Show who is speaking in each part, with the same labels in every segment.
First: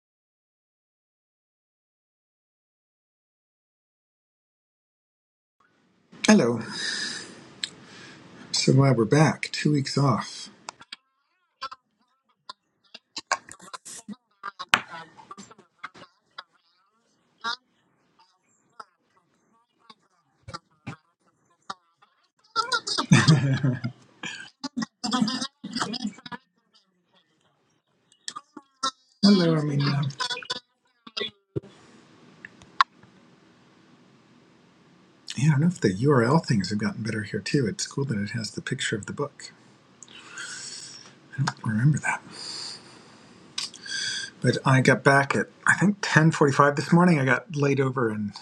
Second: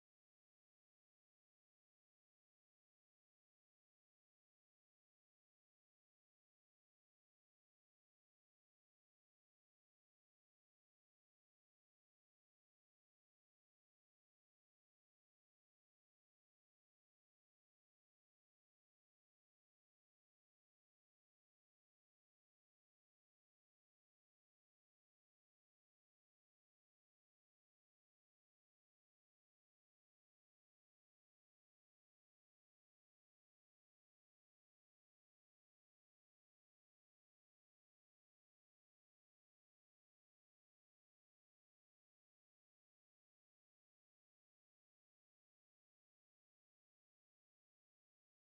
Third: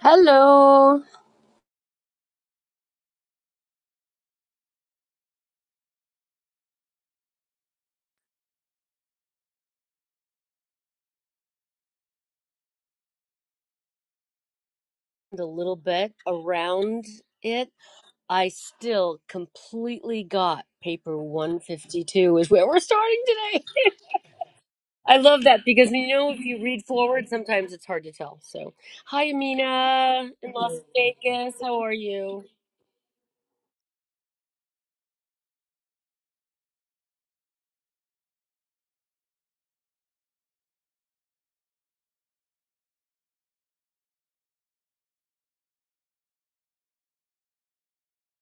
Speaker 1: Hello.
Speaker 2: Hello. So glad we're back. Two weeks off.
Speaker 1: A little bit around it. I still completely got paper 152 is where we're starting today. I love that because you know if you read forward sometimes it's hard to tell. So, hi
Speaker 2: Hello, Armenia.
Speaker 1: Amina in Las Vegas. How are you?
Speaker 2: Yeah, I don't know if the URL things have gotten better here too. It's cool that it has the picture of the book. I don't remember that. But I got back at I think ten forty five this morning. I got laid over in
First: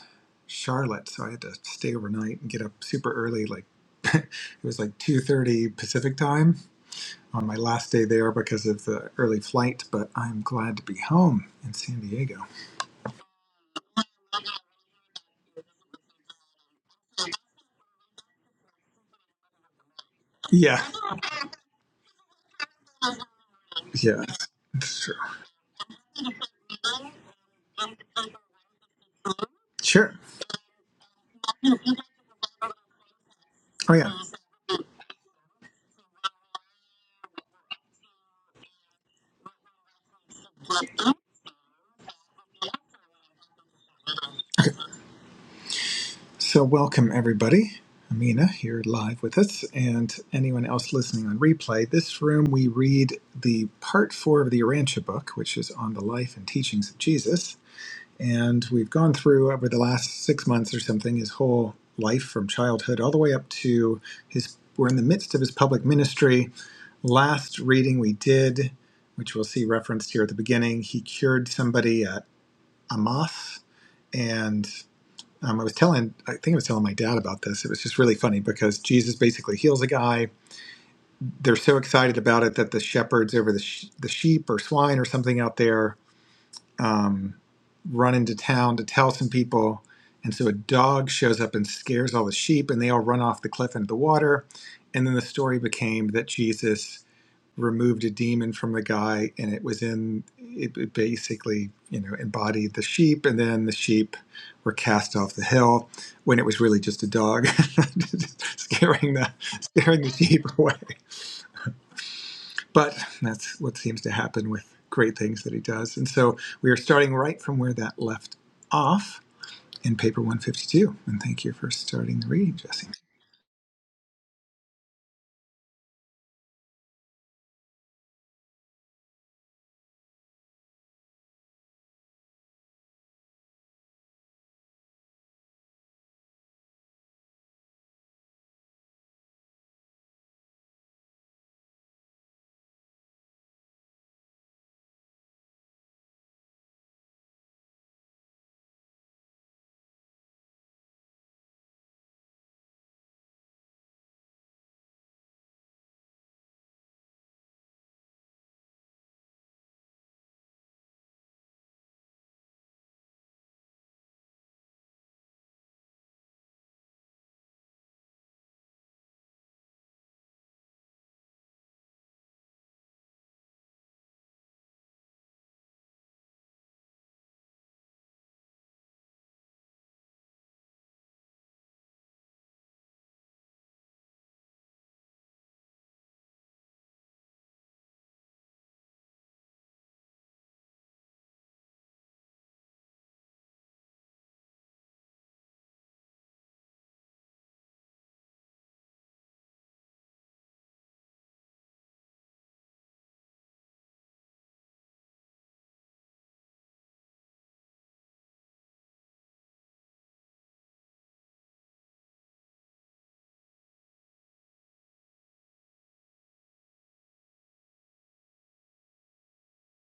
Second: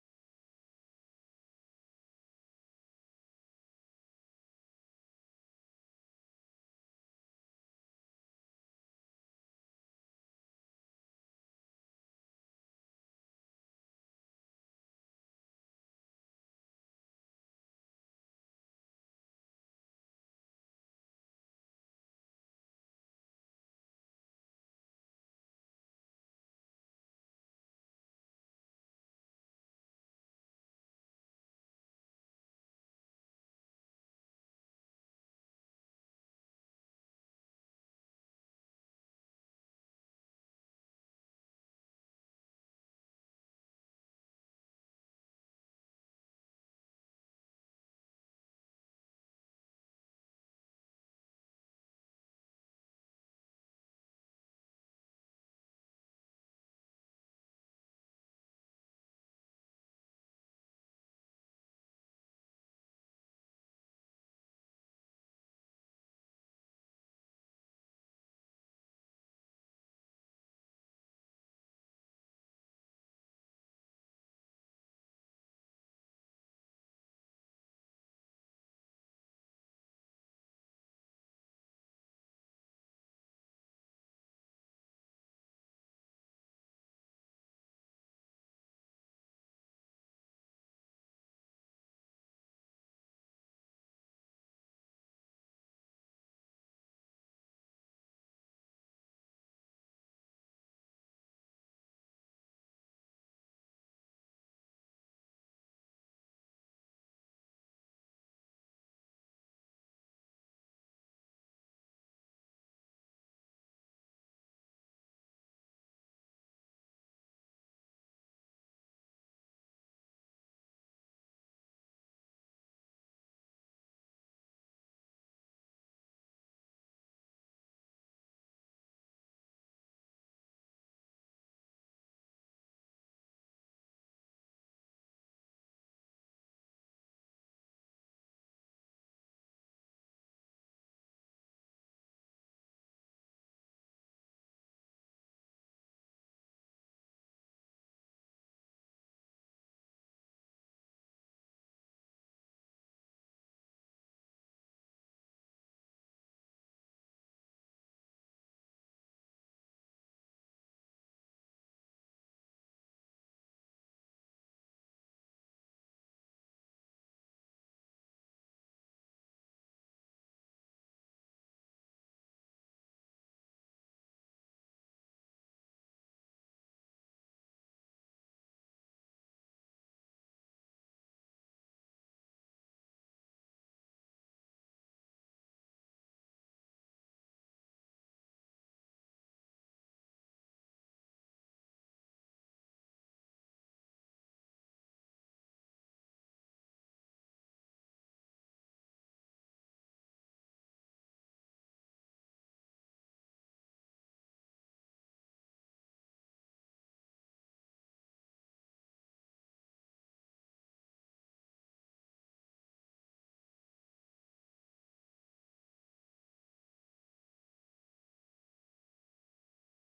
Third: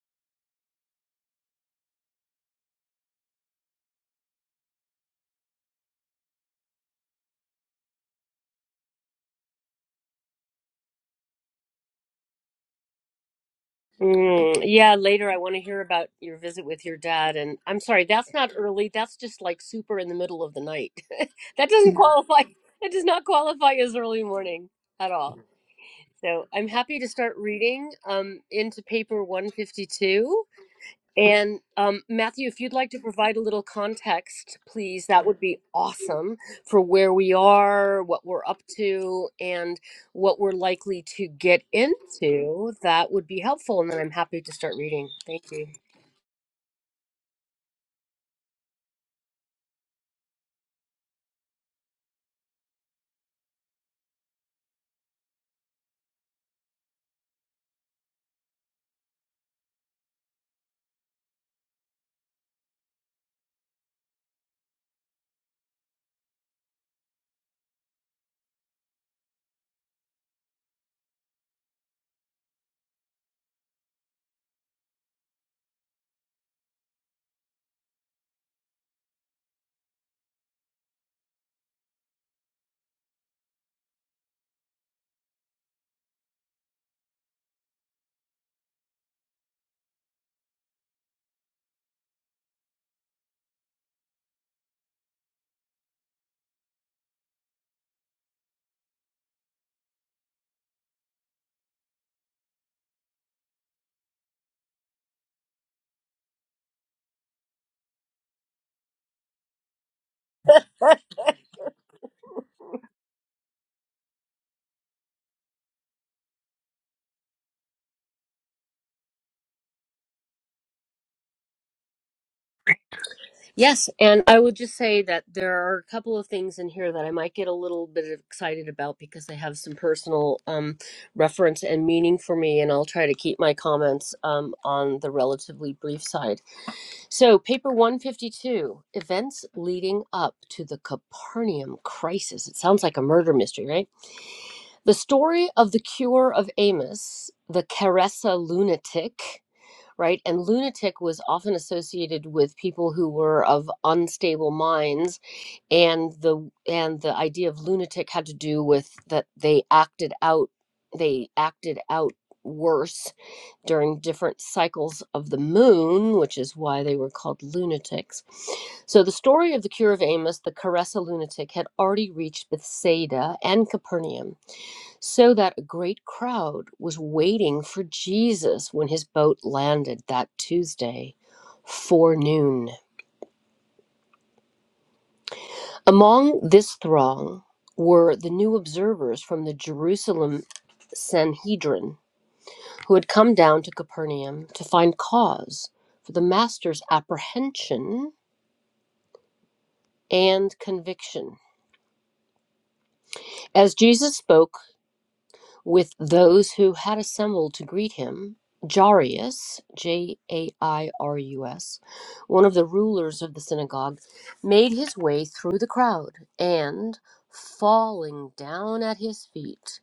Speaker 2: Charlotte, so I had to stay overnight and get up super early, like it was like two thirty Pacific time on my last day there because of the early flight, but I'm glad to be home in San Diego.
Speaker 1: Mm, yeah, later I want to hear about your visit with your dad and I'm sorry, that's not early. That's just like super in the middle of the
Speaker 2: Yeah.
Speaker 1: night. that doesn't qualify. That does not qualify as early
Speaker 2: Yeah.
Speaker 1: morning
Speaker 2: That's
Speaker 1: at
Speaker 2: true.
Speaker 1: all. So I'm happy to start reading um, into paper
Speaker 2: Sure.
Speaker 1: 152. And um, Matthew, if you'd like to provide a little
Speaker 2: Oh yeah.
Speaker 1: context, please, that would be awesome for where we are, what we're up to, and what we're likely to get into. That would be helpful. And then I'm happy to start reading. Thank you.
Speaker 2: So, welcome everybody. Amina here live with us, and anyone else listening on replay. This room, we read the part four of the Arantia book, which is on the life and teachings of Jesus. And we've gone through over the last six months or something his whole life from childhood all the way up to his, we're in the midst of his public ministry. Last reading we did, which we'll see referenced here at the beginning, he cured somebody at Amath, and um, I was telling, I think I was telling my dad about this. It was just really funny because Jesus basically heals a guy. They're so excited about it that the shepherds over the, sh- the sheep or swine or something out there um, run into town to tell some people. And so a dog shows up and scares all the sheep, and they all run off the cliff into the water. And then the story became that Jesus removed a demon from the guy, and it was in it, basically you know embodied the sheep, and then the sheep were cast off the hill when it was really just a dog just scaring the scaring the sheep away. But that's what seems to happen with great things that he does, and so we are starting right from where that left off in paper 152. And thank you for starting the reading, Jesse.
Speaker 1: Yes, and I would just say that there are a couple of things in here that I might get a little bit excited about because they have some personal um, reference and meaning for me, and I'll try to keep my comments um, on the relatively brief side. So, paper 152 events leading up to the Capernaum crisis. It sounds like a murder mystery, right? The story of the cure of Amos, the Caressa lunatic right? And lunatic was often associated with people who were of unstable minds, and the and the idea of lunatic had to do with that they acted out they acted out worse during different cycles of the moon, which is why they were called lunatics. So the story of the cure of Amos, the Caressa lunatic, had already reached Bethsaida and Capernaum so that a great crowd was waiting for Jesus when his boat landed that Tuesday forenoon. Among this throng were the new observers from the Jerusalem Sanhedrin who had come down to Capernaum to find cause for the Master's apprehension and conviction. As Jesus spoke, with those who had assembled to greet him. Jairus, J A I R U S, one of the rulers of the synagogue, made his way through the crowd and, falling down at his feet,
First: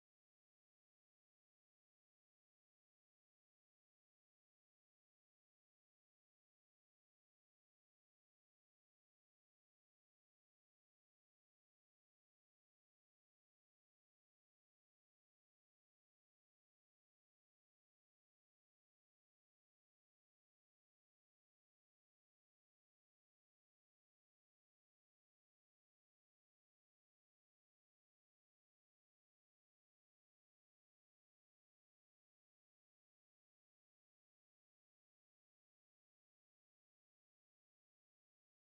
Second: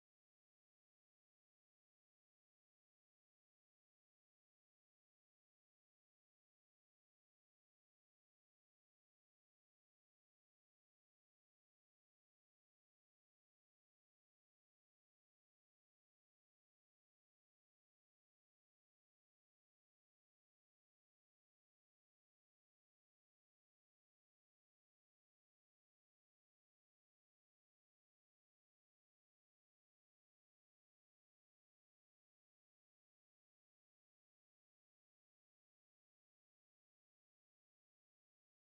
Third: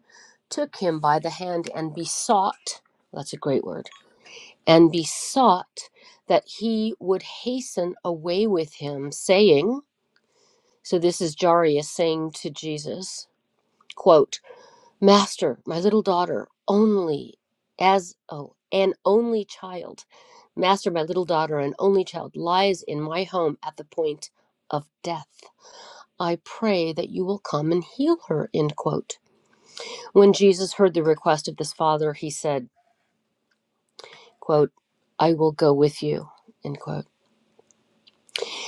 Speaker 1: took him by the hand and besought that's a great word and besought that he would hasten away with him, saying, So this is Jairus saying to Jesus, quote, Master, my little daughter, only as oh, an only child, Master, my little daughter, an only child, lies in my home at the point of death. I pray that you will come and heal her. End quote. When Jesus heard the request of this father, he said, quote, I will go with you. End quote.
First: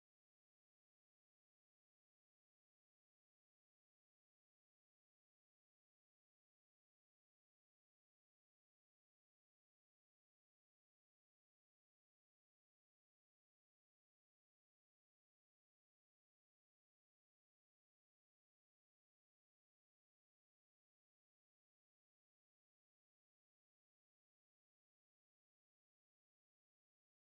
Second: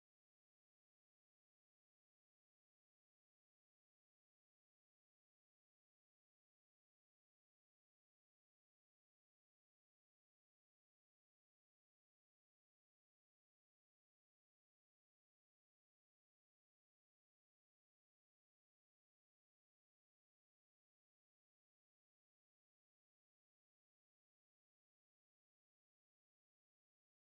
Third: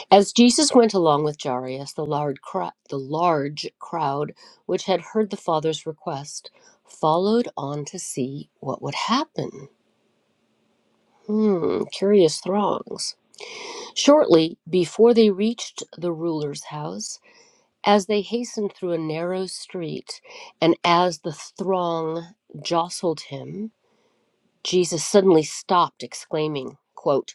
Speaker 1: As Jesus went along with Jairus, the large, cro- the large crowd, which had heard the father's request, followed on to see what would happen. Hmm, curious throngs. Shortly before they reached the ruler's house, as they hastened through a narrow street, and as the throng jostled him, Jesus suddenly stopped, exclaiming, quote,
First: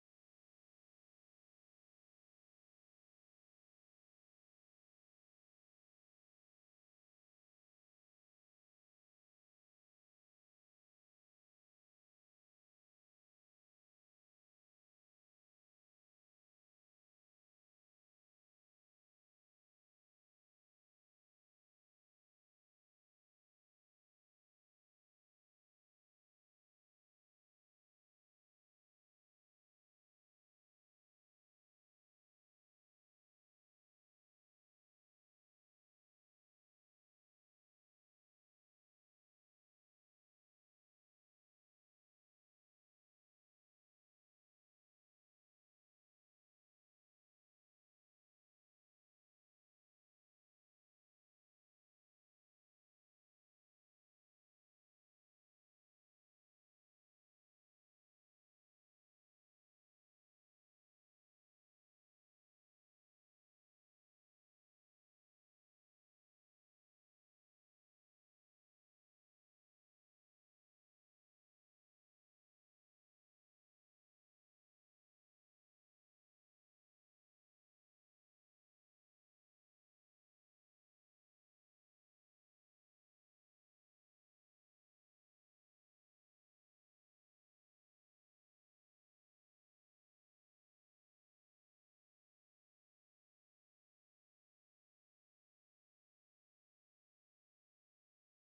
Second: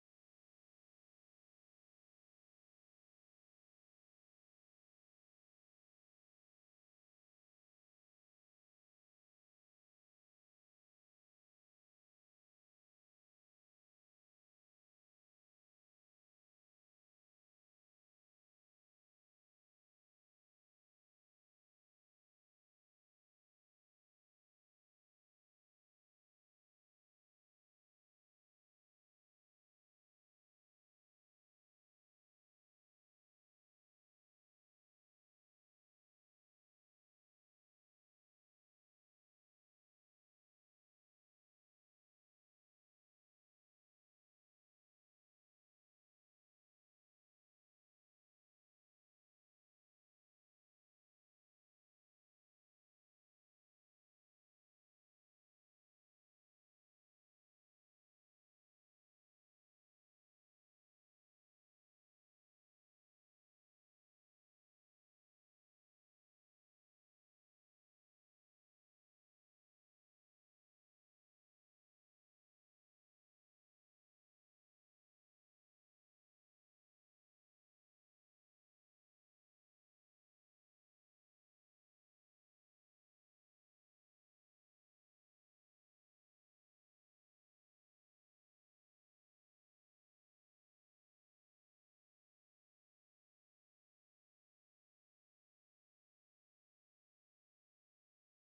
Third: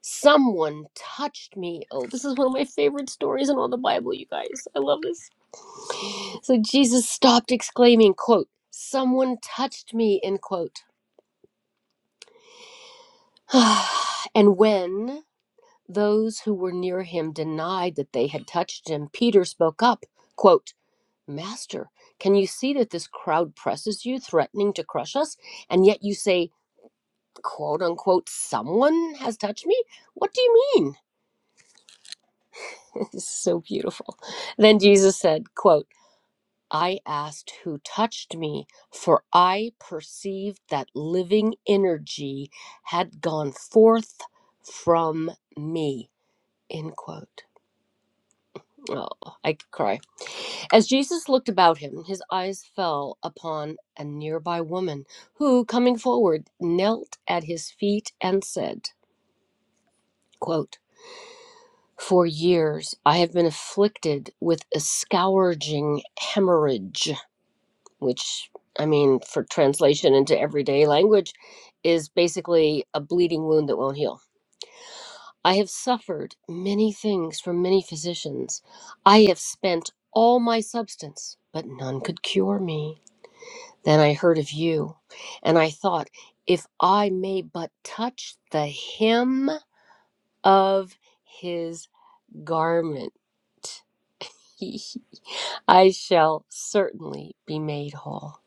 Speaker 1: Someone touched me. Oh, this is one of my favorite stories in all the Bible, you guys. I love this. So Jesus stopped, exclaiming, quote, Someone touched me, end quote. and when Those who were near him denied that they had touched him. Peter spoke up, quote, Master, can you see that this crowd presses you, threatening to crush us? And yet you say, quote unquote, someone has touched me? What do you mean? This is so beautiful. Then Jesus said, quote, I asked who touched me, for I perceived that living energy had gone forth from me, end quote Oh, I could cry. As Jesus looked about him, his eyes fell upon a nearby woman who, coming forward, knelt at his feet and said, quote, For years I have been afflicted with a scourging hemorrhage, which, I mean, for translation into everyday language, is basically a bleeding wound that won't heal. I have suffered many things from many physicians. I have spent all my substance, but none could cure me. Then I heard of you, and I thought, if I may but touch the hem of his garment, I shall certainly be made whole.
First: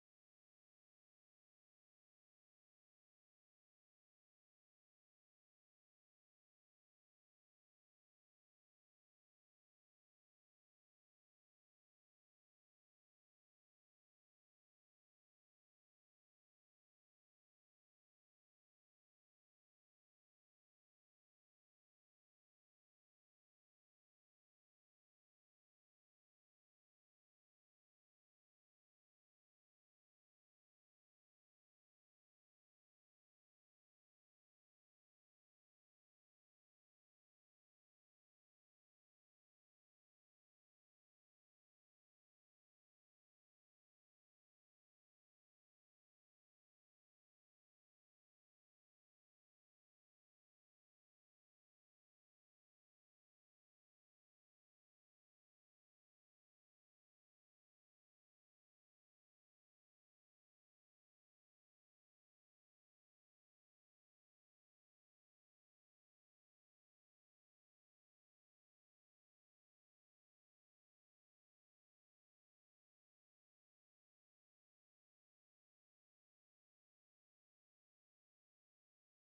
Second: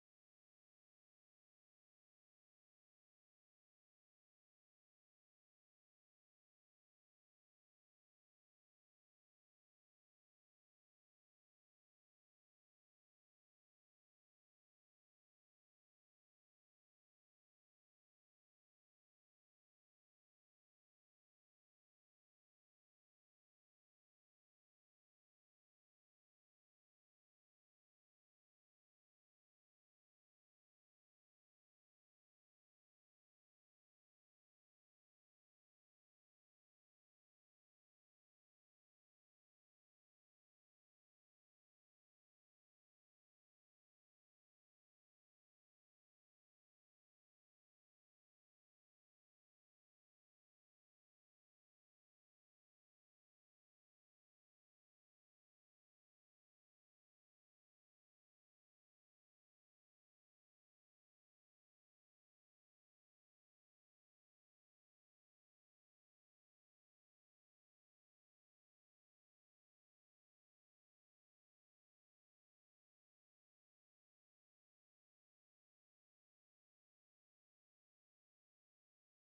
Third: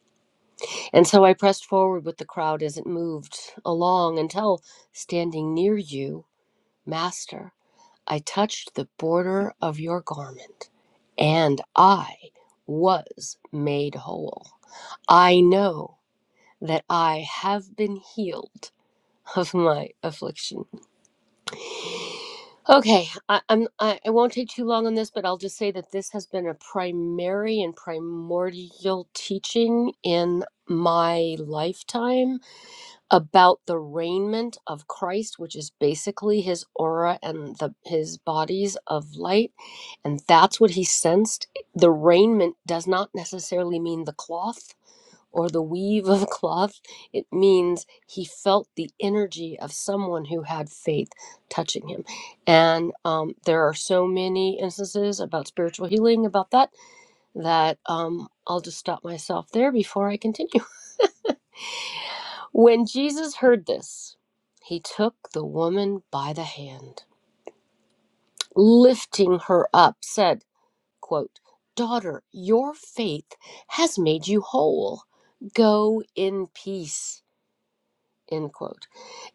Speaker 1: And so I pressed forward with the crowd as it moved along until standing near you, Master. I touched the border of your garment, and I was made whole. I know that I have been healed of my affliction. Okay, I, I'm I, I won't take too long on this, but I'll just say that this has been a primary and primordial teaching in my lifetime about the raiment of Christ, which is basically his aura and the his bodies of light, and that's what he sensed. The raiment does not necessarily mean the cloth or the weave of cloth. It means he felt the energy of someone who had faith touching him. And um, there are so many instances about spiritual healing about that that um, I'll just stop myself there before I continue. When Jesus heard this, he took the woman by the hand, lifting her up, said, quote, Daughter, your faith has made you whole. Go in peace. End quote.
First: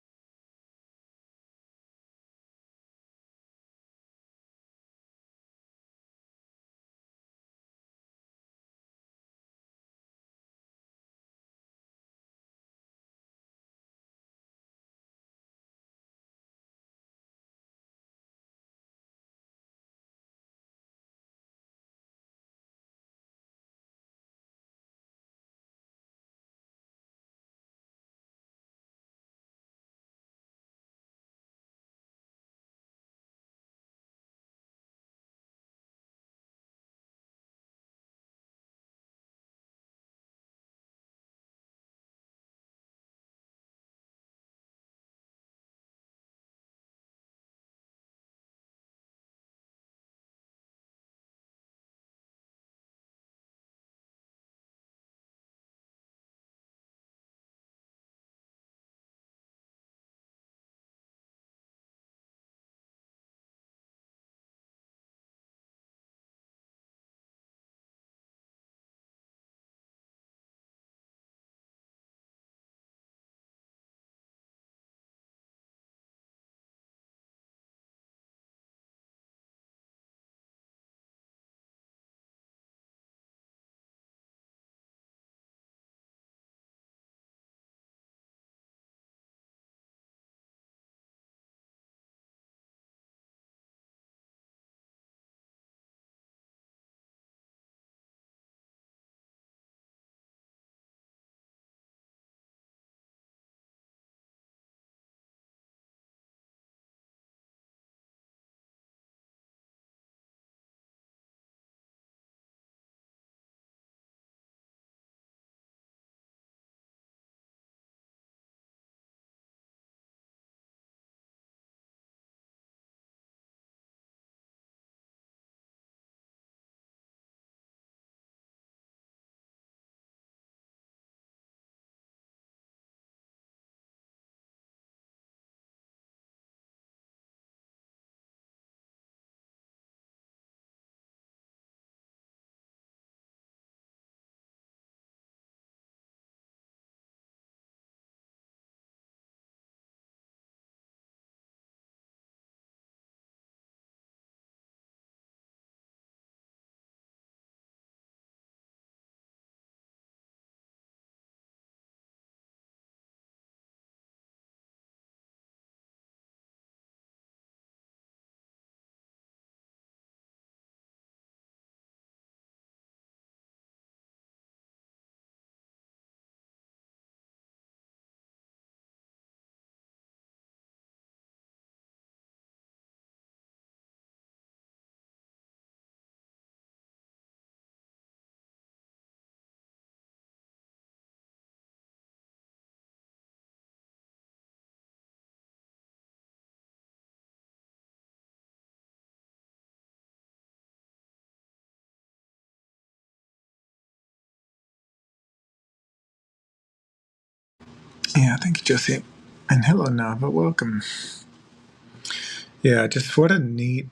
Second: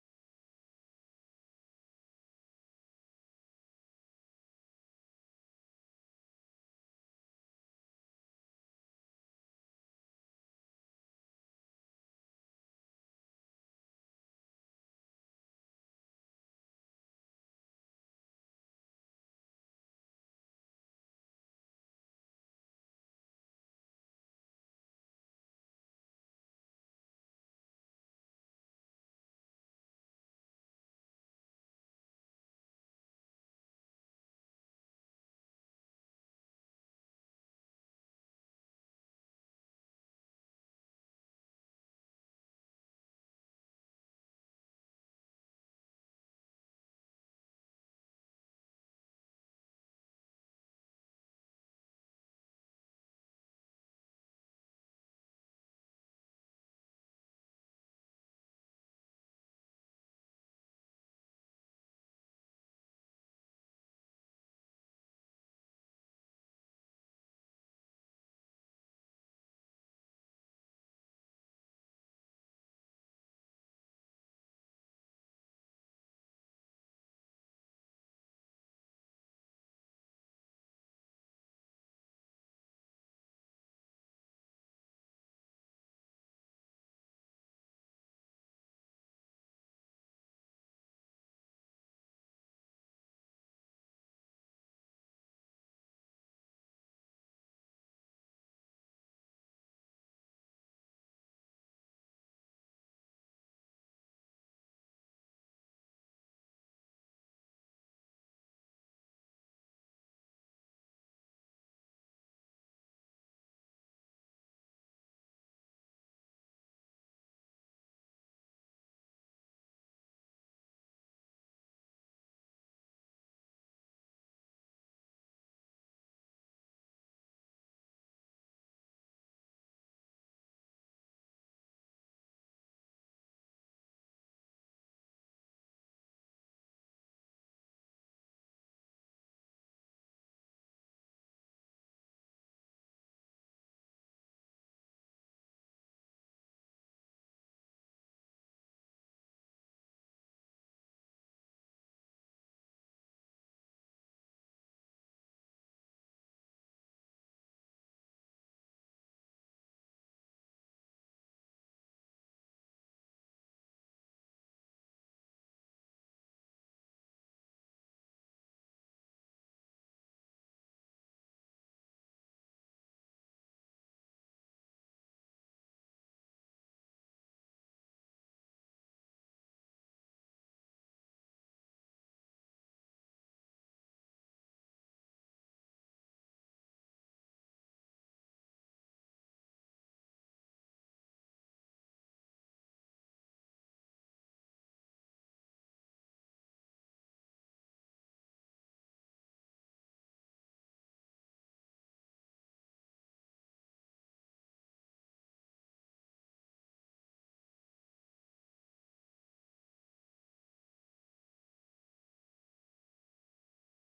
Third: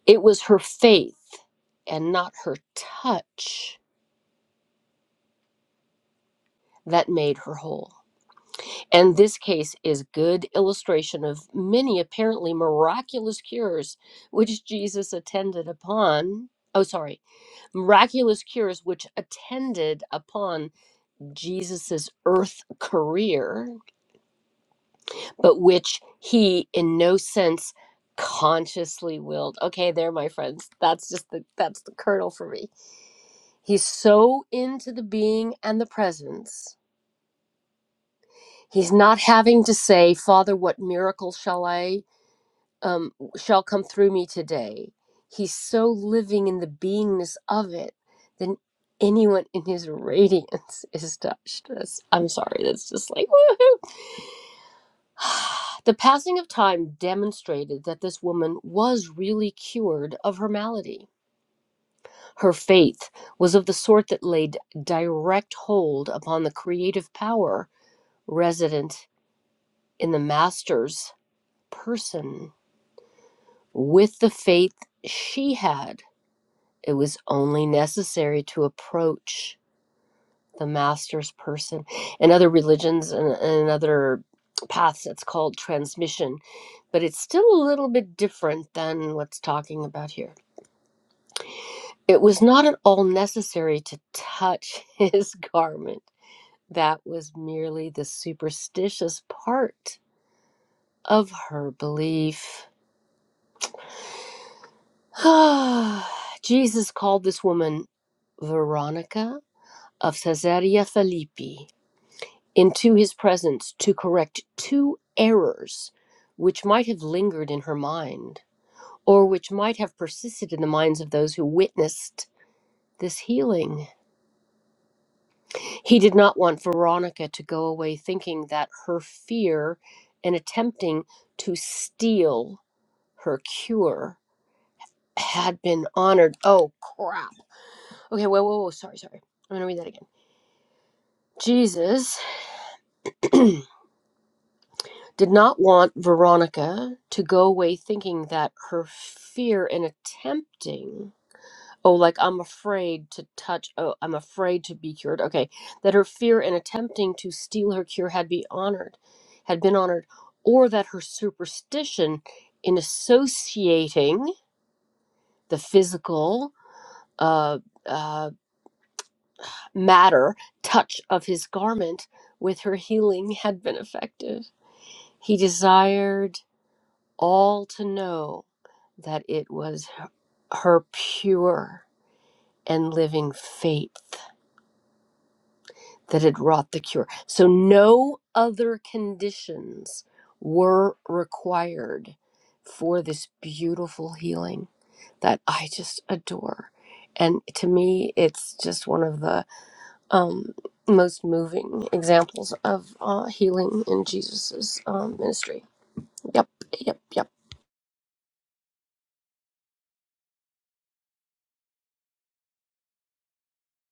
Speaker 1: It was her faith and not her touch that made her whole. And this case is good illustration of many apparently miraculous cures which Jesus attended upon. Oh, sorry miraculous cures which attended upon Jesus's earth career, but which he in no sense consciously willed. Okay, there, my friends. That's just the that's the kernel for me. He's so into the being and the presence. He's not having to say, Father, what miracle shall I? um, shall come through me today. He's so living in the beingness of it that anyone in his radiance is touched. That's, I'm sorry, that's just like woohoo. The passing of time demonstrated that this woman was really cured of her malady. Her faith was of the sort that laid direct hold upon the creative power resident in the master's person. With the faith she had, It was only necessary to approach the master's person. In other religions and, and other paths, it's called transmission, but it's still a little bit different than what's talking about here. It was not at all necessary to touch his garment. That was merely the superstitious part of her belief. Jesus called this woman Veronica of Caesarea Philippi into his presence to correct two errors which might have lingered in her mind or which might have persisted in the minds of those who witnessed this healing. He did not want Veronica to go away thinking that her fear and attempting to steal her cure had been honored. Oh, crap. Okay, whoa, whoa, whoa. Sorry, sorry. I'm going to read that again. Jesus. did not want Veronica to go away thinking that her fear in attempting, oh, like I'm afraid to touch, oh, I'm afraid to be cured. Okay, that her fear in attempting to steal her cure had be honored, had been honored, or that her superstition in associating the physical uh, uh, matter, touch of his garment with her healing had been effective. He desired all to know that it was her pure and living faith that had wrought the cure. So no other conditions were required for this beautiful healing that I just adore. And to me, it's just one of the um, most moving examples of uh, healing in Jesus's um, ministry. Yep, yep, yep.
Speaker 2: Yeah, thank you, Jesse. And hello, Nava. Welcome. Yeah, just what a neat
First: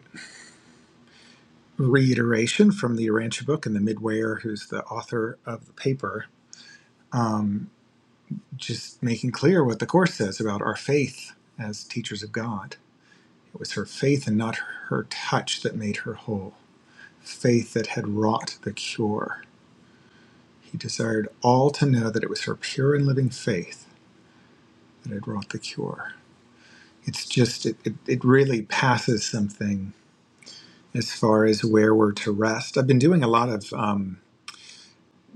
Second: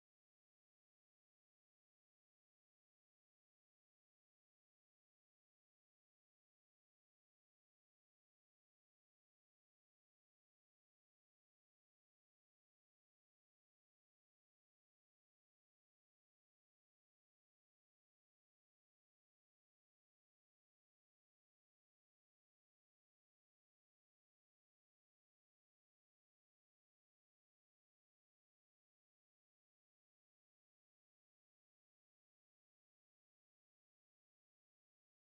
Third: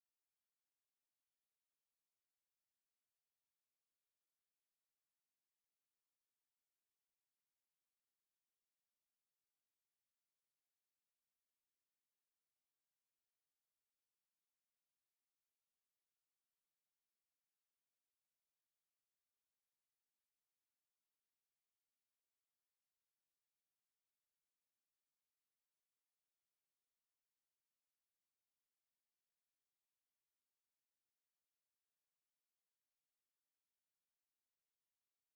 Speaker 2: reiteration from the Urantia book and the Midwayer, who's the author of the paper, just making clear what the Course says about our faith as teachers of God. It was her faith and not her touch that made her whole, faith that had wrought the cure. He desired all to know that it was her pure and living faith that had wrought the cure. It's just, it, it, it really passes something as far as where we're to rest. I've been doing a lot of. Um,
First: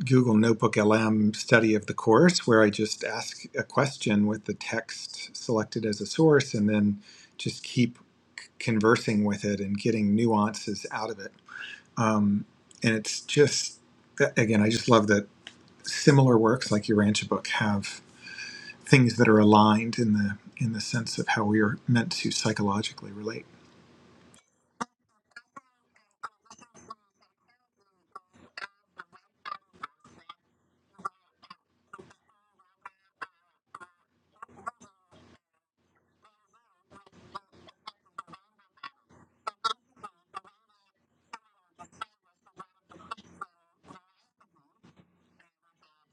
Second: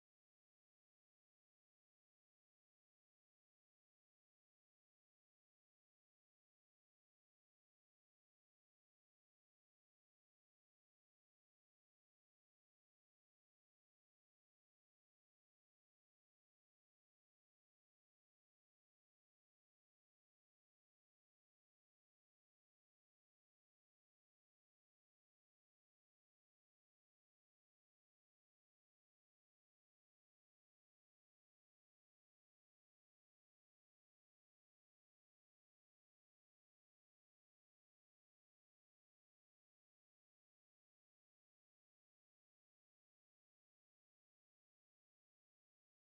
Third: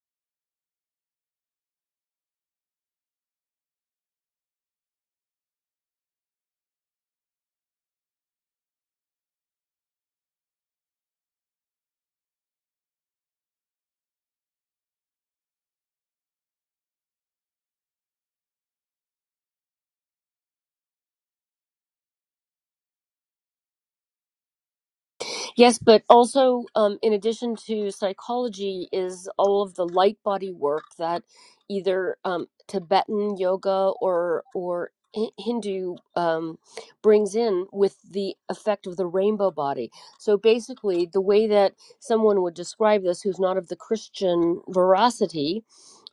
Speaker 2: Google Notebook LM study of the course where I just ask a question with the text selected as a source and then just keep conversing with it and getting nuances out of it. Um, and it's just, again, I just love that similar works like your Rancha book have things that are aligned in the in the sense of how we are meant to psychologically relate.
Speaker 1: Yes, but also, um, in addition to psychology, is all of the light body work that either um, Tibetan yoga or or Hi- Hindu um, brings in with the effect of the rainbow body. So basically, the way that someone would describe this, who's not of the Christian veracity,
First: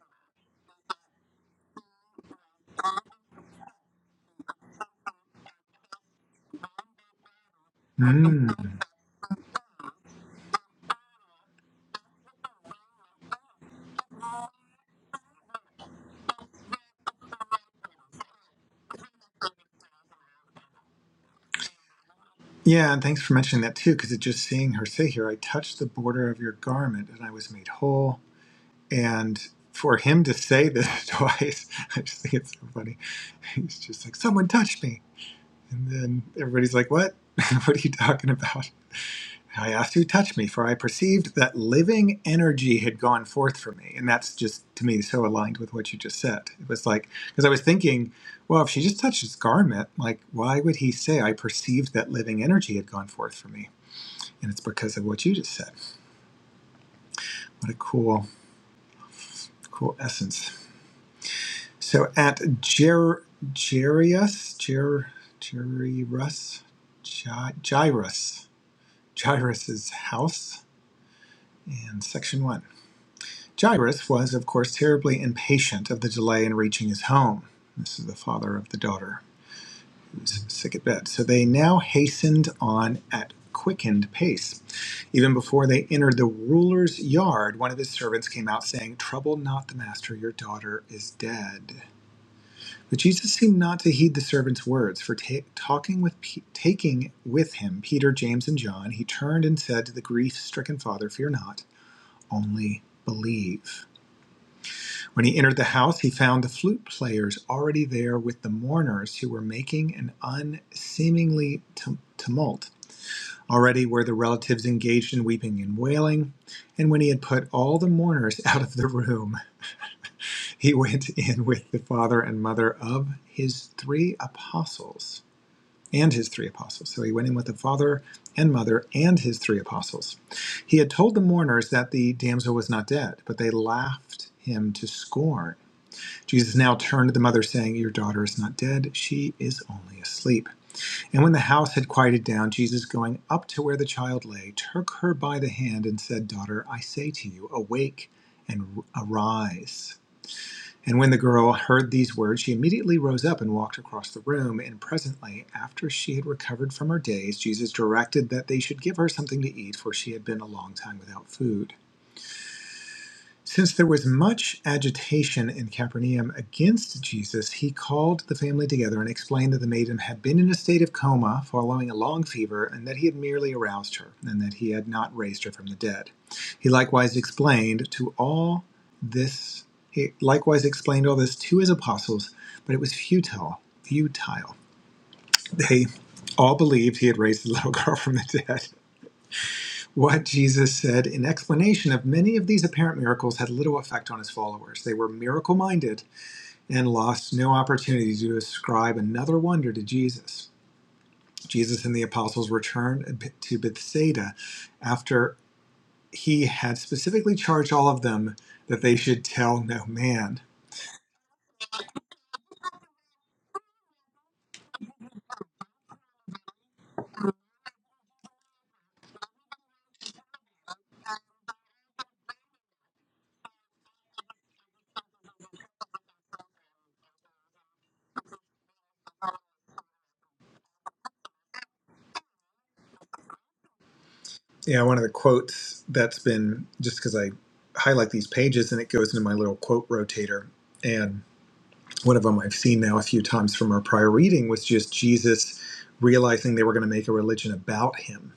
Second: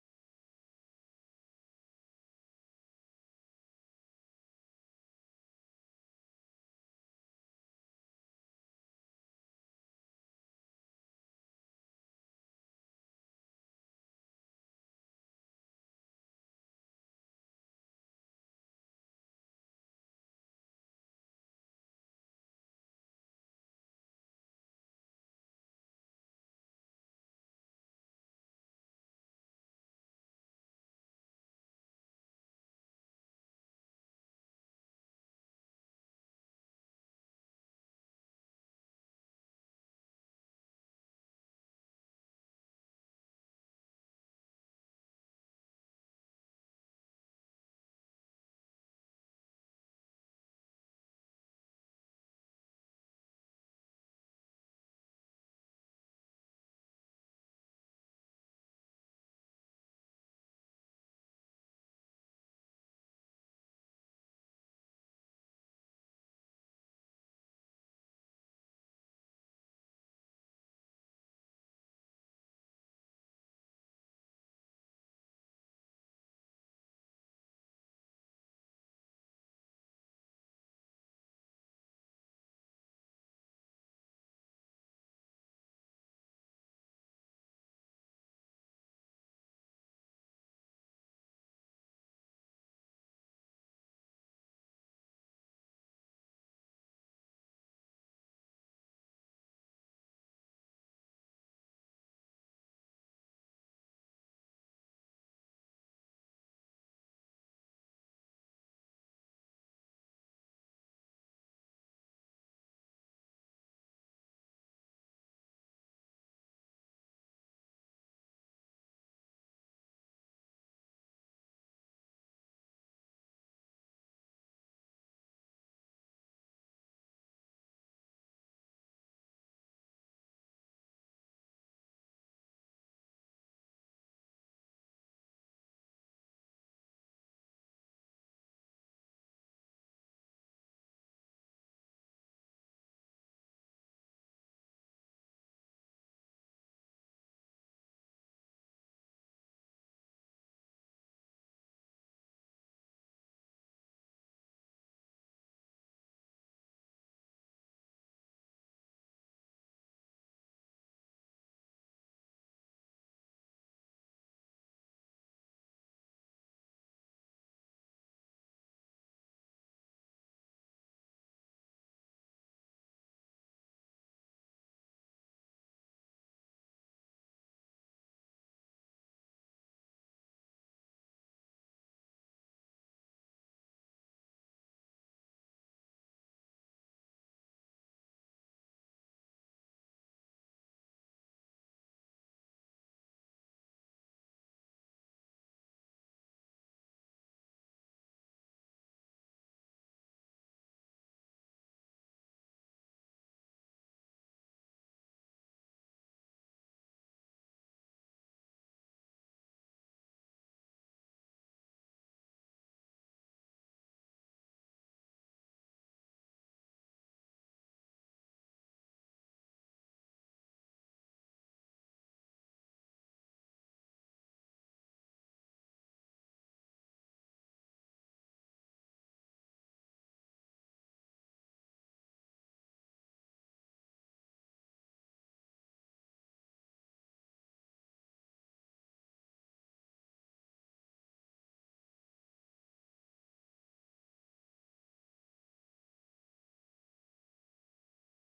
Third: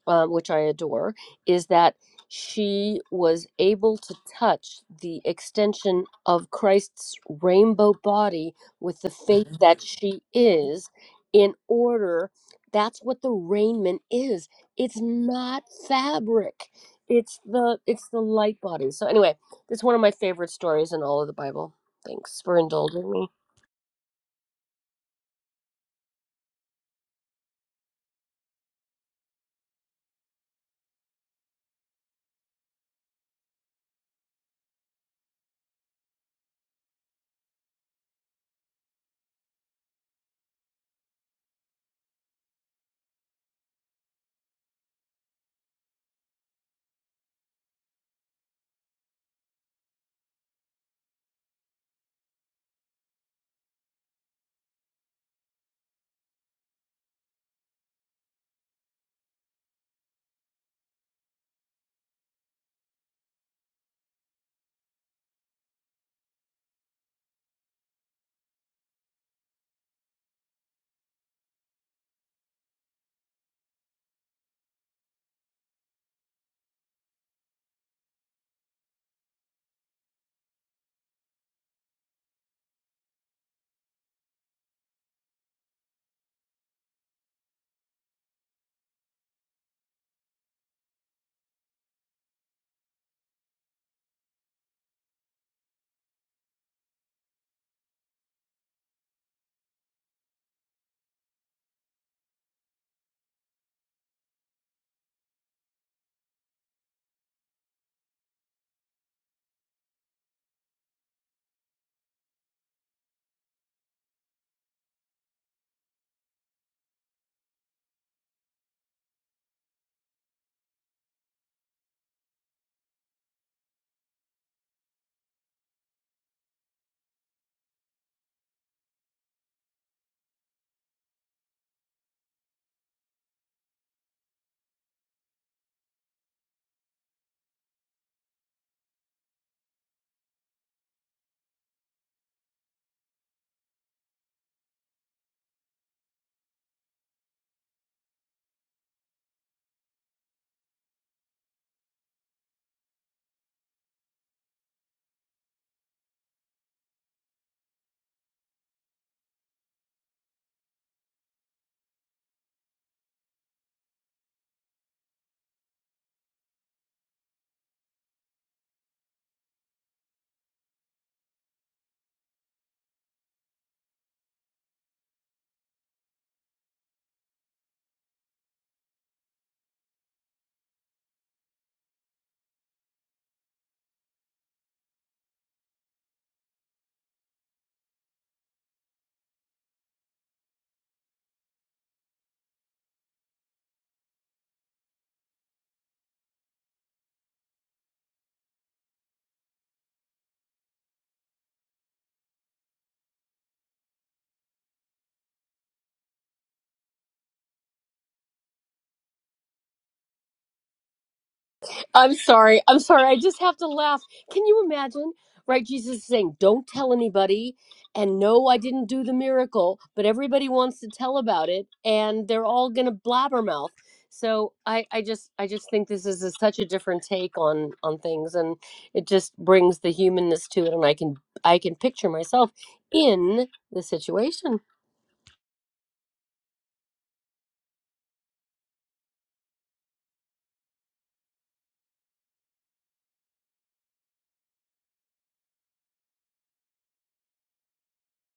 Speaker 1: um, which I adore, is that she was able to touch the extension of Christ's rainbow body
Speaker 2: Mm.
Speaker 1: with the faith Mhm. that she is, in order. That's what the raiment is. It's not fabric. It's the it's the light body. So anyway, it's one of my favorite stories in all of the Bible. Thanks for
Speaker 2: Yeah, and
Speaker 1: indulging me.
Speaker 2: thanks for mentioning that too, because it just seeing her say here, I touched the border of your garment and I was made whole. And for him to say this twice, I just think it's so funny. He's just like, someone touched me. And then everybody's like, what? what are you talking about? I asked who touched me, for I perceived that living energy had gone forth from me. And that's just, to me, so aligned with what you just said. It was like, because I was thinking, well, if she just touched his garment, like, why would he say, I perceived that living energy had gone forth from me? And it's because of what you just said. What a cool, cool essence. So at Jer Jarius, Jer Jairus, Jairus, Jairus's house, and section one. Jairus was, of course, terribly impatient of the delay in reaching his home. This is the father of the daughter who's sick at bed. So they now hastened on at quickened pace. Even before they entered the ruler's yard, one of his servants came out saying, "Trouble not the master; your daughter is dead." But Jesus seemed not to heed the servant's words, for ta- talking with Pe- taking with him Peter, James, and John, he turned and said to the grief-stricken father, "Fear not, only believe." When he entered the house, he found the flute players already there with the mourners who were making an unseemingly tumult. Already were the relatives engaged in weeping and wailing, and when he had put all the mourners out of the room, he went in with the father and mother of his three apostles and his three apostles. So he went in with the father and mother and his three apostles. He had told the mourners that the damsel was not dead, but they laughed him to scorn. Jesus now turned to the mother, saying, Your daughter is not dead, she is only asleep. And when the house had quieted down, Jesus, going up to where the child lay, took her by the hand and said, Daughter, I say to you, awake and arise. And when the girl heard these words, she immediately rose up and walked across the room. And presently, after she had recovered from her daze, Jesus directed that they should give her something to eat, for she had been a long time without food. Since there was much agitation in Capernaum against Jesus, he called the family together and explained that the maiden had been in a state of coma following a long fever and that he had merely aroused her and that he had not raised her from the dead. He likewise explained to all this he likewise explained all this to his apostles, but it was futile, futile. They all believed he had raised the little girl from the dead. What Jesus said in explanation of many of these apparent miracles had little effect on his followers. They were miracle minded and lost no opportunity to ascribe another wonder to Jesus. Jesus and the apostles returned to Bethsaida after he had specifically charged all of them that they should tell no man.
Speaker 1: I'm sorry. I'm sorry. I just have to laugh. Can you imagine? Right? Jesus is saying, don't tell anybody. And no, I didn't do the miracle, but everybody wants to tell about it and they're all going to blabbermouth. So I, I just I just think this is a, such a different take on on things and it just brings the humanness to it and I can I can picture myself in the situation.
Speaker 2: Yeah, one of the quotes that's been just because I highlight these pages and it goes into my little quote rotator. and. one of them I've seen now a few times from our prior reading was just Jesus realizing they were going to make a religion about him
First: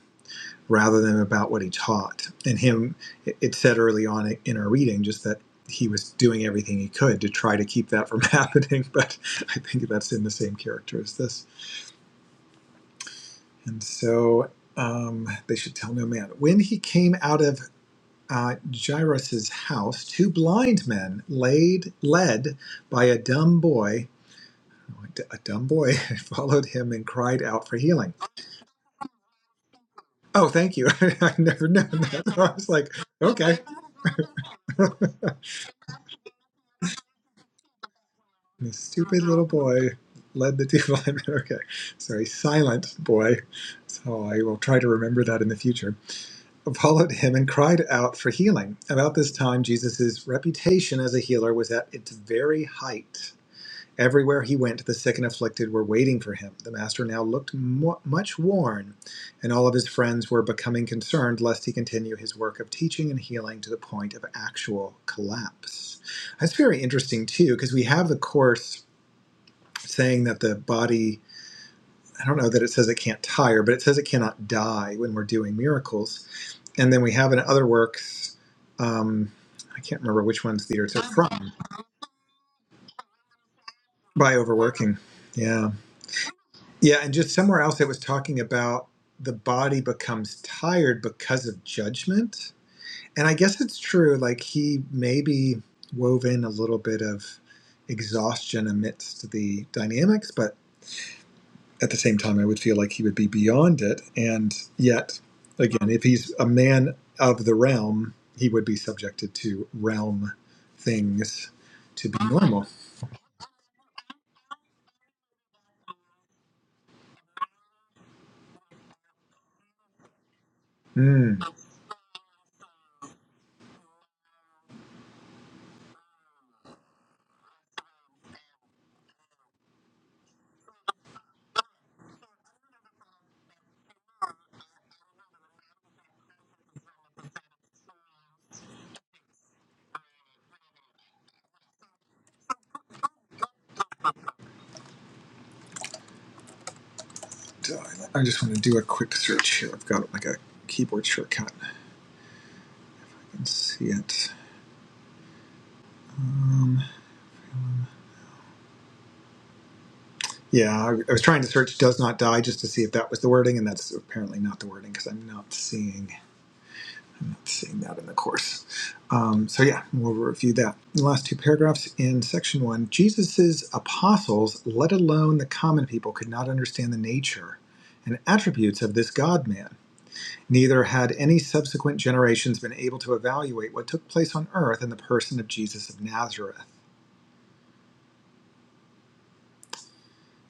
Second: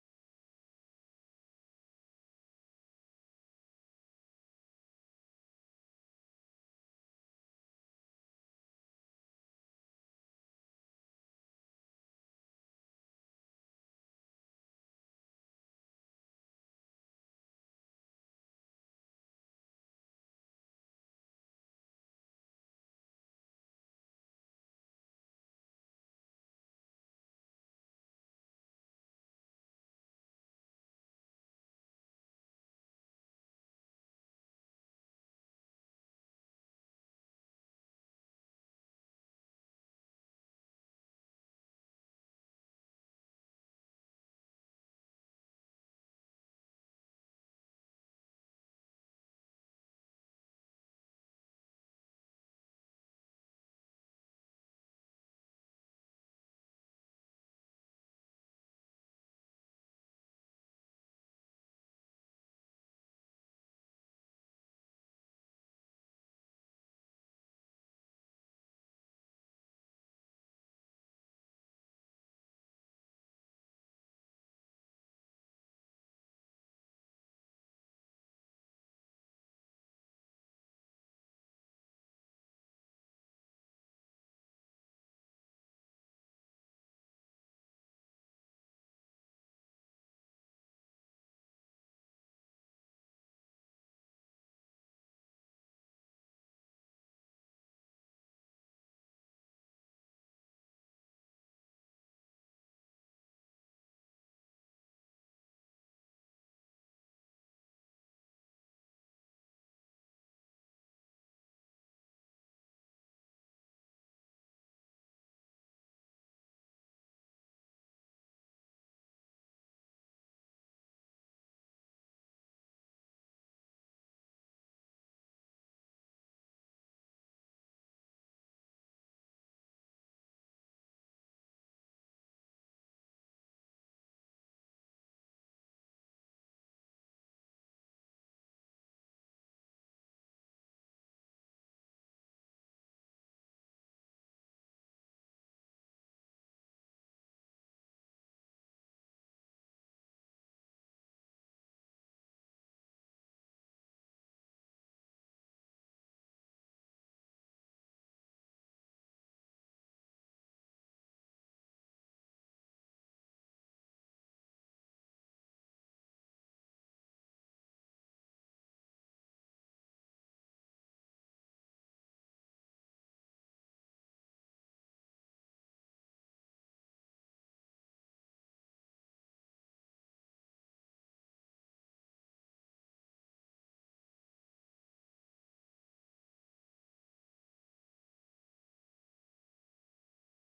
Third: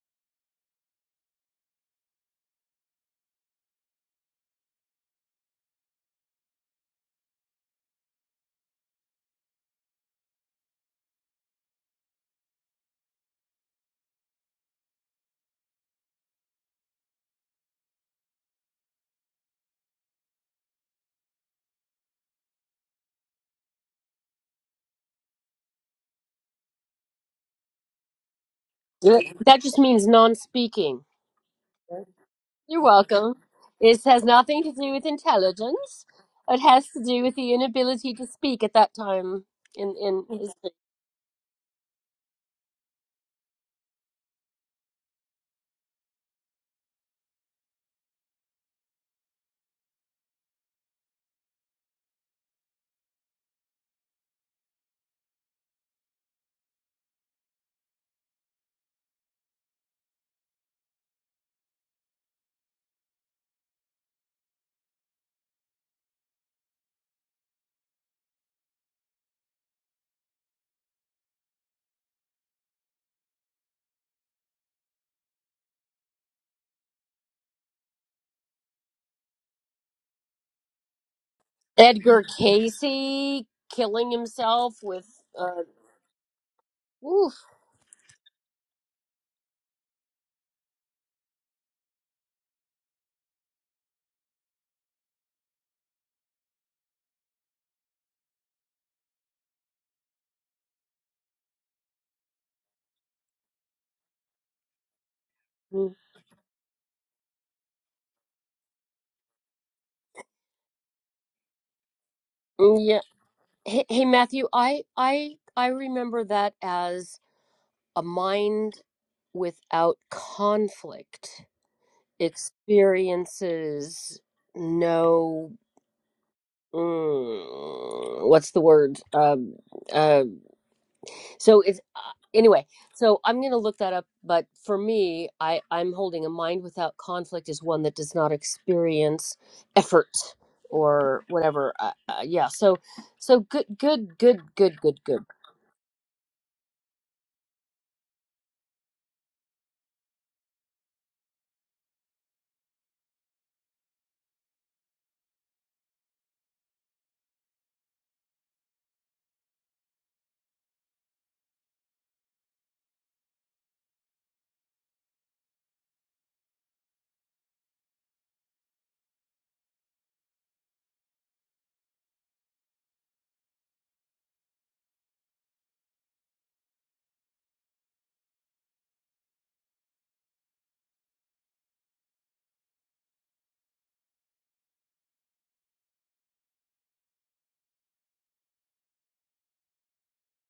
Speaker 2: rather than about what he taught. And him, it said early on in our reading just that he was doing everything he could to try to keep that from happening. But I think that's in the same character as this. And so um, they should tell no man. When he came out of uh, Jairus' house, two blind men laid, led by a dumb boy A dumb boy followed him and cried out for healing.
Speaker 1: Yeah. That just means
Speaker 2: Oh, thank you.
Speaker 1: non-speaking.
Speaker 2: I've never known that. I was
Speaker 1: You're
Speaker 2: like,
Speaker 1: welcome.
Speaker 2: okay.
Speaker 1: It has nothing to do with
Speaker 2: the
Speaker 1: intelligence. It has to do with the inability to speak at that
Speaker 2: stupid
Speaker 1: time
Speaker 2: little boy
Speaker 1: in in
Speaker 2: led the
Speaker 1: history.
Speaker 2: two blind men. Okay, sorry, silent boy. So I will try to remember that in the future. Followed him and cried out for healing. About this time, Jesus' reputation as a healer was at its very height. Everywhere he went, the sick and afflicted were waiting for him. The master now looked mo- much worn, and all of his friends were becoming concerned lest he continue his work of teaching and healing to the point of actual collapse. That's very interesting, too, because we have the Course saying that the body, I don't know that it says it can't tire, but it says it cannot die when we're doing miracles. And then we have in other works, um, I can't remember which one's the words are from,
Speaker 1: Edgar Casey killing
Speaker 2: by
Speaker 1: himself
Speaker 2: overworking.
Speaker 1: with
Speaker 2: Yeah
Speaker 1: uh
Speaker 2: Yeah, and just
Speaker 1: oof.
Speaker 2: somewhere else it was talking about the body becomes tired because of judgment. And I guess it's true, like he maybe wove in a little bit of exhaustion amidst the dynamics, but at the same time, I would feel like he would be beyond it. And yet, again,
Speaker 1: Mm,
Speaker 2: if he's a man of the realm, he would be subjected to realm things to be normal.
Speaker 1: Yeah. Hey, hey Matthew, I I I remember that as a mind without
Speaker 2: Hmm.
Speaker 1: conflict experiences no mm, what's the word um uh So it's uh, anyway. So I'm going to look that up. But for me, I I'm holding a mind without conflict is one that does not experience effort or whatever. Uh, uh, yeah. So so good good good good good good.
Speaker 2: I just want to do a quick search here. I've got like a keyboard shortcut. Let's see it. Um, yeah, I, was trying to search "does not die" just to see if that was the wording, and that's apparently not the wording because I'm not seeing I'm not seeing that in the course. Um, so yeah, we'll review that. The last two paragraphs in section one: Jesus's apostles, let alone the common people, could not understand the nature and attributes of this God-man. Neither had any subsequent generations been able to evaluate what took place on earth in the person of Jesus of Nazareth.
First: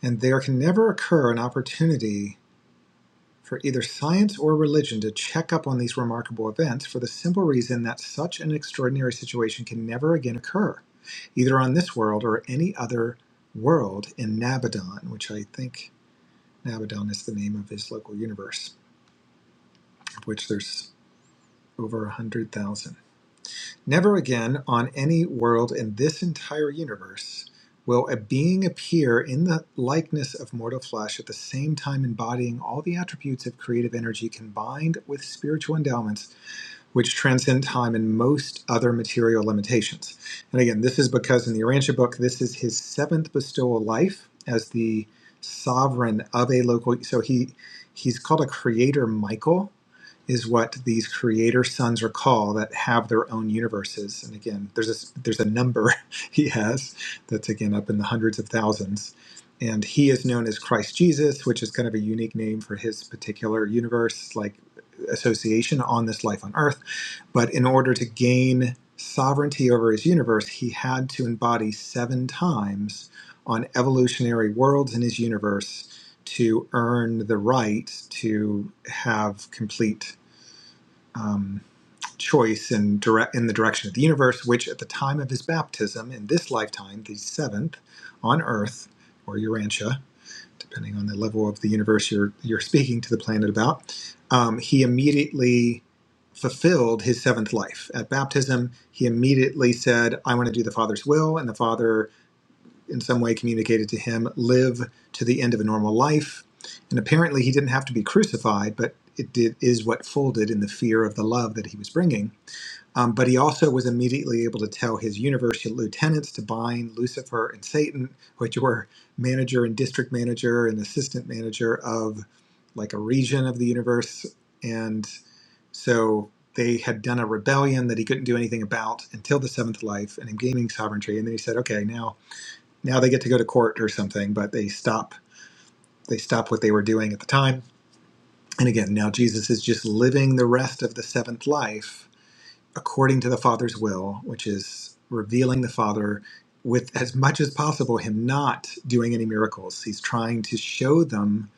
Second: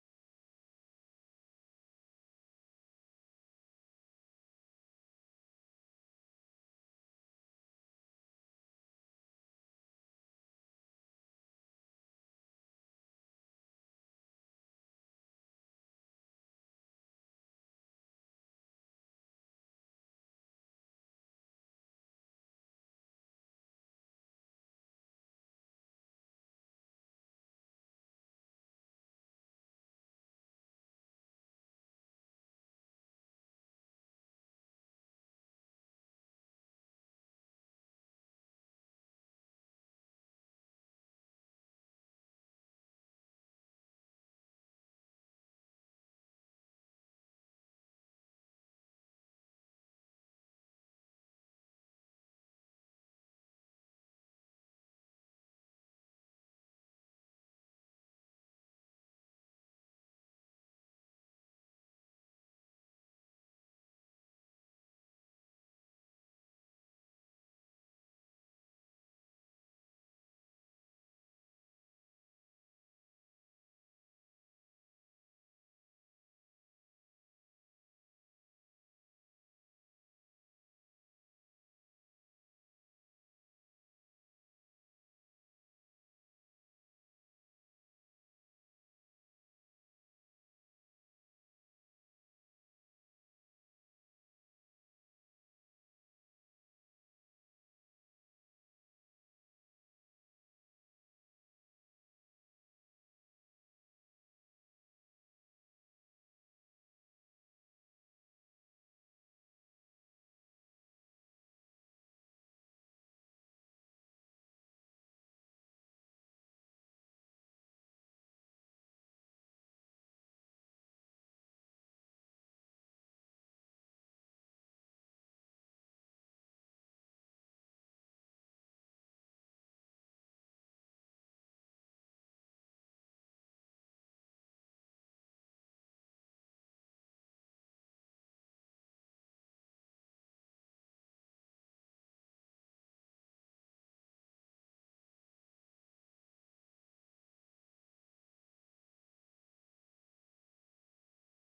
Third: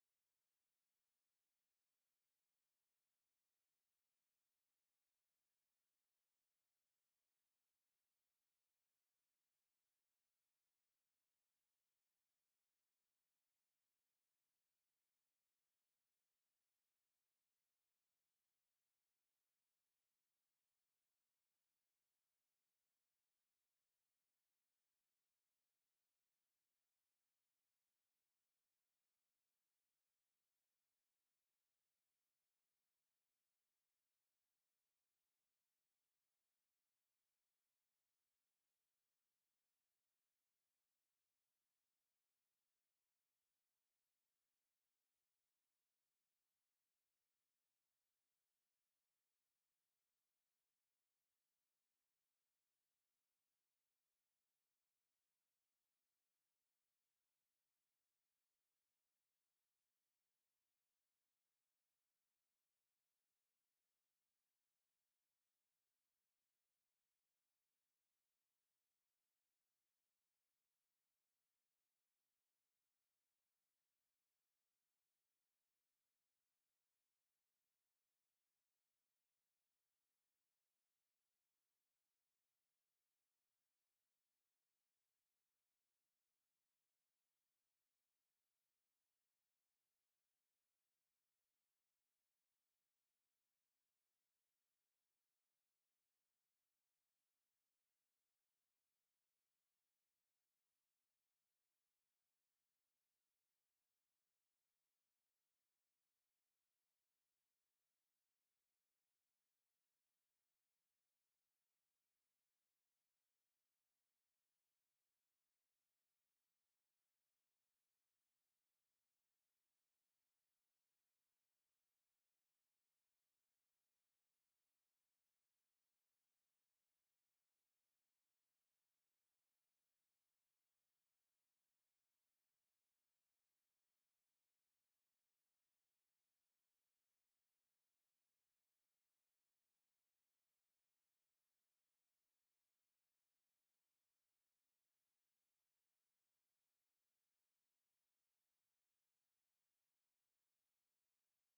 Speaker 2: And there can never occur an opportunity for either science or religion to check up on these remarkable events for the simple reason that such an extraordinary situation can never again occur, either on this world or any other world in Nabadon, which I think Nabadon is the name of his local universe, of which there's over 100,000. Never again on any world in this entire universe will a being appear in the likeness of mortal flesh at the same time embodying all the attributes of creative energy combined with spiritual endowments which transcend time and most other material limitations. And again, this is because in the Arantia book, this is his seventh bestowal life as the sovereign of a local. So he he's called a creator Michael is what these creator sons are called that have their own universes. And again, there's a there's a number he has that's again up in the hundreds of thousands. And he is known as Christ Jesus, which is kind of a unique name for his particular universe, like association on this life on earth. But in order to gain sovereignty over his universe, he had to embody seven times on evolutionary worlds in his universe to earn the right to have complete um, choice in direct in the direction of the universe, which at the time of his baptism in this lifetime, the seventh on Earth or Urantia, depending on the level of the universe you're you're speaking to the planet about, um, he immediately fulfilled his seventh life at baptism. He immediately said, "I want to do the Father's will," and the Father in some way communicated to him, live to the end of a normal life. And apparently, he didn't have to be crucified, but it did, is what folded in the fear of the love that he was bringing. Um, but he also was immediately able to tell his university lieutenants to bind Lucifer and Satan, which were manager and district manager and assistant manager of like a region of the universe. And so they had done a rebellion that he couldn't do anything about until the seventh life and him gaining sovereignty. And then he said, okay, now now they get to go to court or something but they stop they stop what they were doing at the time and again now jesus is just living the rest of the seventh life according to the father's will which is revealing the father with as much as possible him not doing any miracles he's trying to show them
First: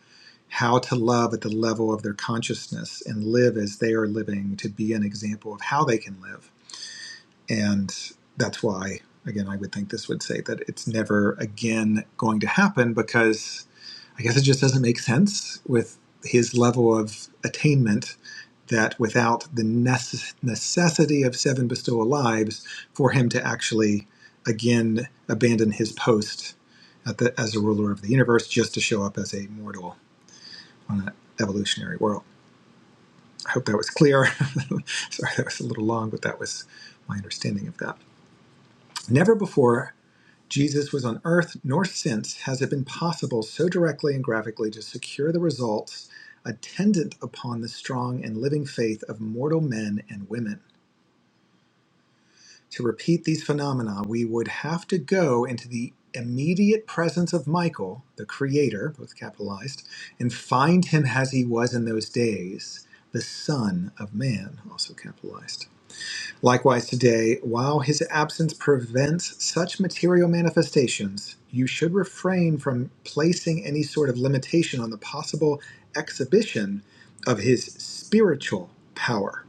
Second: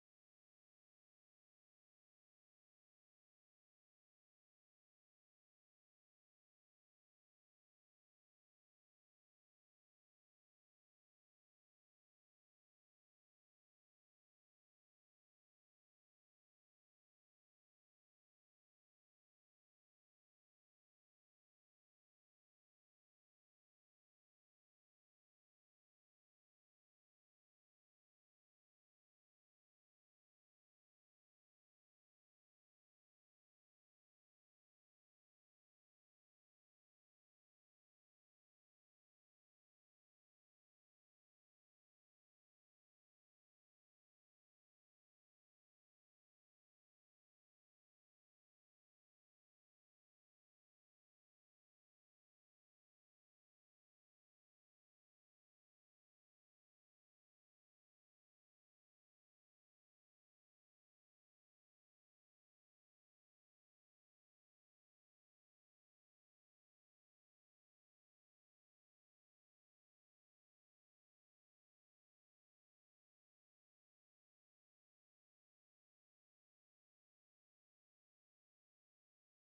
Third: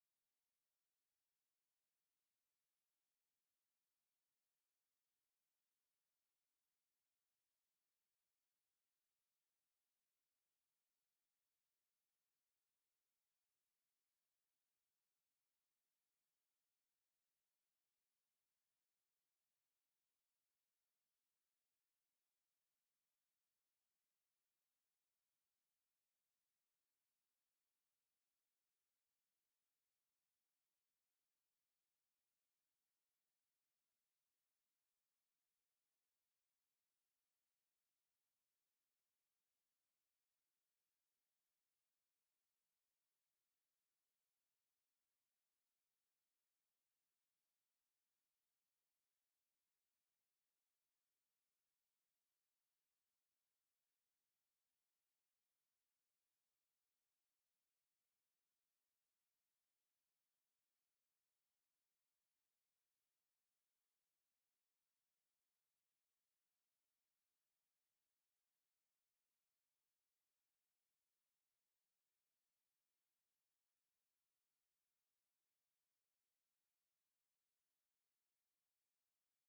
Speaker 2: how to love at the level of their consciousness and live as they are living to be an example of how they can live and that's why, again, I would think this would say that it's never again going to happen because I guess it just doesn't make sense with his level of attainment that without the necess- necessity of seven bestowal lives for him to actually again abandon his post at the, as a ruler of the universe just to show up as a mortal on an evolutionary world. I hope that was clear. Sorry, that was a little long, but that was my understanding of that. Never before Jesus was on earth nor since has it been possible so directly and graphically to secure the results attendant upon the strong and living faith of mortal men and women. To repeat these phenomena, we would have to go into the immediate presence of Michael, the Creator, both capitalized, and find him as he was in those days, the Son of Man, also capitalized. Likewise, today, while his absence prevents such material manifestations, you should refrain from placing any sort of limitation on the possible exhibition of his spiritual power.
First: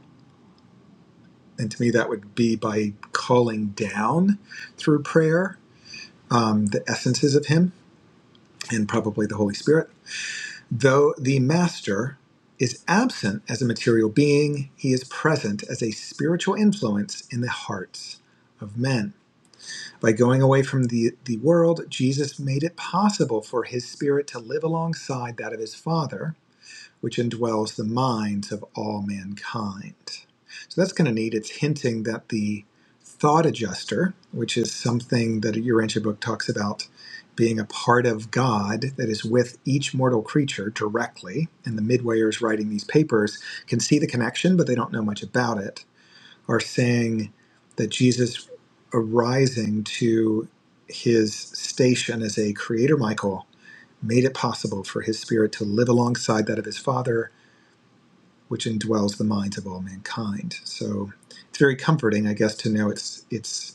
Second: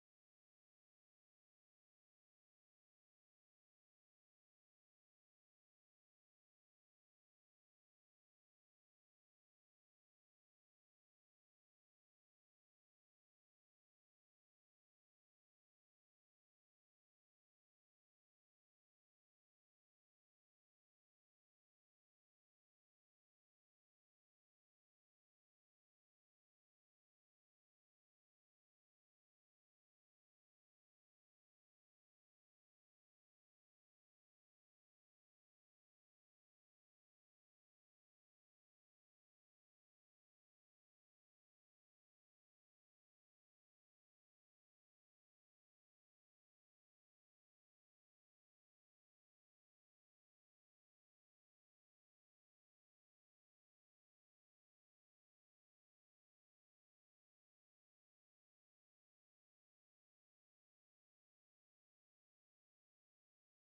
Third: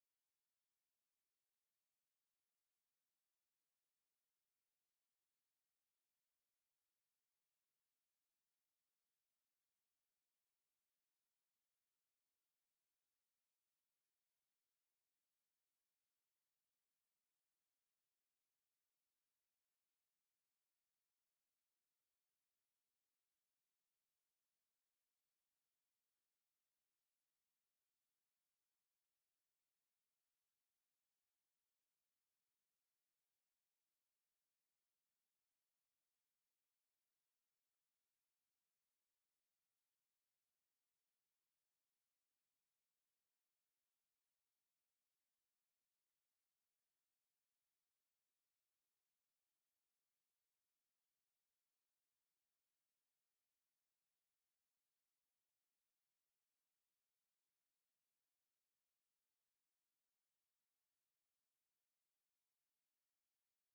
Speaker 2: And to me, that would be by calling down through prayer um, the essences of him and probably the Holy Spirit. Though the Master is absent as a material being, he is present as a spiritual influence in the hearts of men. By going away from the, the world, Jesus made it possible for his spirit to live alongside that of his Father, which indwells the minds of all mankind. So that's kind of neat. It's hinting that the thought adjuster, which is something that your ancient book talks about being a part of God that is with each mortal creature directly, and the midwayers writing these papers can see the connection, but they don't know much about it are saying that Jesus arising to his station as a creator Michael made it possible for his spirit to live alongside that of his father, which indwells the minds of all mankind. So it's very comforting, I guess, to know it's it's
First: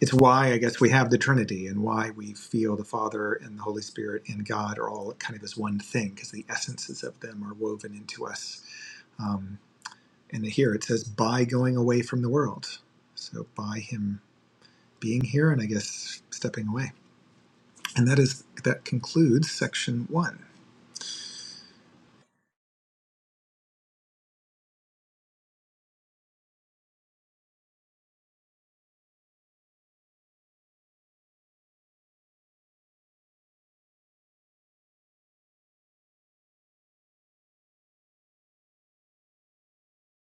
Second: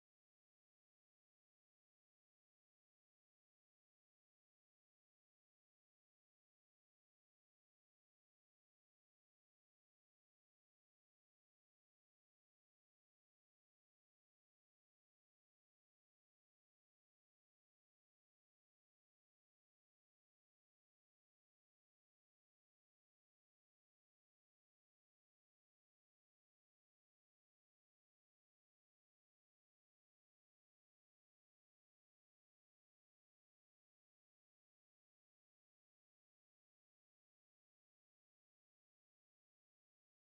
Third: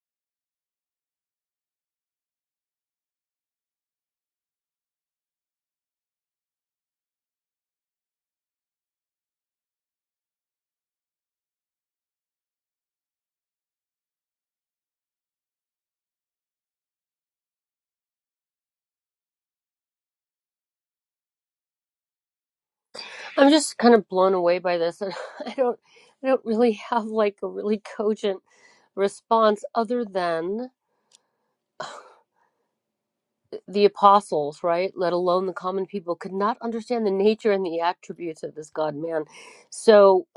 Speaker 2: it's why I guess we have the Trinity and why we feel the Father and the Holy Spirit and God are all kind of as one thing because the essences of them are woven into us. Um, and here it says, by going away from the world. So by him being here and I guess stepping away. And that is that concludes section one.
Speaker 1: I'm just kind of blown away by this. and I don't I don't really have like a really cogent response other than. the apostles, right, let alone the common people, could not understand the nature and the attributes of this God man. So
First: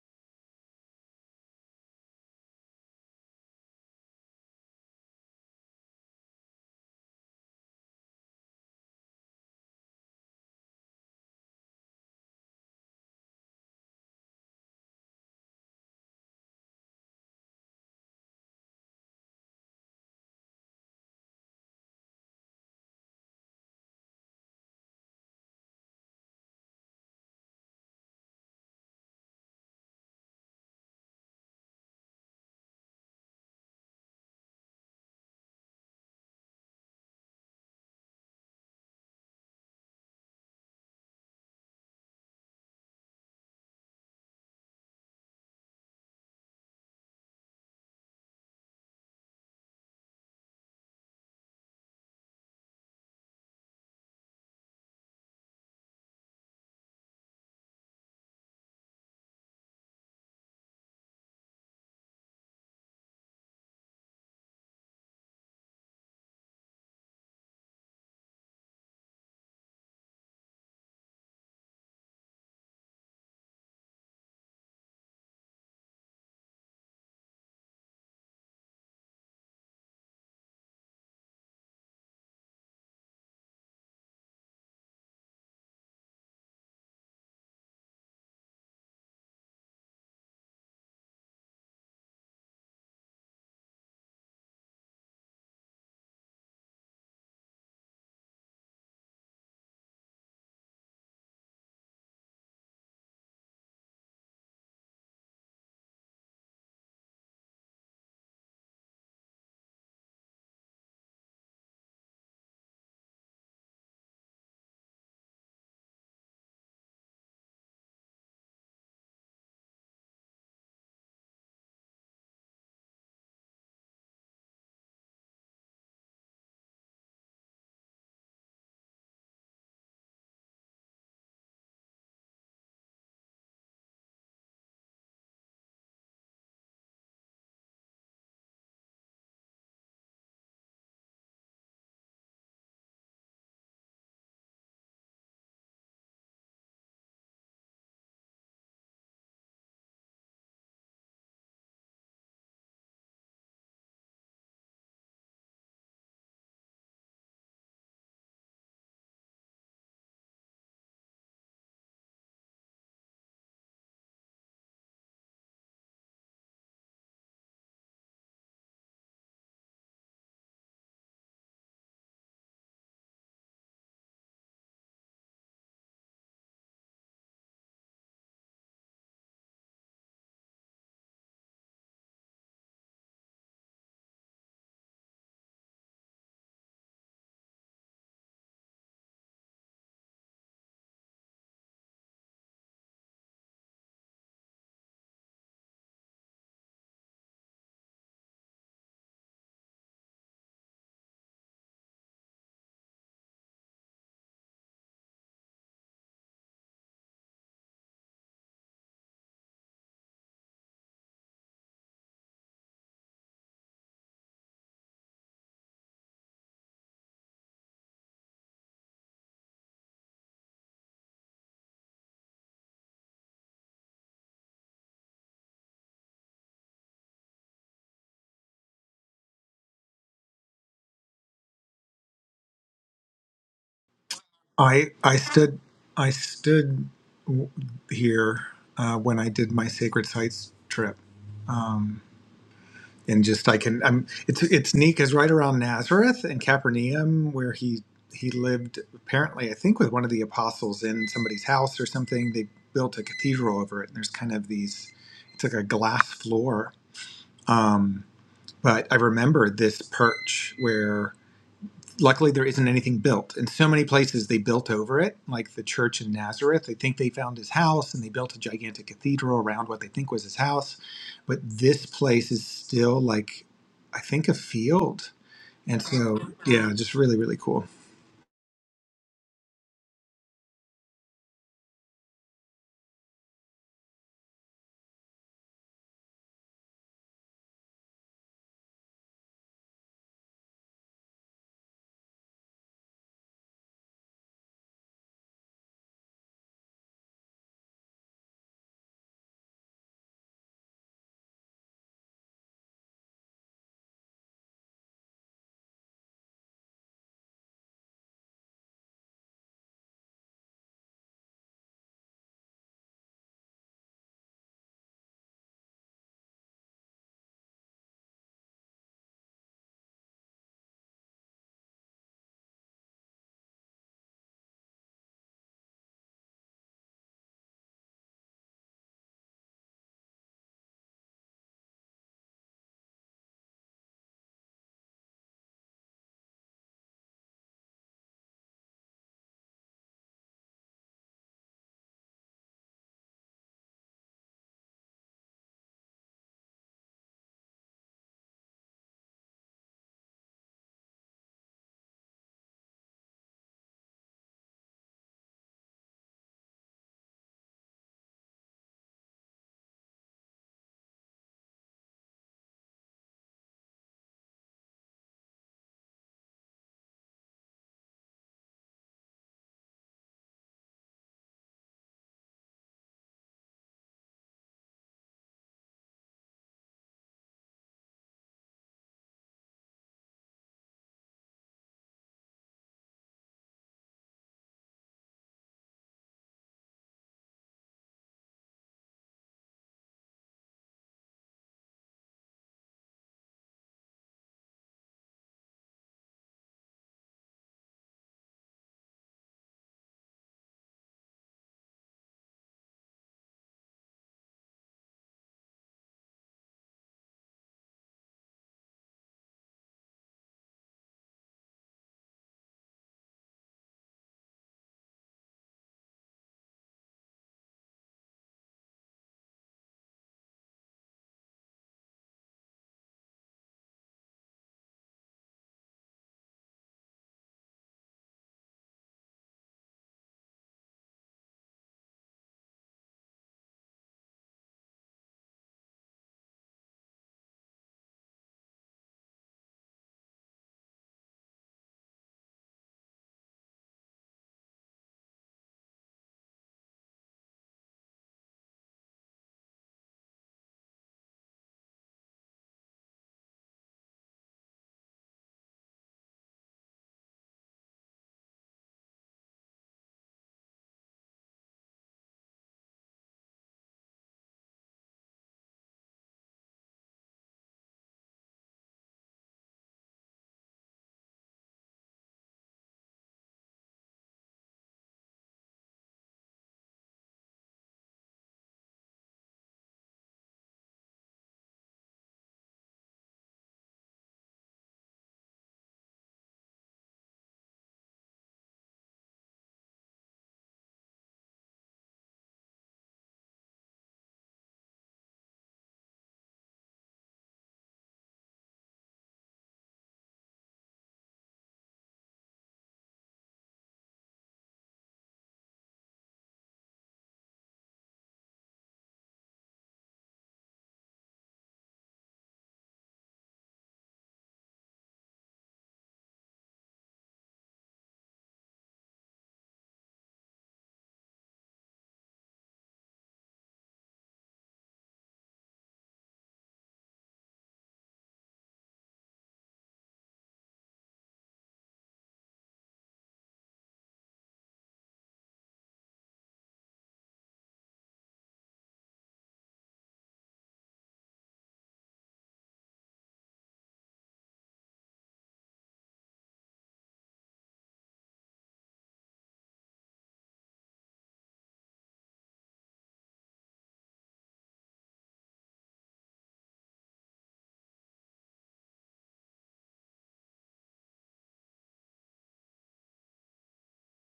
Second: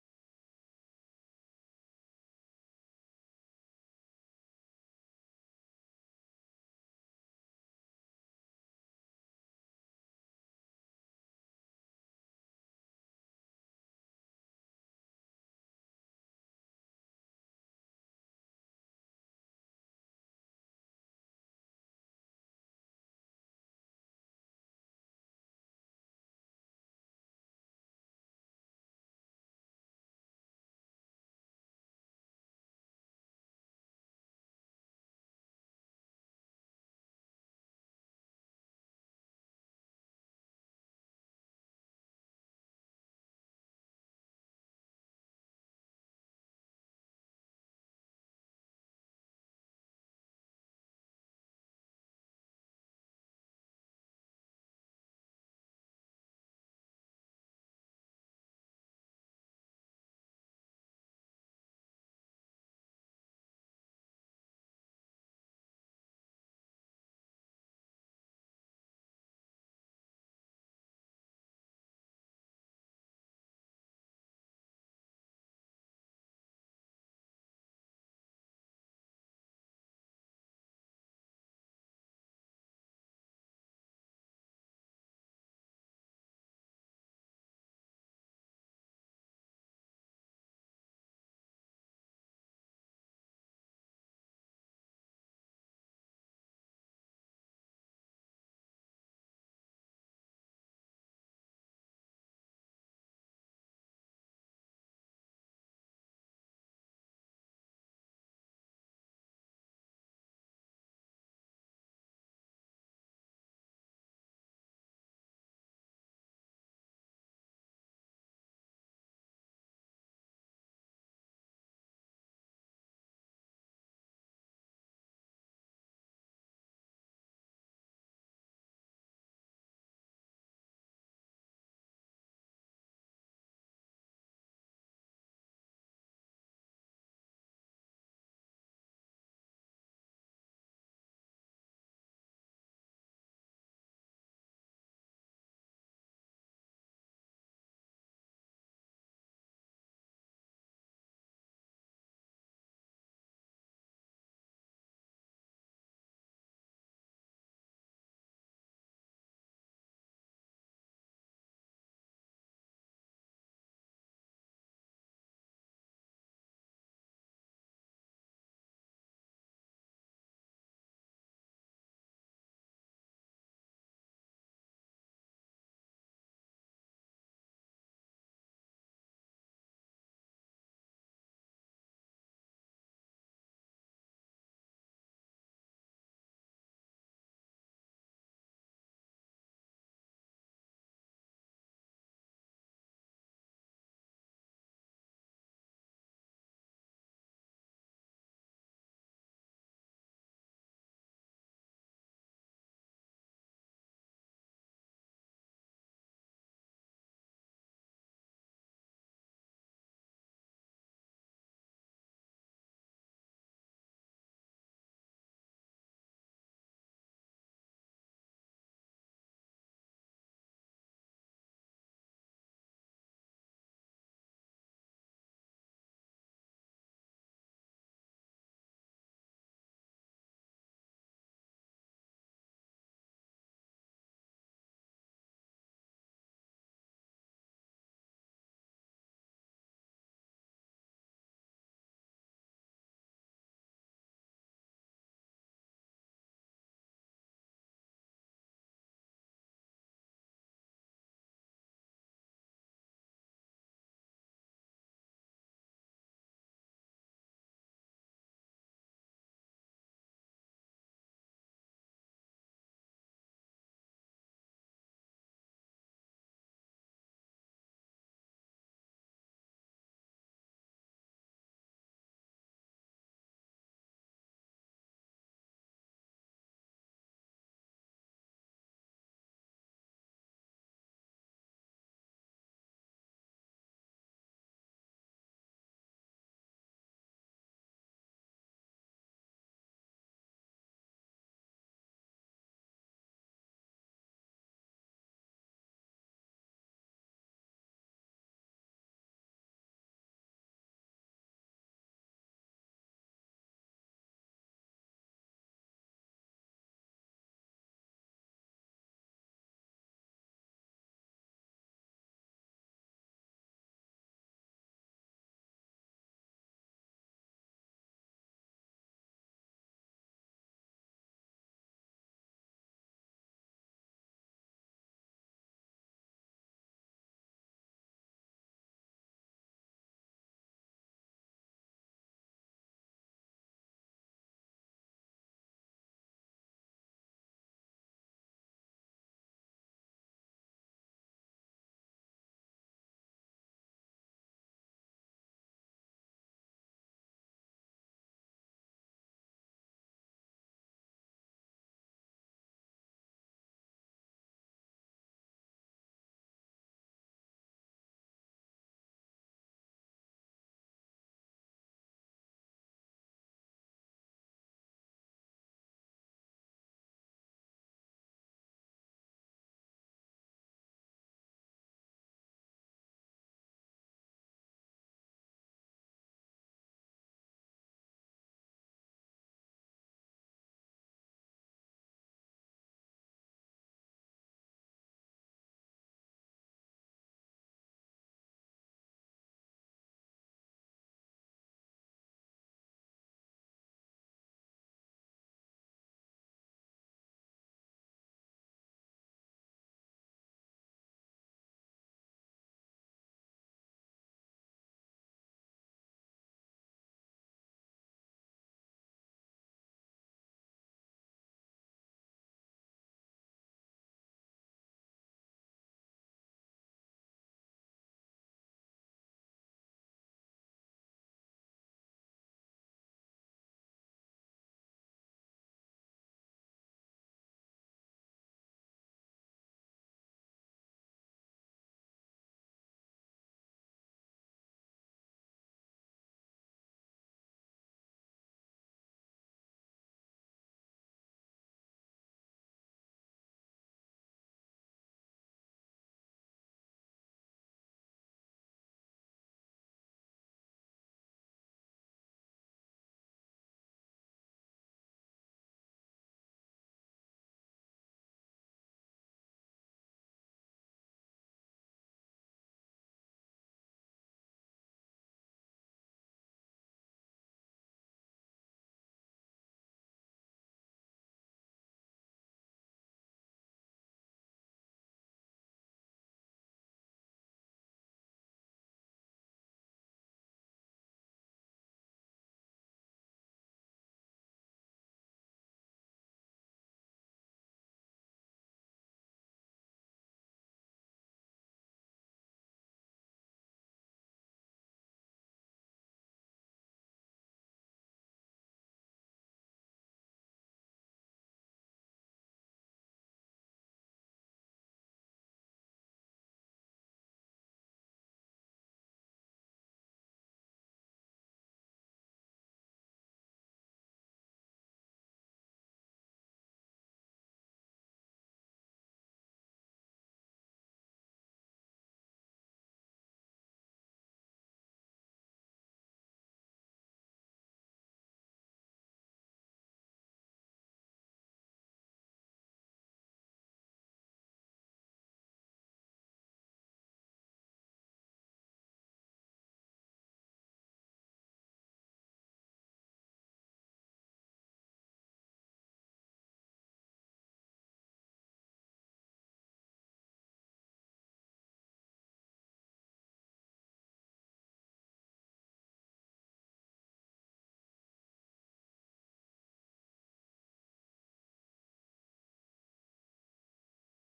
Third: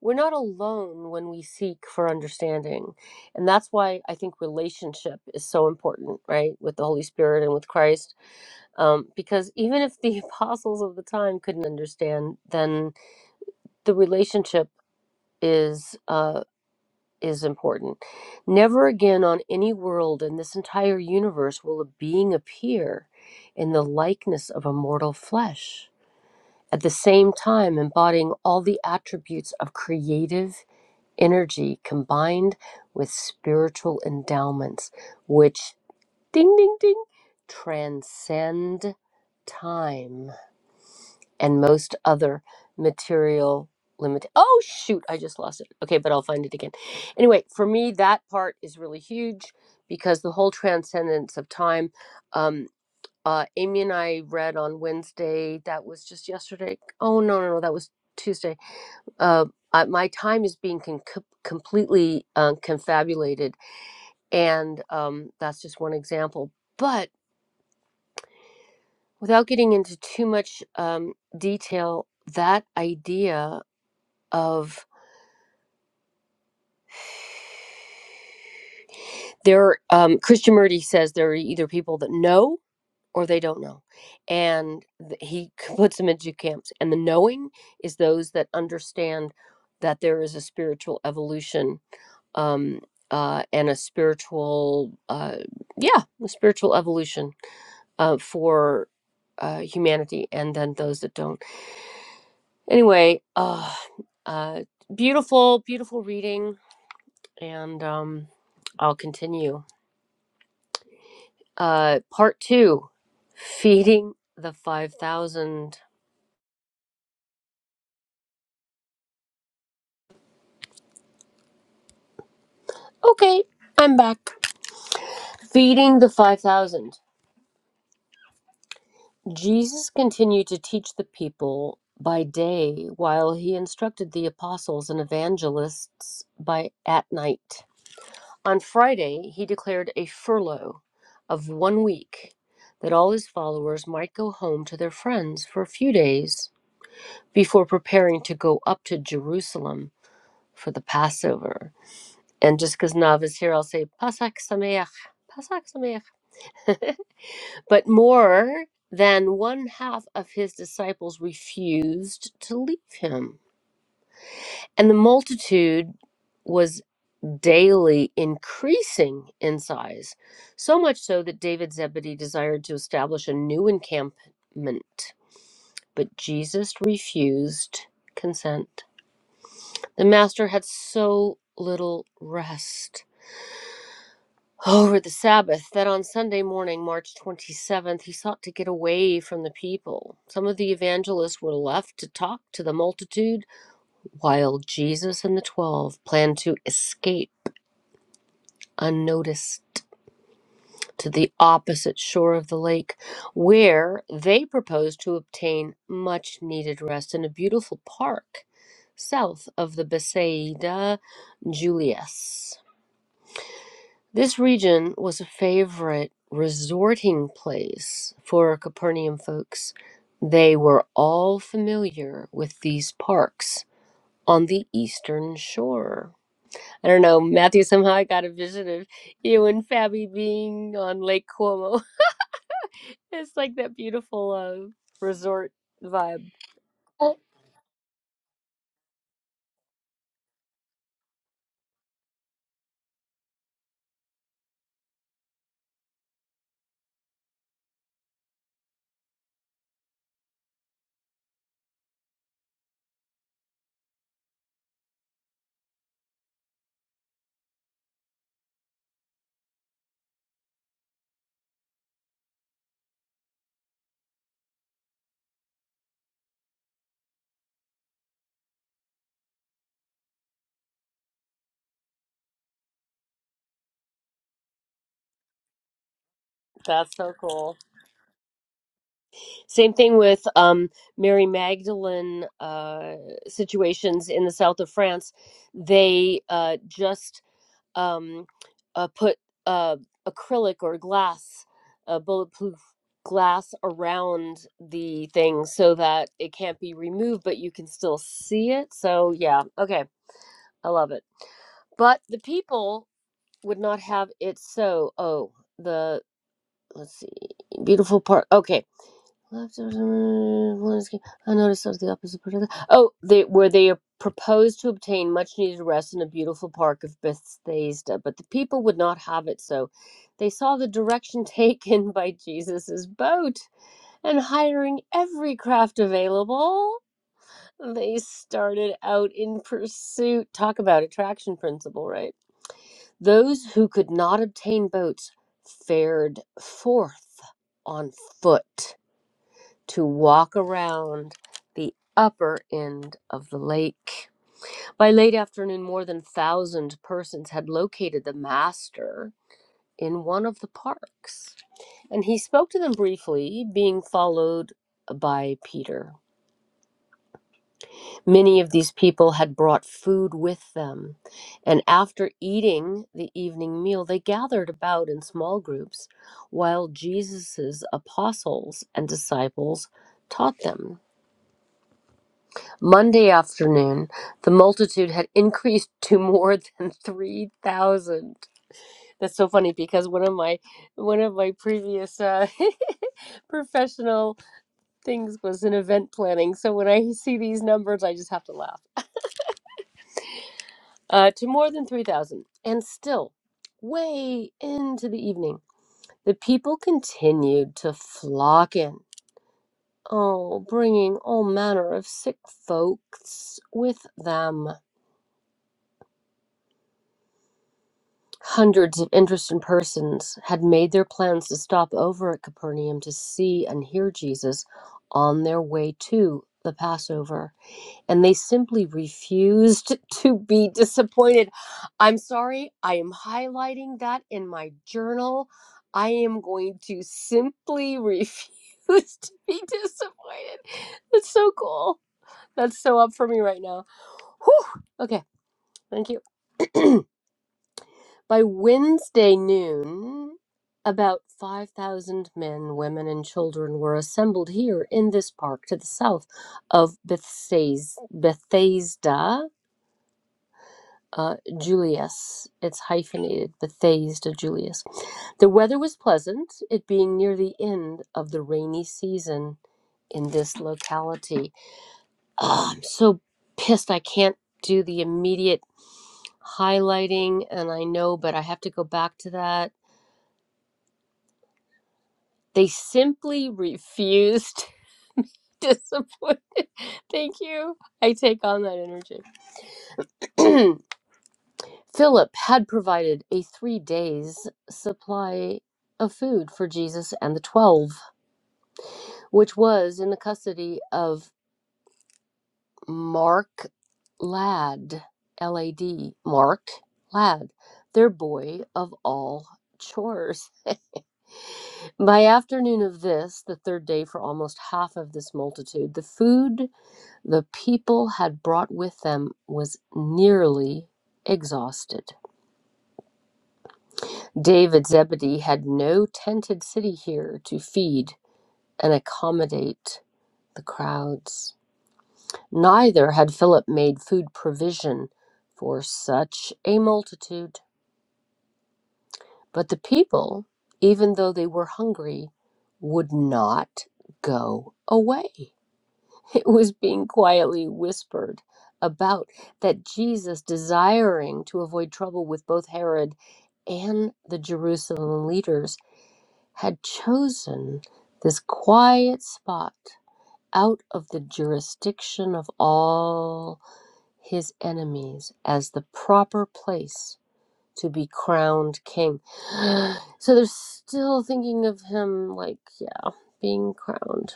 Speaker 1: we're not alone when we seek for understanding. And that's why I think relationship is so important, right, with the Holy Spirit and with Christ. Um, because even if the apostles of the time couldn't understand, then the relationship is. Uh, is important. Never again on any world in this entire universe will a being appear in the likeness of a mortal flesh, at the same time embodying all the attributes of creative energy combined with spiritual endowments, which ding ding ding transcend time and most other material limit oh shoot i just lost it okay but i'll find it again anyway for me that part is really huge because the whole transcendence of time um uh amy and i read on wednesday that was just yesterday oh no no no that was tuesday uh I, my time is being con- co- completely uh, confabulated and um that's just one example but without getting into too much um detail that idea of there are, um Krishnamurti says there are either people that know or they don't know and th- he puts them into camps and the knowing is those that understand that there is a spiritual evolution um uh and a spiritual uh yeah a spiritual evolution uh for uh humanity and then those that don't anyway uh uh beautiful beautiful reading and um, I'll continue. Uh, part two Feeding the 5,000. Okay, I'm back. Feeding the 5,000. Jesus continued to teach the people by day while he instructed the apostles and evangelists by at night. On Friday, he declared a furlough of one week that all his followers might go home to their friends for a few days before preparing to go up to Jerusalem for the Passover. And just because Nav is here, I'll say Pasach Sameach, Pasach Sameach. but more than one half of his disciples refused to leave him. And the multitude was daily increasing in size, so much so that David Zebedee desired to establish a new encampment. But Jesus refused consent. The master had so little rest over the Sabbath that on Sunday morning, March 27th, he sought to get away from the people. Some of the evangelists were left to talk to the multitude, while Jesus and the twelve planned to escape unnoticed to the opposite shore of the lake, where they proposed to obtain much needed rest in a beautiful park south of the Besaida Julius. This region was a favorite resorting place for Capernaum folks. They were all familiar with these parks on the eastern shore. I don't know, Matthew, somehow I got a vision of you and Fabi being on Lake Como. It's like that beautiful uh,
Speaker 2: I I
Speaker 1: resort
Speaker 2: stood I
Speaker 1: vibe.
Speaker 2: stood
Speaker 1: Oh.
Speaker 2: w- here uh, when I did my sacred sites trip, and just I can I'm it's it's neat because right around Nazareth and Capernaum where he he lived apparently I think with one of the apostles in somebody's house or something they built a cathedral over it and there's kind of these it's like a glass floor um, but I remember this perch where luckily there isn't anything built in so many places they built over it like the church in nazareth they think they found his house and they built a gigantic cathedral around what they think was his house but this place is still like i think a field and so yeah just
Speaker 1: That's so
Speaker 2: really really
Speaker 1: cool.
Speaker 2: cool
Speaker 1: Same thing with um, Mary Magdalene uh, situations in the south of France. They uh, just um, uh, put uh, acrylic or glass, uh, bulletproof glass around the thing so that it can't be removed, but you can still see it. So, yeah, okay, I love it. But the people would not have it so. Oh, the. Let's see. Beautiful park. Okay. Left of the- what is- I noticed of the opposite part of the. Oh, they, where they proposed to obtain much needed rest in a beautiful park of Bethsaida, but the people would not have it so. They saw the direction taken by Jesus' boat, and hiring every craft available, they started out in pursuit. Talk about attraction principle, right? Those who could not obtain boats fared forth on foot to walk around the upper end of the lake. By late afternoon, more than thousand persons had located the master in one of the parks, and he spoke to them briefly, being followed by Peter. Many of these people had brought food with them, and after eating the evening meal, they gathered about in small groups while Jesus' apostles and disciples taught them. Monday afternoon, the multitude had increased to more than 3,000. That's so funny because one of my one of my previous uh, professional things was in event planning. So when I see these numbers, I just have to laugh. uh, to more than 3,000. And still, way into the evening, the people continued to flock in, oh, bringing all manner of sick folks with them. Hundreds of interested persons had made their plans to stop over at Capernaum to see and hear Jesus on their way to the Passover. and they simply refused to be disappointed. I'm sorry, I am highlighting that in my journal. I am going to simply refuse to be disappointed. That's so cool. That's so up for me right now. Whew. Okay, thank you. By Wednesday noon, about 5,000 men, women, and children were assembled here in this park to the south of Bethsaida, uh, Julius. It's hyphenated, Bethesda Julius. The weather was pleasant, it being near the end of the rainy season in this locality. Ah, I'm so pissed I can't do the immediate highlighting, and I know, but I have to go back to that. They simply refused. Disappointed. Thank you. I take on that energy. Philip had provided a three days' supply of food for Jesus and the twelve, which was in the custody of Mark Ladd, L A D, Mark Ladd, their boy of all chores. By afternoon of this, the third day for almost half of this multitude, the food the people had brought with them was nearly exhausted. David Zebedee had no tented city here to feed and accommodate the crowds. Neither had Philip made food provision for such a multitude. But the people, even though they were hungry, would not go away. It was being quietly whispered about that Jesus, desiring to avoid trouble with both Herod and the Jerusalem leaders, had chosen this quiet spot out of the jurisdiction of all his enemies as the proper place to be crowned king. So they're still thinking of him like, yeah, being crowned.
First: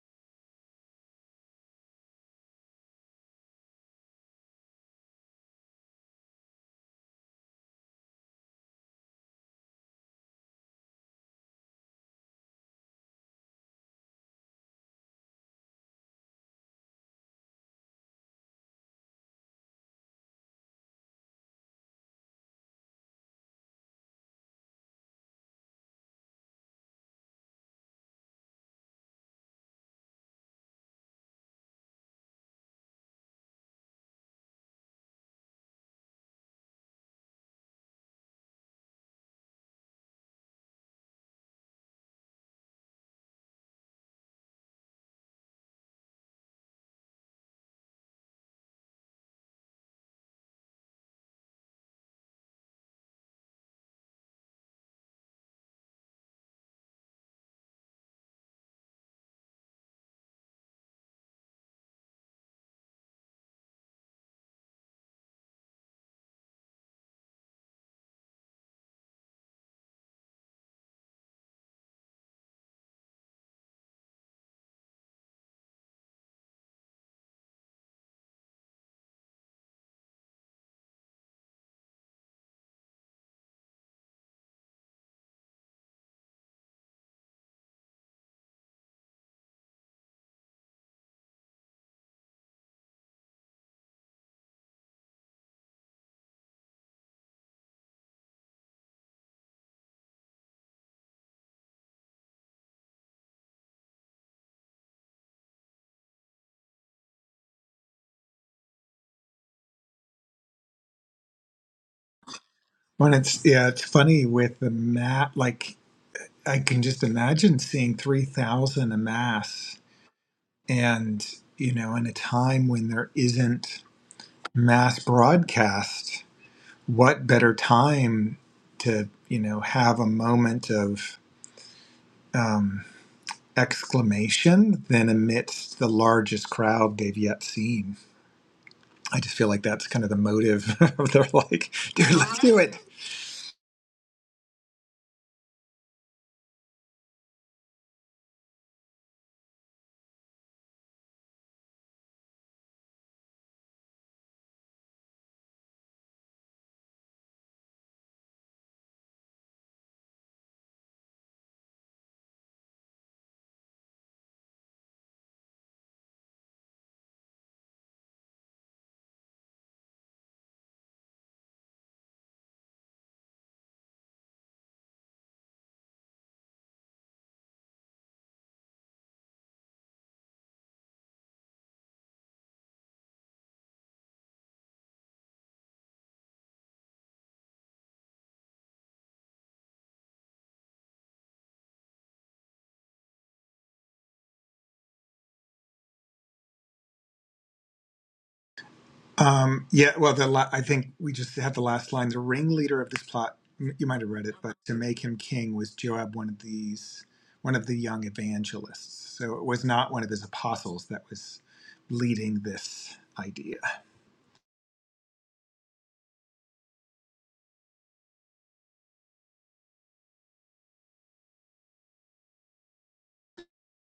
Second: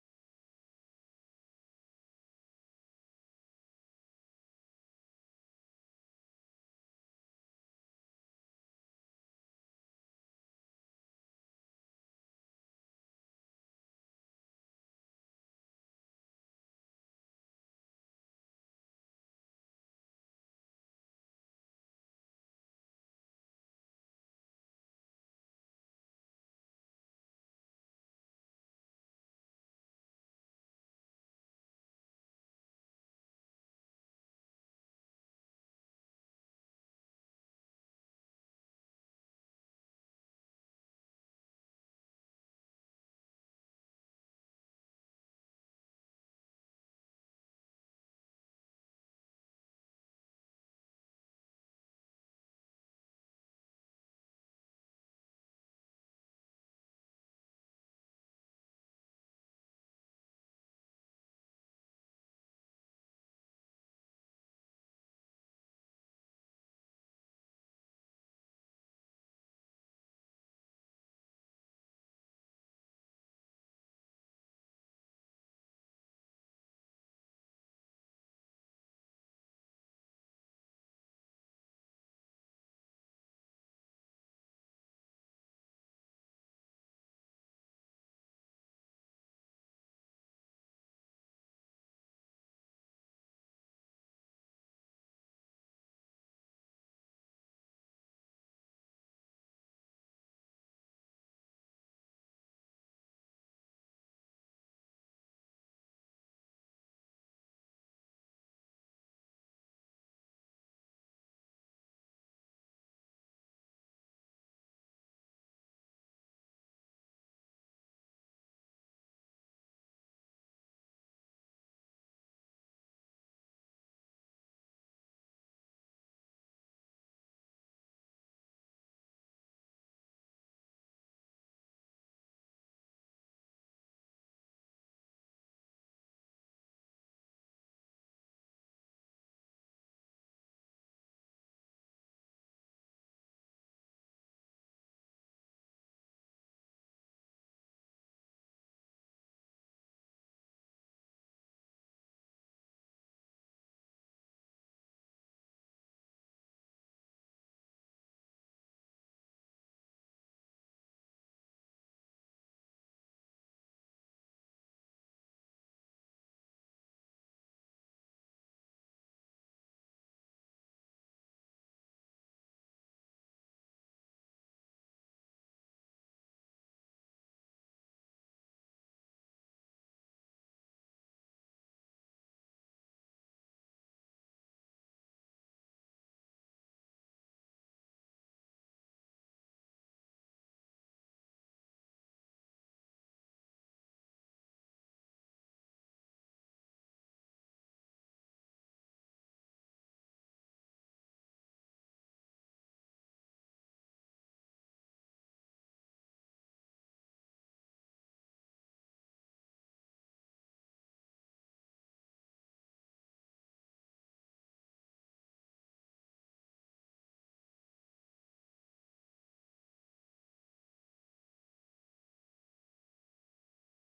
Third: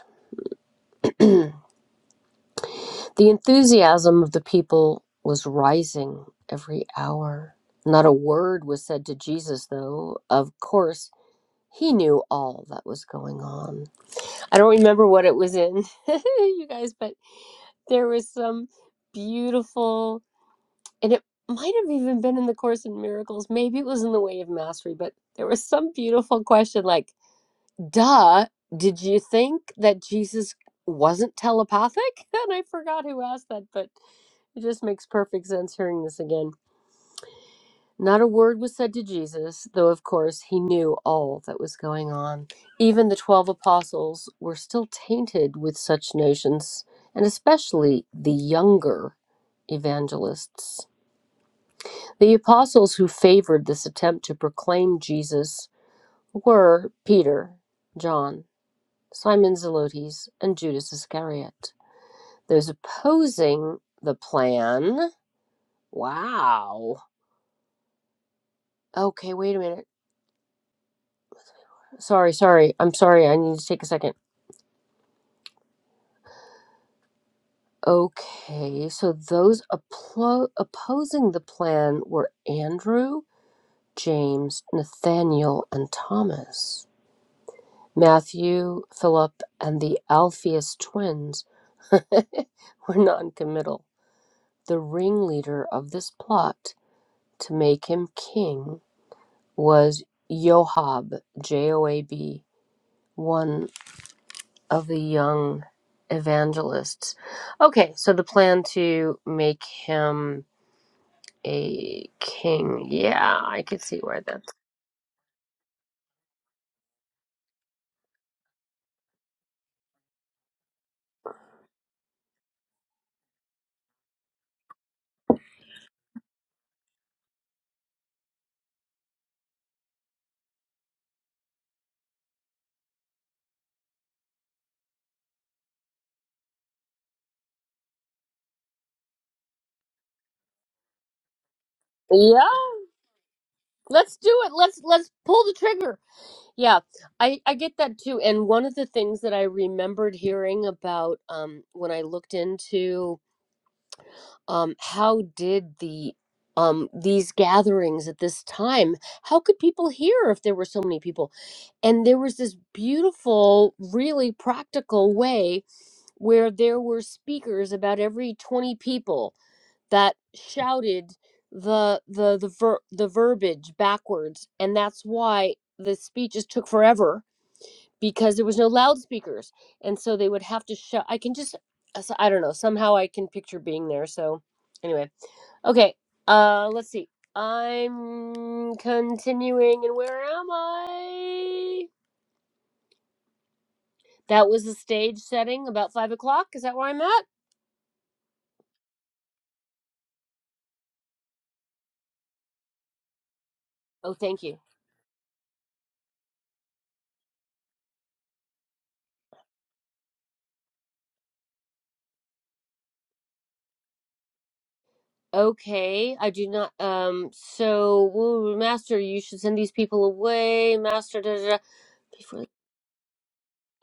Speaker 1: The enthusiasm of the people was rising every hour. Not a word was said to Jesus, though. Of course, he knew all that was going on. I don't remember what it was in, you guys, but there was some beautiful, and it might have even been in the Course in Miracles. Maybe it was in the Way of Mastery, but there was some beautiful question like, duh, did you think that Jesus wasn't telepathic? And I forgot who asked that, but it just makes perfect sense hearing this again. Not a word was said to Jesus, though of course he knew all that was going on. Even the 12 apostles were still tainted with such notions, and especially the younger evangelists. The apostles who favored this attempt to proclaim Jesus were Peter, John, Simon Zelotes, and Judas Iscariot. Those opposing the plan. Wow. Okay, wait a minute. Sorry, sorry. I'm sorry. I need to take a second. Okay, so those applo- opposing the plan were Andrew, James, Nathaniel, and Thomas. Matthew, Philip, and the Alphaeus twins were non-committal. The ringleader of this plot to make him king was Joab, J-O-A-B, one of the young evangelists. Okay, so the plan to make him a king.
Speaker 2: when
Speaker 1: Yeah,
Speaker 2: it's
Speaker 1: I
Speaker 2: yeah
Speaker 1: could
Speaker 2: it's
Speaker 1: see where
Speaker 2: funny
Speaker 1: that's.
Speaker 2: with the map like i can just imagine seeing 3000 a mass and you know in a time when there isn't mass broadcast what better time to you know have a moment of um, exclamation than amidst the largest crowd they've yet seen i just feel like that's kind of the motive of are like dude let's
Speaker 1: Yeah,
Speaker 2: do it
Speaker 1: let's do it. Let's let's pull the trigger. Yeah, I I get that too. And one of the things that I remembered hearing about um when I looked into um how did the um these gatherings at this time how could people hear if there were so many people and there was this beautiful really practical way where there were speakers about every 20 people that shouted the the the ver- the verbiage backwards and that's why the speeches took forever because there was no loudspeakers and so they would have to shout i can just as- i don't know somehow i can picture being there so anyway okay uh let's see i'm continuing and where am i that was the stage setting about five o'clock is that where i'm at
Speaker 2: um, yeah well the la- i think we just had the last line the ringleader of this plot m- you might have
Speaker 1: oh
Speaker 2: read it
Speaker 1: thank
Speaker 2: but
Speaker 1: you
Speaker 2: to make him king was joab one of these one of the young evangelists so it was not one of his apostles that was leading this idea
Speaker 1: Okay, I do not. Um, so, woo, Master, you should send these people away. Master, da, da, da, before.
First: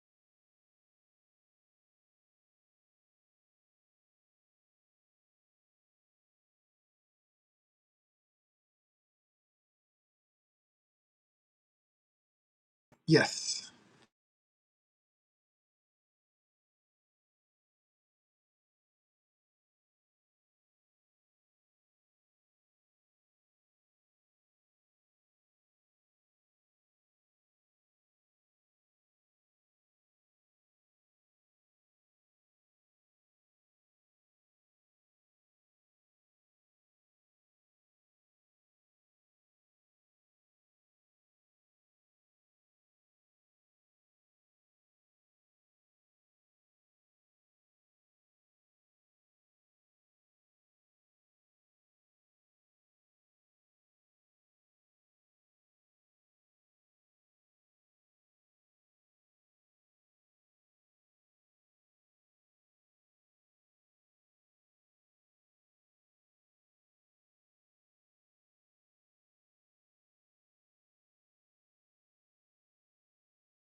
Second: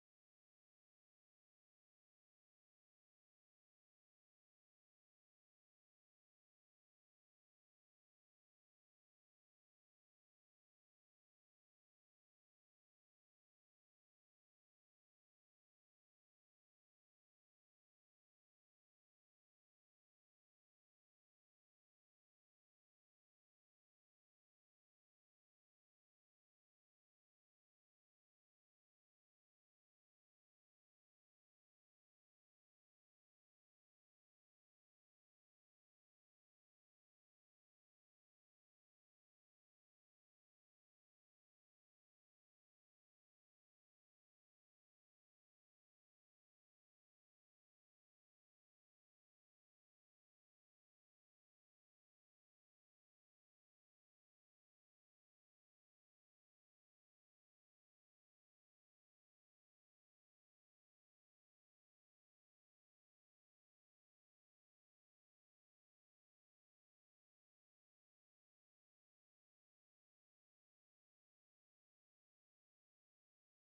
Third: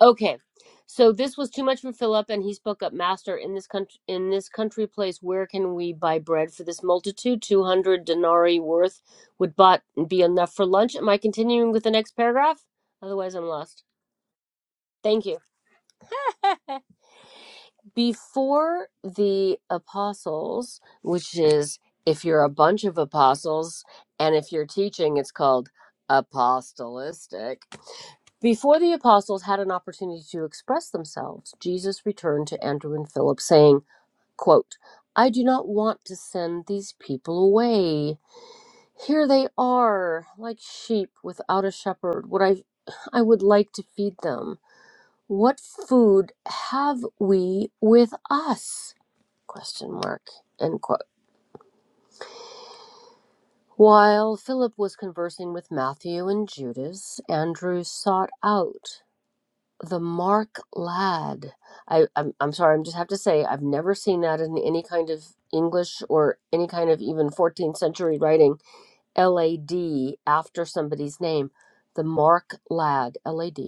Speaker 1: Okay, so this was too much for Philip, and he spoke up. Master, in this country, in this country place, where can we buy bread for this multitude? Two hundred denarii worth would bought be enough for lunch. Am I continuing with the next paragraph? Otherwise, I'm
Speaker 2: yes
Speaker 1: lost. Thank you. before the apostles, which is if you're a bunch of apostles and if you're teaching, it's called apostolistic. Before the apostles had an opportunity to express themselves, Jesus returned to Andrew and Philip, saying, quote, I do not want to send these people away. Here they are, like sheep without a shepherd. Would I I would like to feed them. What food have we with us? question mark end quote while philip was conversing with matthew and judas andrew sought out the mark lad I, I'm, I'm sorry i'm just have to say i've never seen that in any kind of english or any kind of even 14th century writing lad after somebody's name the mark lad lad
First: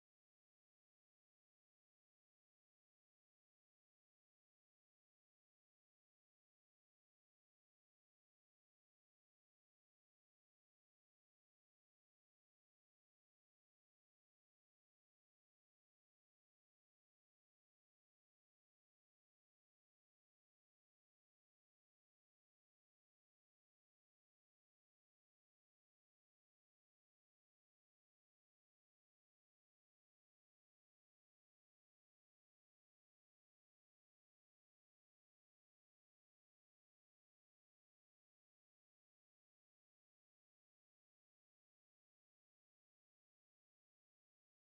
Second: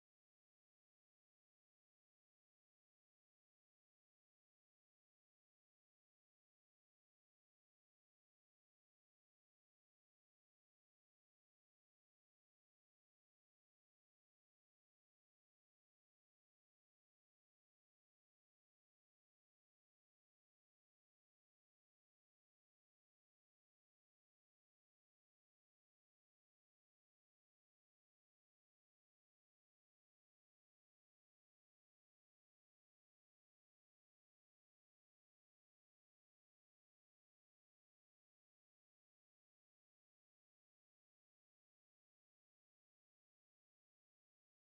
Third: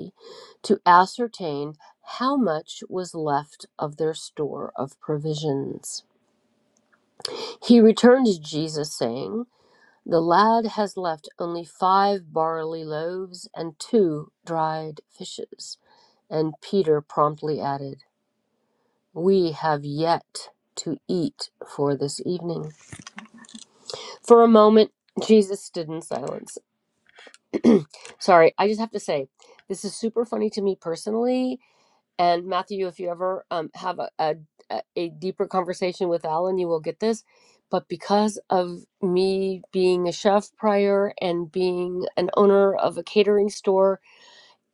Speaker 1: to ascertain how much was left of their store of provisions he returned to jesus saying The lad has left only five barley loaves and two dried fishes. And Peter promptly added, We have yet to eat for this evening. For a moment, Jesus stood in silence. Sorry, I just have to say, this is super funny to me personally And Matthew, if you ever um, have a, a a deeper conversation with Alan, you will get this. But because of me being a chef prior and being an owner of a catering store,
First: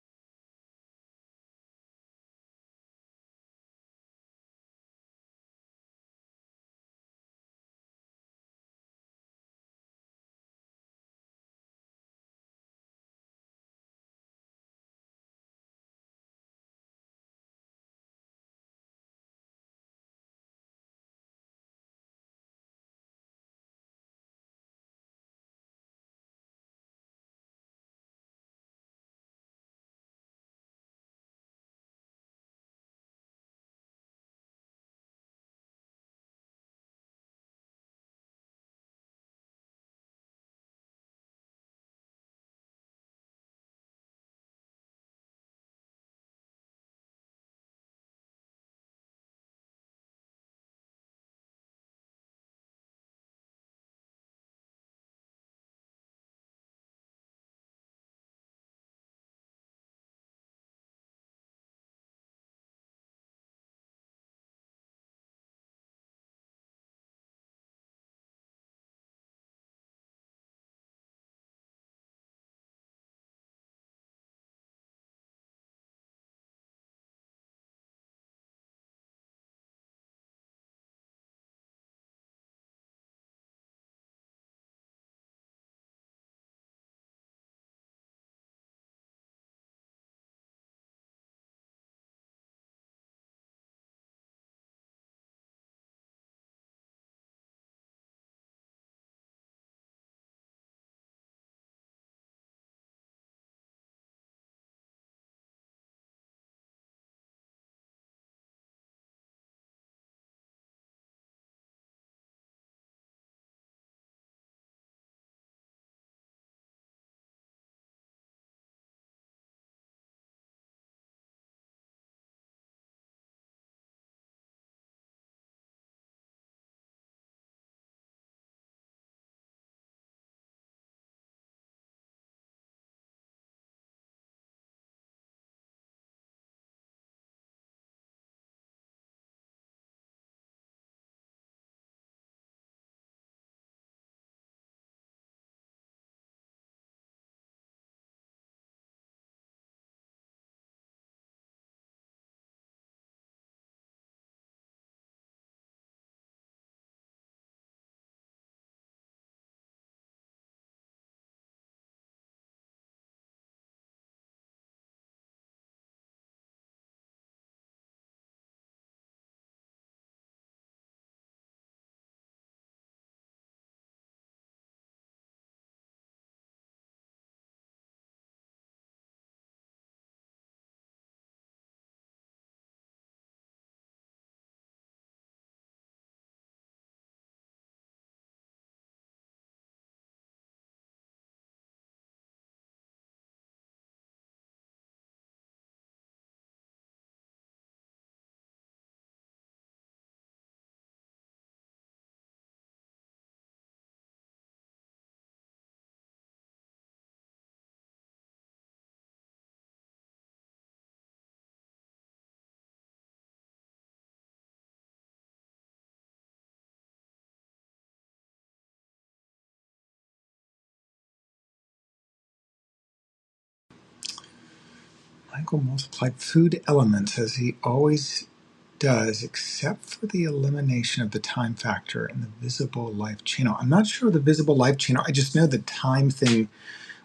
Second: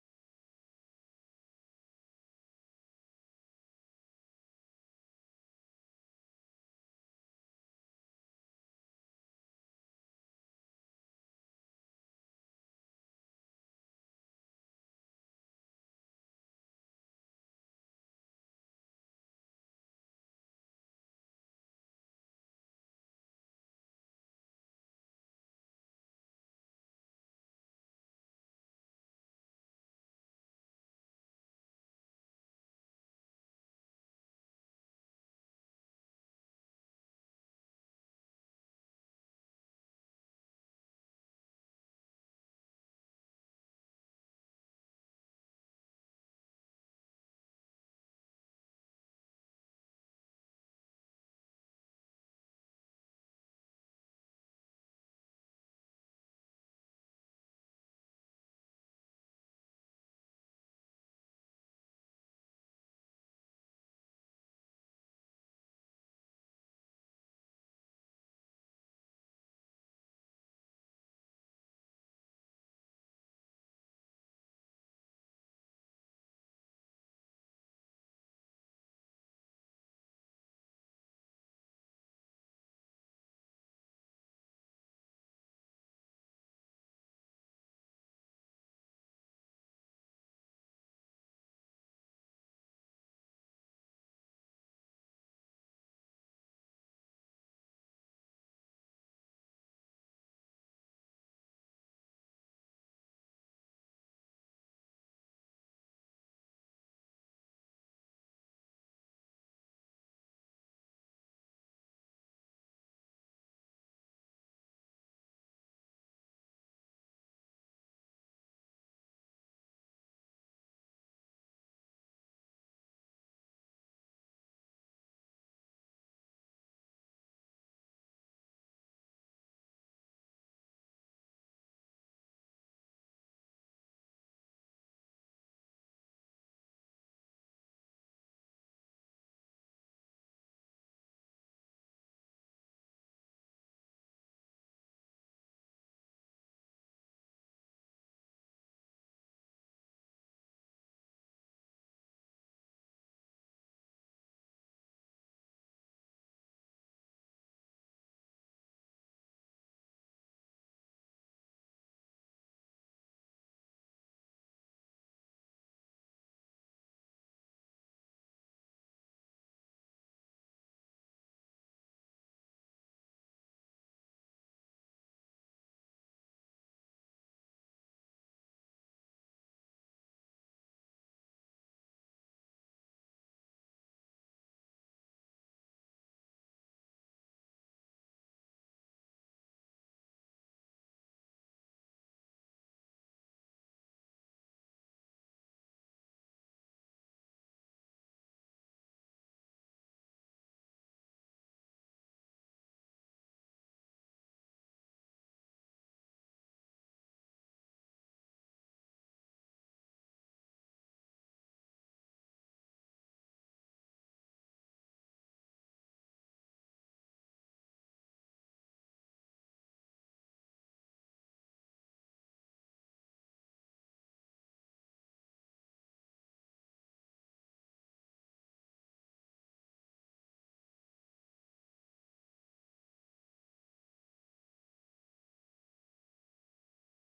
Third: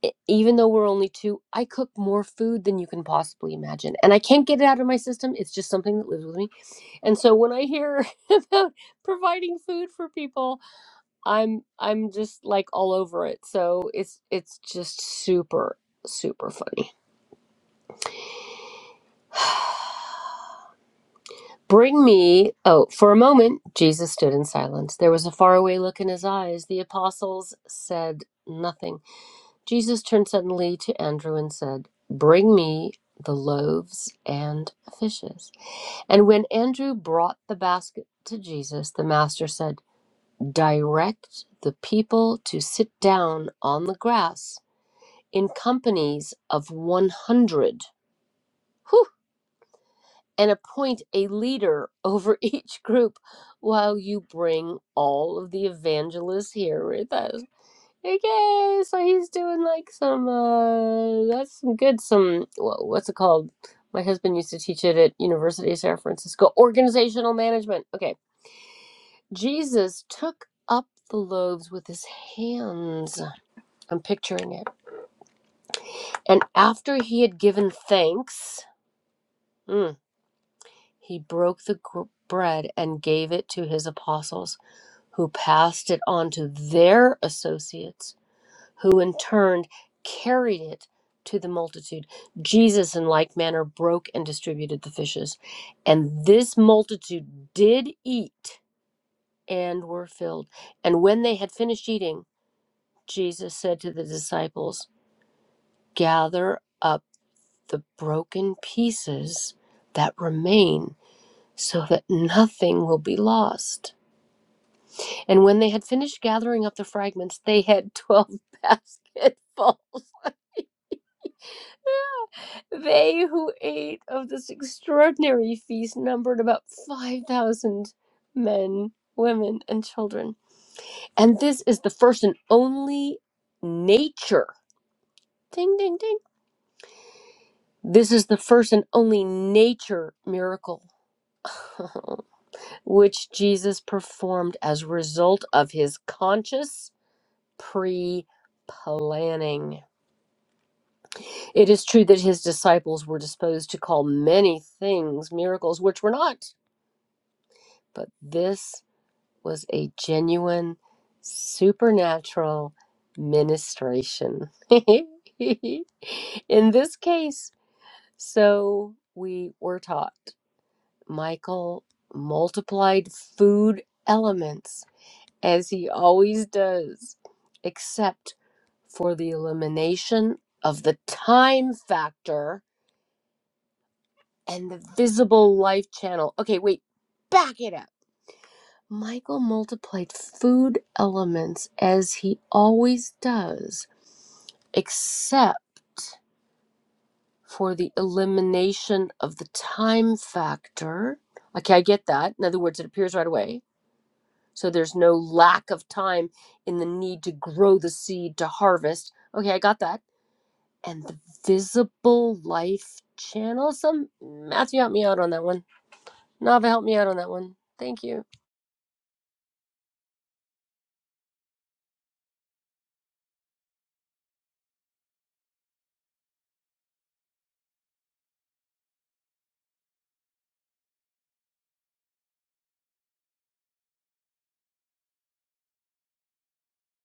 Speaker 1: e- even though we're only two, I cook more food than you can possibly imagine. And I can't get it out of my system. It's just something that lives with me. And so when I hear about providing food for people, I'm I'm just like all over it. So it's it's just super super funny. Bring me. Oh, for a moment, Jesus stood in silence. There was a faraway look in his eyes. The apostles said nothing. Jesus turned suddenly to Andrew and said, Bring me the loaves and fishes. And when Andrew brought the basket to Jesus, the master said, Direct the people to sit down on the grass in companies of 100. Whew! and appoint a leader over each group while you bring all of the evangelists here with us. Okay, so he's doing like some uh that's some good some wha- what's it called? My husband used to teach it at University of San Francisco. Organizational management. Okay. Jesus took up the loaves with his hands. I'm picturing it. And after he had given thanks, hmm, He broke the bread and gave it to his apostles, who passed it on to their associates, who in turn carried it to the multitude. Jesus, in like manner, broke and distributed the fishes. And this multitude did eat and were filled. And when they had finished eating, Jesus said to the disciples, Gather up the broken pieces that remain so that nothing will be lost. And when they had finished gathering up the fragments, they had twelve basketfuls. They who ate of this extraordinary feast numbered about 5,000 men, women, and children. And this is the first and only nature. Ding, ding, ding. This is the first and only nature miracle which Jesus performed as a result of his conscious pre planning. It is true that his disciples were disposed to call many things miracles, which were not, but this was a genuine supernatural ministration. In this case, so we were taught, Michael multiplied food elements as he always does, except for the elimination of the time factor and the visible life channel. Okay, wait, back it up. Michael multiplied food elements as he always does, except for the elimination of the time factor. Okay, I get that. In other words, it appears right away. So there's no lack of time in the need to grow the seed to harvest. Okay, I got that. And the visible life channel. Some Matthew help me out on that one. Nava help me out on that one. Thank you.
Speaker 2: Michael multiplied food elements as he always does except for the elimination of the time factor and the visible life channel. I'm not sure the visible life channel. I just know the time thing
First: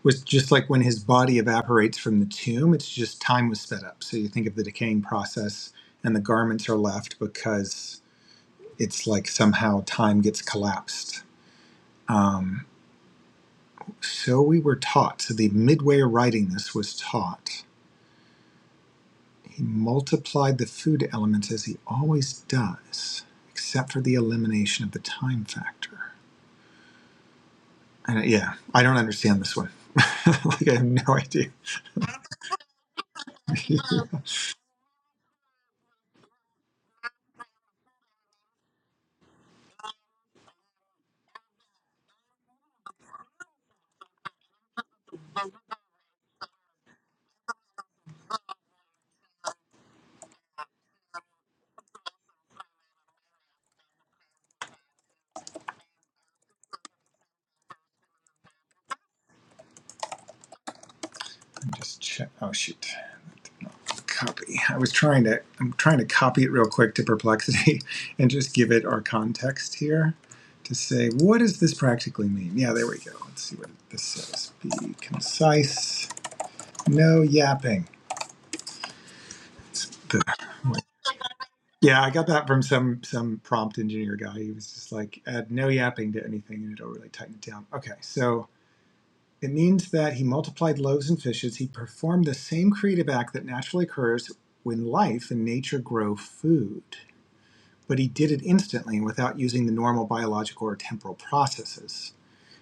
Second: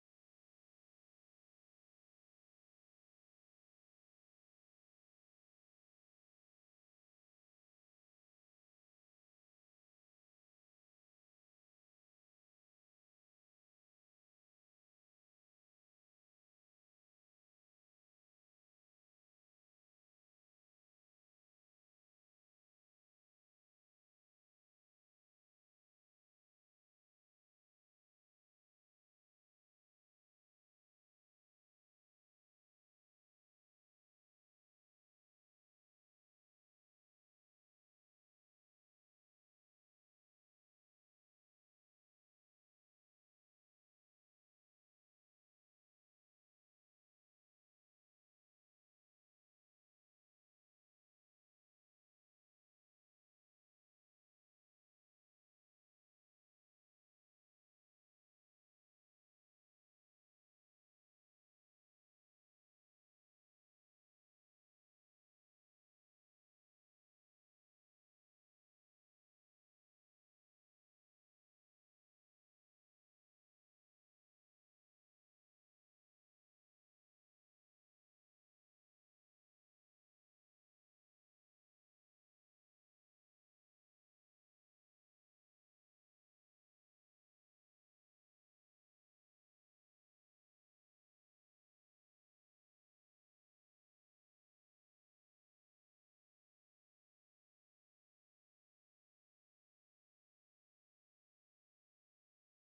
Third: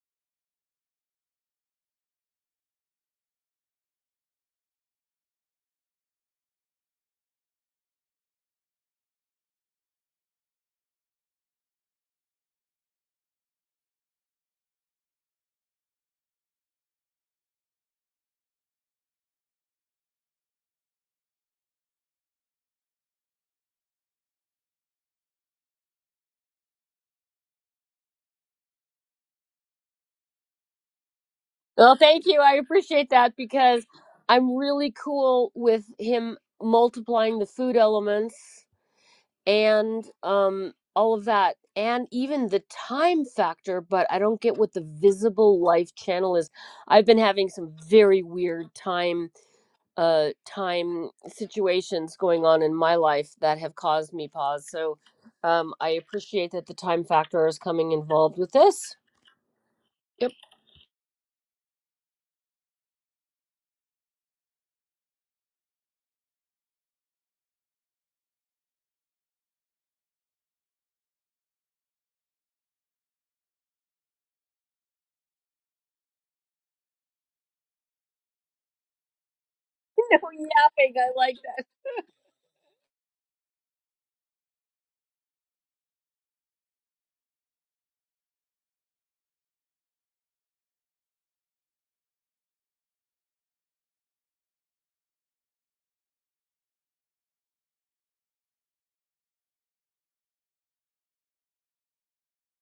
Speaker 2: was just like when his body evaporates from the tomb, it's just time was sped up. So you think of the decaying process and the garments are left because it's like somehow time gets collapsed. Um, so we were taught. So the midway writing this was taught He multiplied the food elements as he always does, except for the elimination of the time factor. And uh, yeah, I don't understand this one. like I have no idea.
Speaker 1: Well, thank you. I appreciate that because
Speaker 2: I'm
Speaker 1: I'm really cool with him multiplying the food elements and um all of that and even the time factor, but I don't get what the visible life channel is. I've been having some very weird time uh time situations going on in my life that have caused me pause. So um I appreciate that the time factor is coming involved with this. Yep.
Speaker 2: just check. Oh shoot, copy. I was trying to. I'm trying to copy it real quick to Perplexity and just give it our context here to say what does this practically mean. Yeah, there we go. Let's see what this says. Be concise. No yapping. It's
Speaker 1: No
Speaker 2: the-
Speaker 1: yapping. I like
Speaker 2: Yeah, I got that from some some prompt engineer guy. He was just like, add no yapping to anything and it'll really tighten it down. Okay, so it means that he multiplied loaves and fishes. He performed the same creative act that naturally occurs when life and nature grow food. But he did it instantly and without using the normal biological or temporal processes.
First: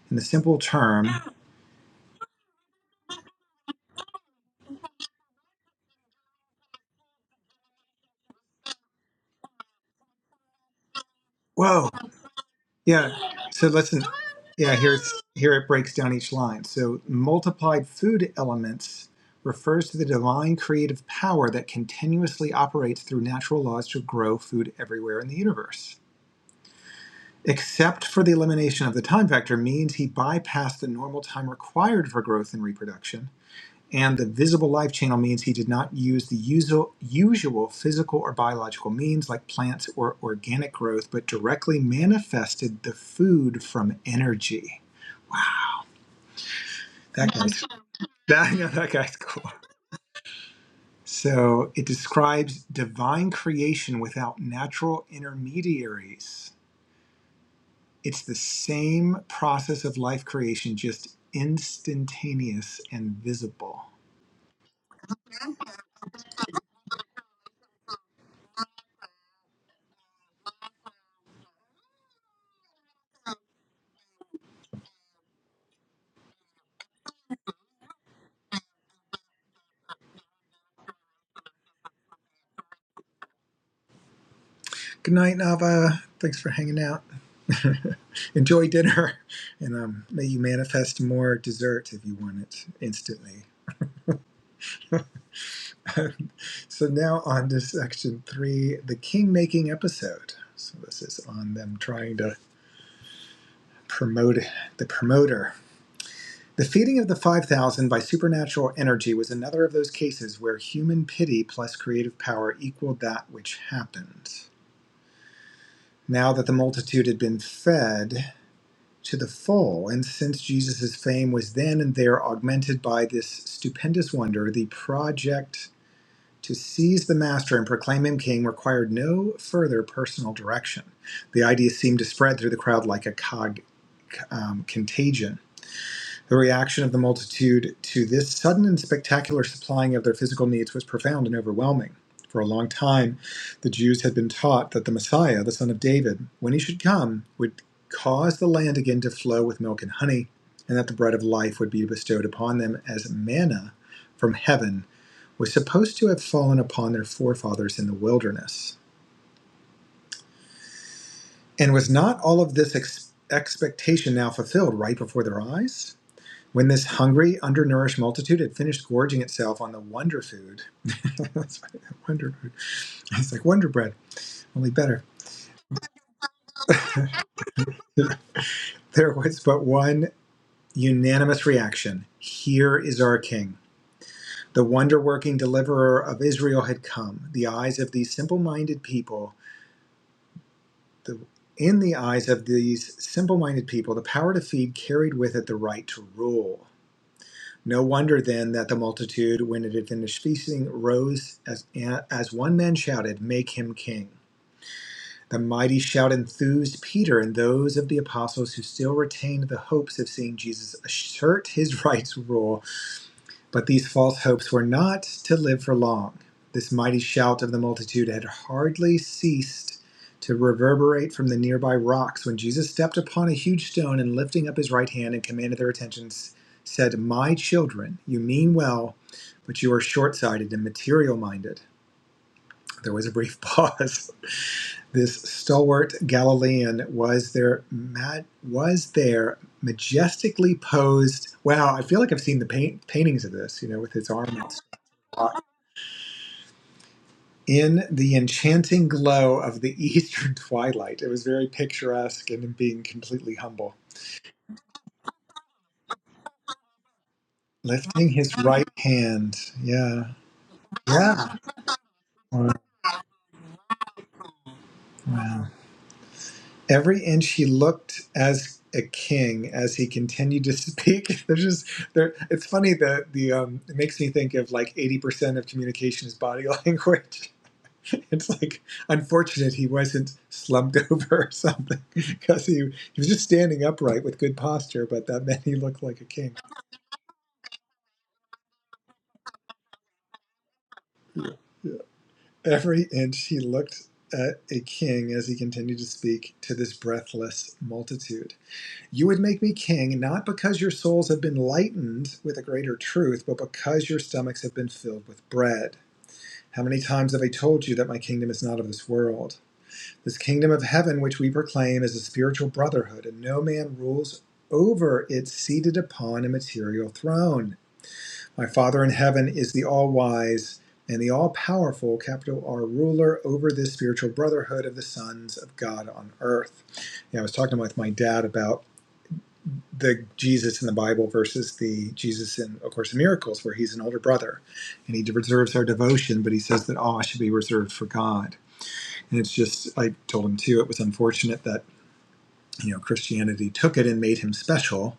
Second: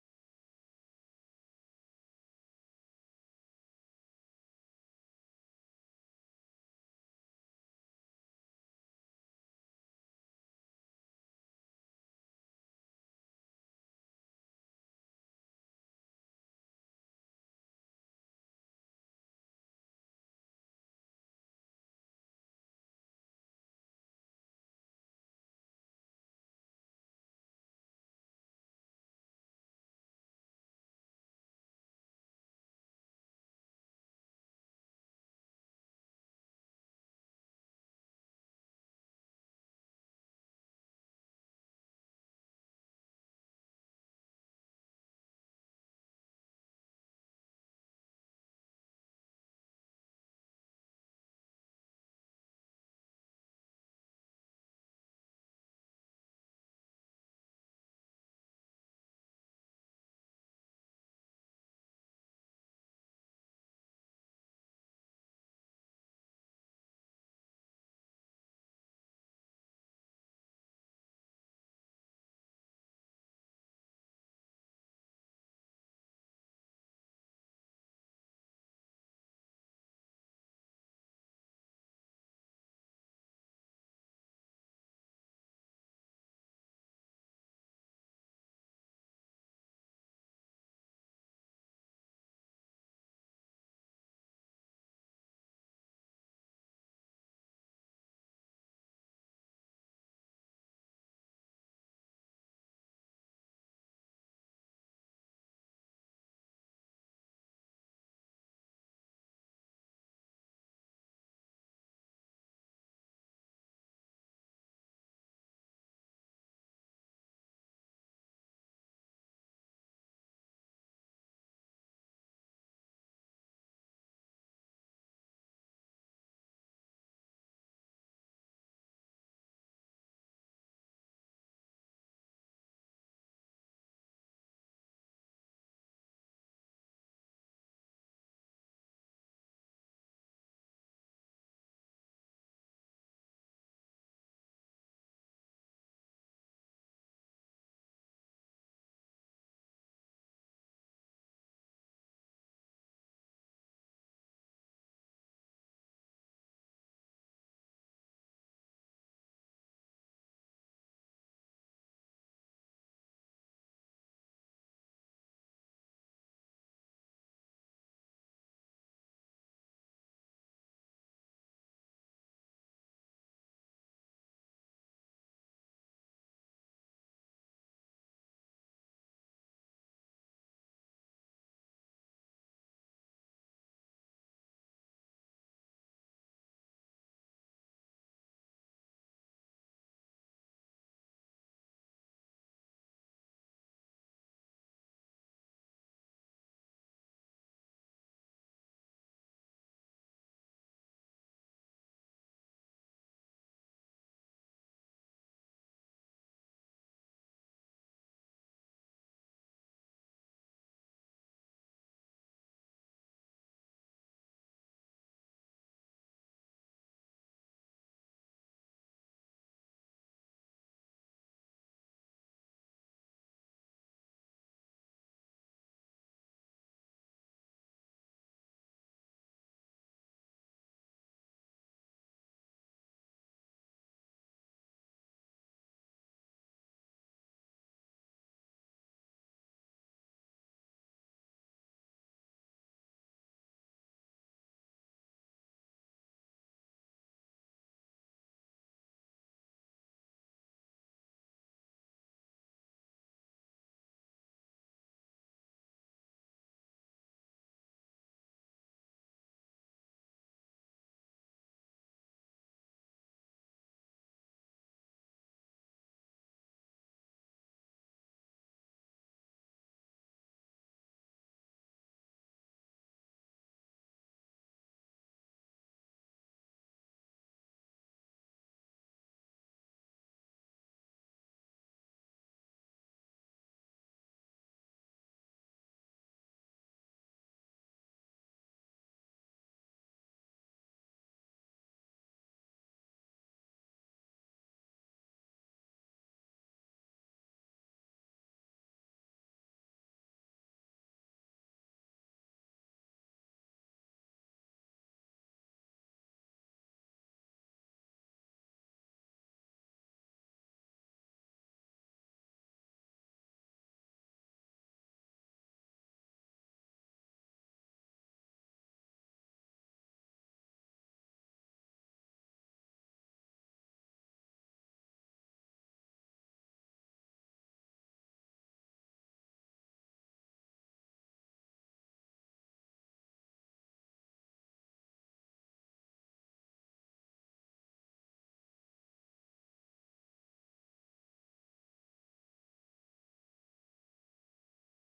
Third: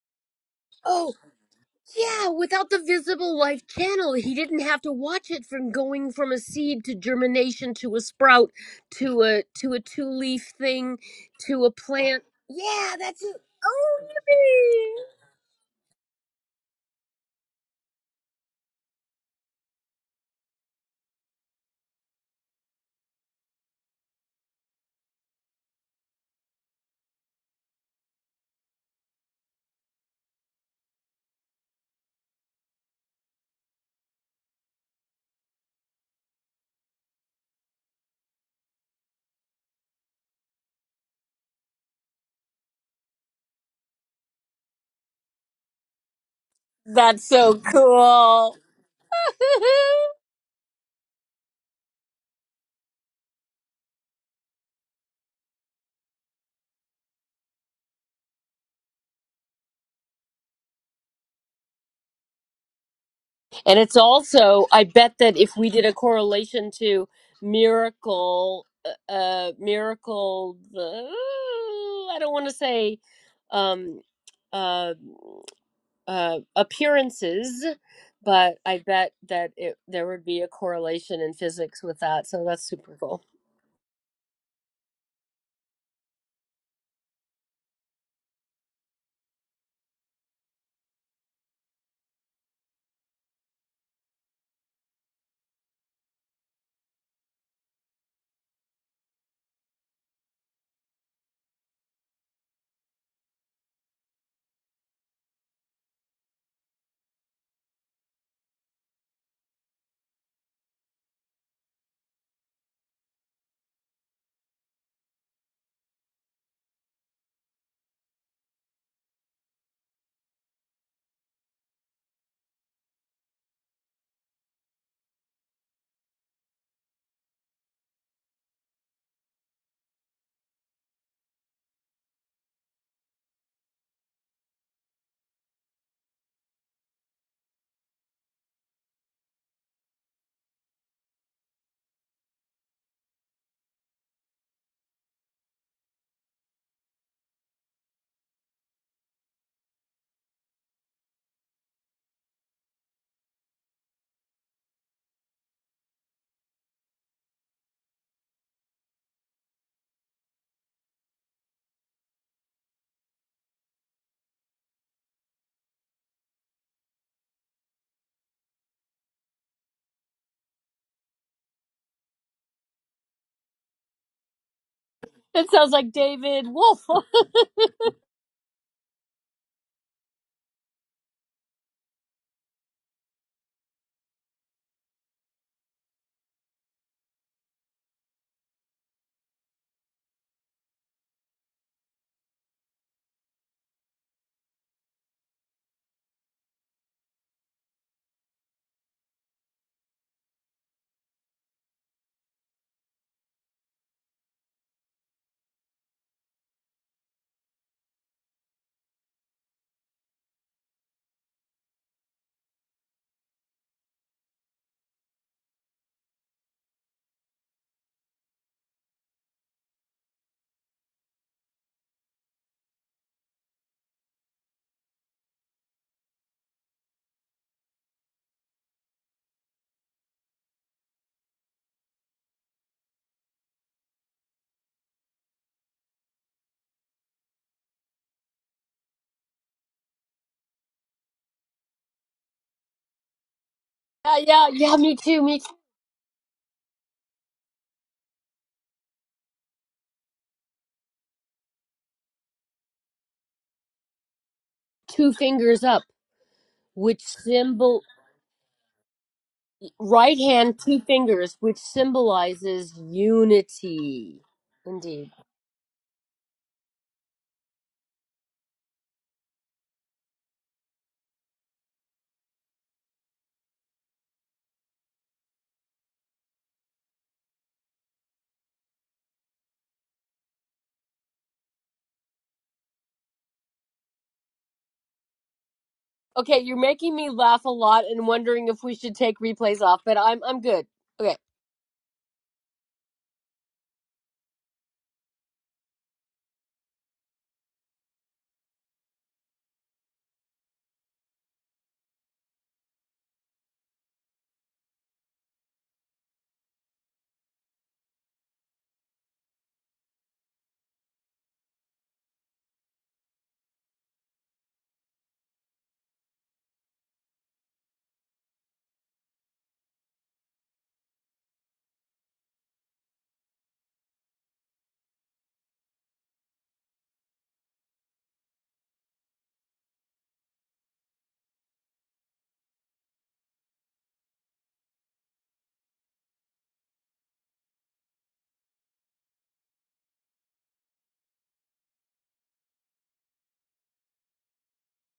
Speaker 2: In the simple
Speaker 1: that.
Speaker 2: term,
Speaker 1: Yeah, without the visible life channel, he didn't have to watch it from going from a seed to germination to a sprout to a to a two-leaf thing to a
Speaker 2: whoa,
Speaker 1: plant. Yeah,
Speaker 2: yeah.
Speaker 1: that's it.
Speaker 2: So listen, Yeah,
Speaker 1: Oh,
Speaker 2: here's here it breaks down each line. So multiplied food elements refers to the divine creative power that continuously operates through natural laws to grow food everywhere in the universe. Except for the elimination of the time factor means he bypassed the normal time required for growth and reproduction, and the visible life channel means he did not use the usual, usual physical or biological means like plants or organic growth, but directly manifested the food from energy.
Speaker 1: yippee. That's
Speaker 2: That
Speaker 1: so
Speaker 2: guy's I
Speaker 1: cool.
Speaker 2: know that guy's cool. So it describes divine creation without natural intermediaries. It's the same process of life creation, just instantaneous and
Speaker 1: and
Speaker 2: visible.
Speaker 1: it's also, I bet that if we did a correlation to miracle, uh, uh miracle, uh, I don't want to say, um, uh. uh, appearances, but I bet that it, there would be a correlation in physics with that. So that's super cool.
Speaker 2: Good night, Nava. Thanks for hanging out. Enjoy dinner, and um, may you manifest more dessert if you want it instantly. so now on to section three, the king making episode. So this is on them trying to Promote the promoter. The feeding of the 5,000 by supernatural energy was another of those cases where human pity plus creative power equaled that which happened. Now that the multitude had been fed to the full, and since Jesus' fame was then and there augmented by this stupendous wonder, the project to seize the master and proclaim him king required no further personal direction. The idea seemed to spread through the crowd like a cog um, contagion The reaction of the multitude to this sudden and spectacular supplying of their physical needs was profound and overwhelming. For a long time, the Jews had been taught that the Messiah, the son of David, when he should come, would cause the land again to flow with milk and honey, and that the bread of life would be bestowed upon them as manna from heaven was supposed to have fallen upon their forefathers in the wilderness. And was not all of this ex- expectation now fulfilled right before their eyes? When this hungry, undernourished multitude had finished gorging itself on the wonder food, that's right, wonder food. It's like wonder bread, only better.
Speaker 1: It sounds like David Wolf.
Speaker 2: There was but one unanimous reaction Here is our king. The wonder working deliverer of Israel had come. The eyes of these simple minded people, the, in the eyes of these simple minded people, the power to feed carried with it the right to rule. No wonder then that the multitude, when it had finished feasting, rose as, as one man shouted, Make him king. The mighty shout enthused Peter and those of the apostles who still retained the hopes of seeing Jesus assert his rights rule but these false hopes were not to live for long. This mighty shout of the multitude had hardly ceased to reverberate from the nearby rocks when Jesus stepped upon a huge stone and lifting up his right hand and commanded their attention, said, My children, you mean well, but you are short sighted and material minded. There was a brief pause. This stalwart Galilean was there, mad, was there majestically posed. Wow, I feel like I've seen the paint, paintings of this, you know, with his
Speaker 1: yeah,
Speaker 2: arm outstretched
Speaker 1: yeah, yeah, me too.
Speaker 2: uh,
Speaker 1: Me too.
Speaker 2: in the enchanting glow of the eastern twilight. It was very picturesque and being completely humble.
Speaker 1: Two fingers up, which symbol,
Speaker 2: Lifting his right hand. Yeah.
Speaker 1: right hand, two fingers,
Speaker 2: Yeah.
Speaker 1: which
Speaker 2: Wow.
Speaker 1: symbolizes unity. Indeed.
Speaker 2: Wow. Every inch he looked as a king as he continued to speak. There's just there it's funny that the um it makes me think of like 80% of communication is body language. it's like unfortunate he wasn't slumped over or something because he, he was just standing upright with good posture, but that meant he looked like a king.
Speaker 1: Okay, you're making me laugh a lot and wondering if we should take replays off, but I'm I'm good. Okay.
Speaker 2: Every inch he looked at a king as he continued to speak to this breathless multitude. You would make me king not because your souls have been lightened with a greater truth, but because your stomachs have been filled with bread. How many times have I told you that my kingdom is not of this world? This kingdom of heaven, which we proclaim, is a spiritual brotherhood, and no man rules over it seated upon a material throne. My Father in heaven is the all wise and the all powerful, capital R, ruler over this spiritual brotherhood of the sons of God on earth. Yeah, I was talking with my dad about the Jesus in the Bible versus the Jesus in A Course in Miracles, where he's an older brother and he deserves our devotion, but he says that all should be reserved for God. And it's just, I told him too, it was unfortunate that you know christianity took it and made him special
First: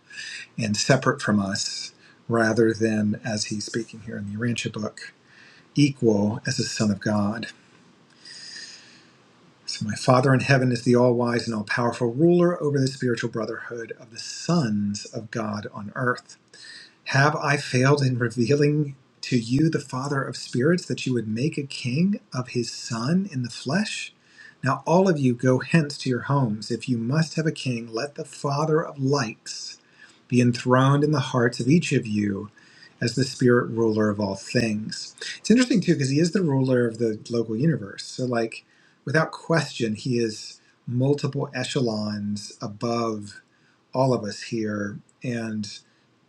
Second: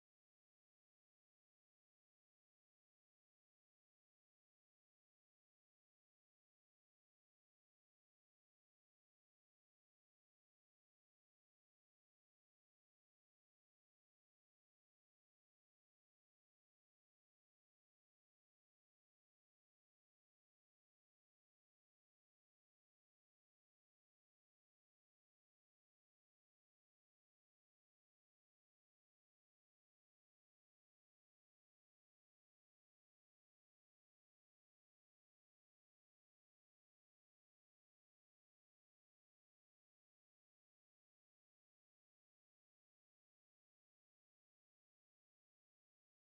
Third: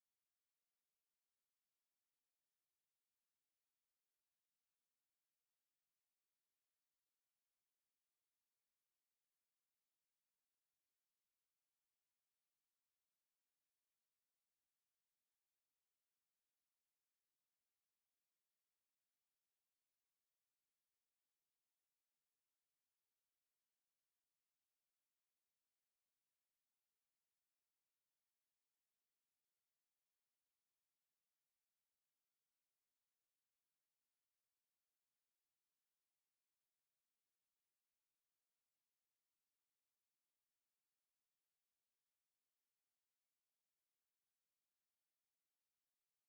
Speaker 2: and separate from us rather than as he's speaking here in the urantia book equal as the son of god so my father in heaven is the all-wise and all-powerful ruler over the spiritual brotherhood of the sons of god on earth Have I failed in revealing to you the Father of spirits that you would make a king of his Son in the flesh? Now, all of you go hence to your homes. If you must have a king, let the Father of lights be enthroned in the hearts of each of you as the spirit ruler of all things. It's interesting, too, because he is the ruler of the local universe. So, like, without question, he is multiple echelons above all of us here. And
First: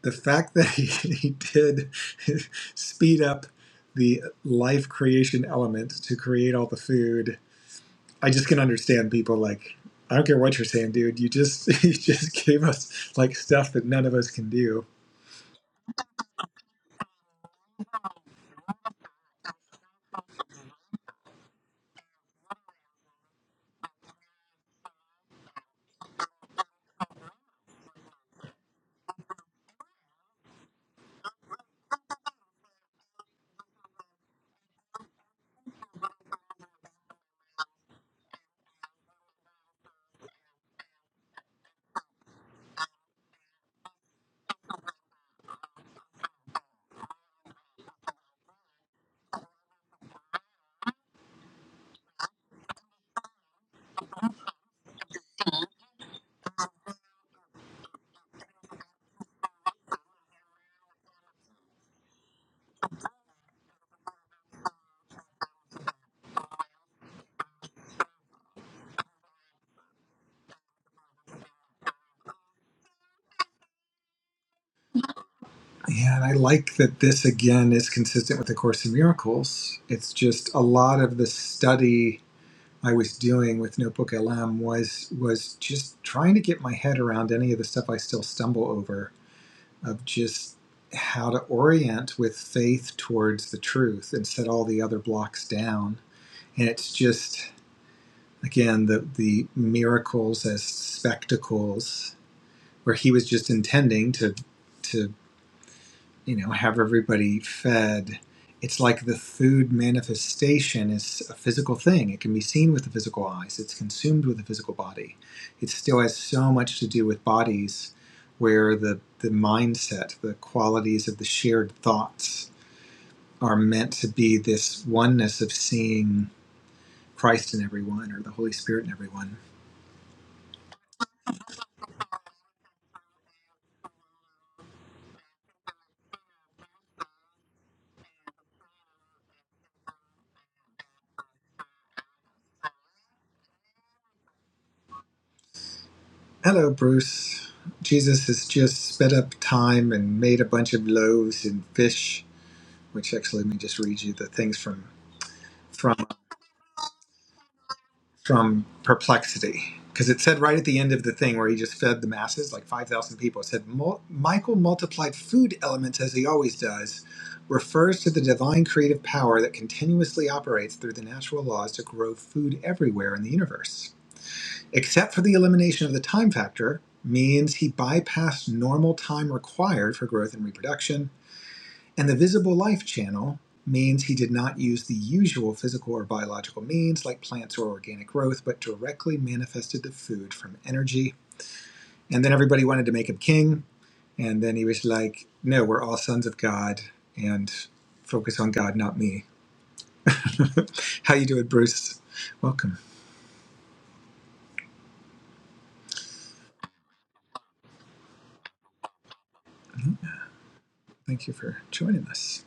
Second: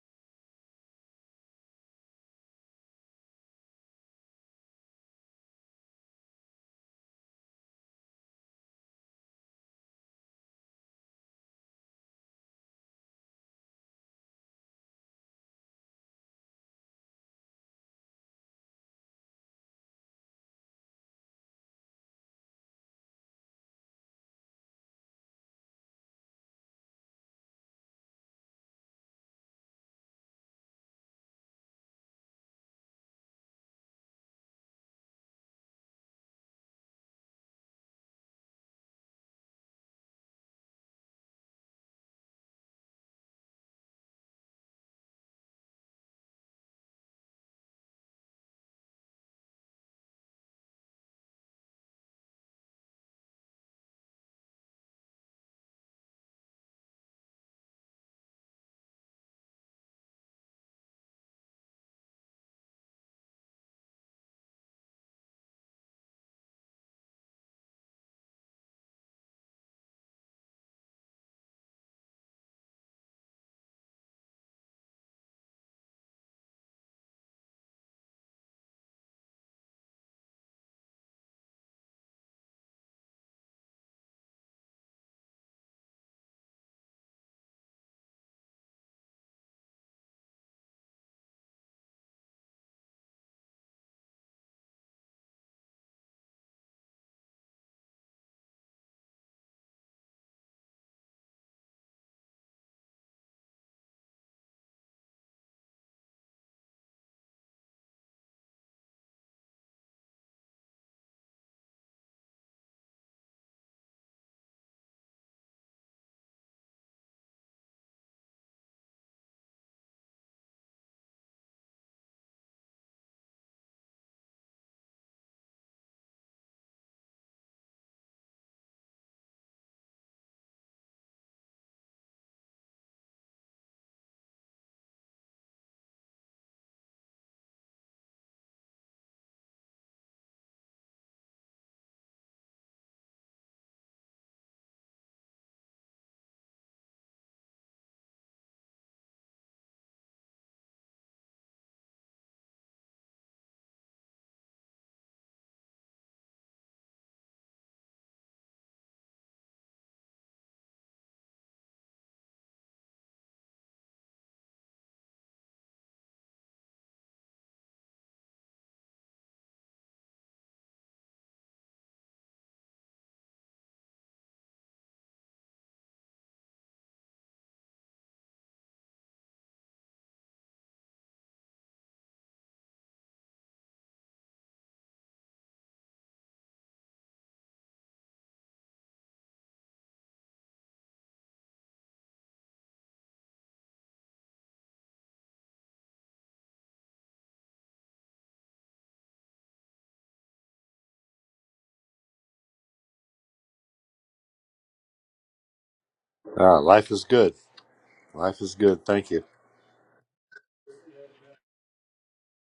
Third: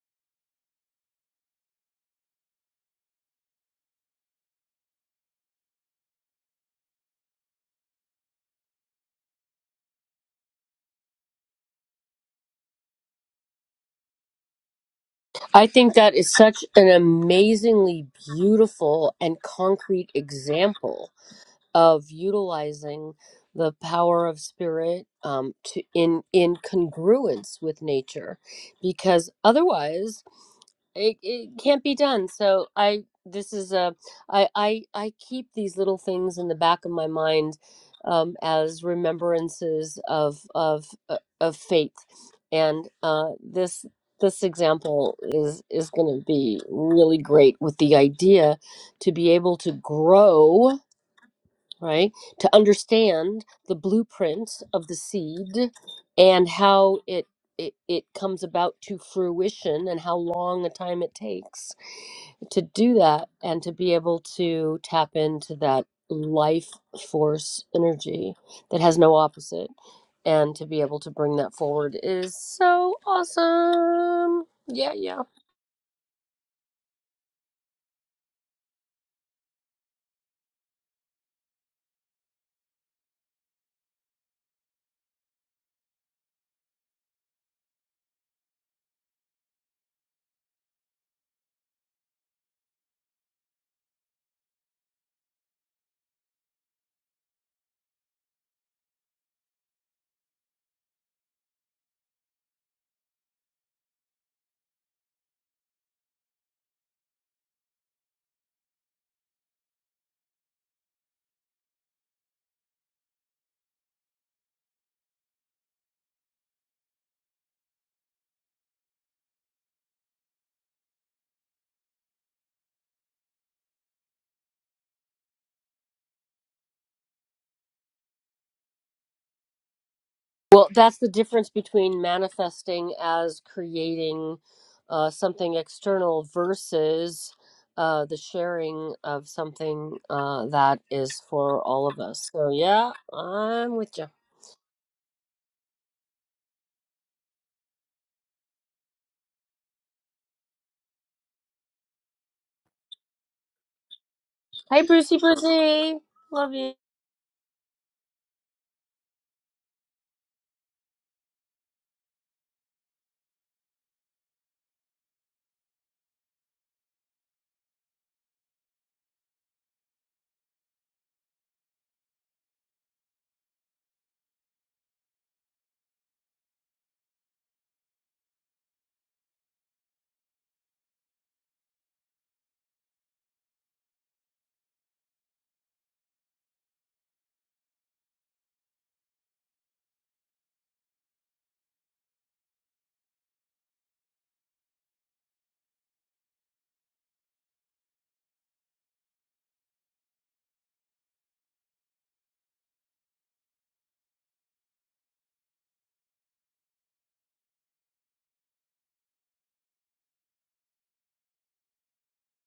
Speaker 2: the fact that he, he did speed up the life creation element to create all the food i just can understand people like i don't care what you're saying dude you just you just gave us like stuff that none of us can do
Speaker 1: I think that is such an amazingly beautiful and concrete example of utilizing the power of spirit um, to in in congruence with nature, because otherwise it, it can't be done so i this is a i i i keep these little things in the back of my mind um as remembrances of of uh, of faith and uh this this example is is going to be really great with the idea to be able to grow right? To understand the blueprint of the seed and how it it, it comes about to fruition and how long a time it takes to do that and to be able to tap into that life force energy that has no opposite and to be able to bring that forward is so awesome yeah yeah
Speaker 2: yeah and i like that this again is consistent with the course in miracles it's just a lot of the study i was doing with notebook lm was was just trying to get my head around any of the stuff i still stumble over of just how to orient with faith towards the truth and set all the other blocks down. And it's just again the the miracles as spectacles where he was just intending to to you know have everybody fed it's like the food manifestation is a physical thing it can be seen with the physical eyes it's consumed with the physical body it still has so much to do with bodies where the the mindset the qualities of the shared thoughts are meant to be this oneness of seeing Christ in everyone or the Holy Spirit in everyone
Speaker 1: Well, that's the difference between manifesting as creating uh, something external versus uh, the sharing of something uh, that is for all of us. So, yeah, I'm with you.
Speaker 2: hello bruce jesus has just sped up time and made a bunch of loaves and fish which actually let me just read you the things
Speaker 1: Hi,
Speaker 2: from
Speaker 1: Brucey
Speaker 2: from
Speaker 1: Brucey. Love you.
Speaker 2: from perplexity because it said right at the end of the thing where he just fed the masses like 5000 people it said michael multiplied food elements as he always does refers to the divine creative power that continuously operates through the natural laws to grow food everywhere in the universe except for the elimination of the time factor means he bypassed normal time required for growth and reproduction And the visible life channel means he did not use the usual physical or biological means like plants or organic growth, but directly manifested the food from energy. And then everybody wanted to make him king. And then he was like, no, we're all sons of God and focus on God, not me. How you doing, Bruce? Welcome.
Speaker 3: Ah, life is good. Life is good. Thank you.
Speaker 2: Thank you for joining us.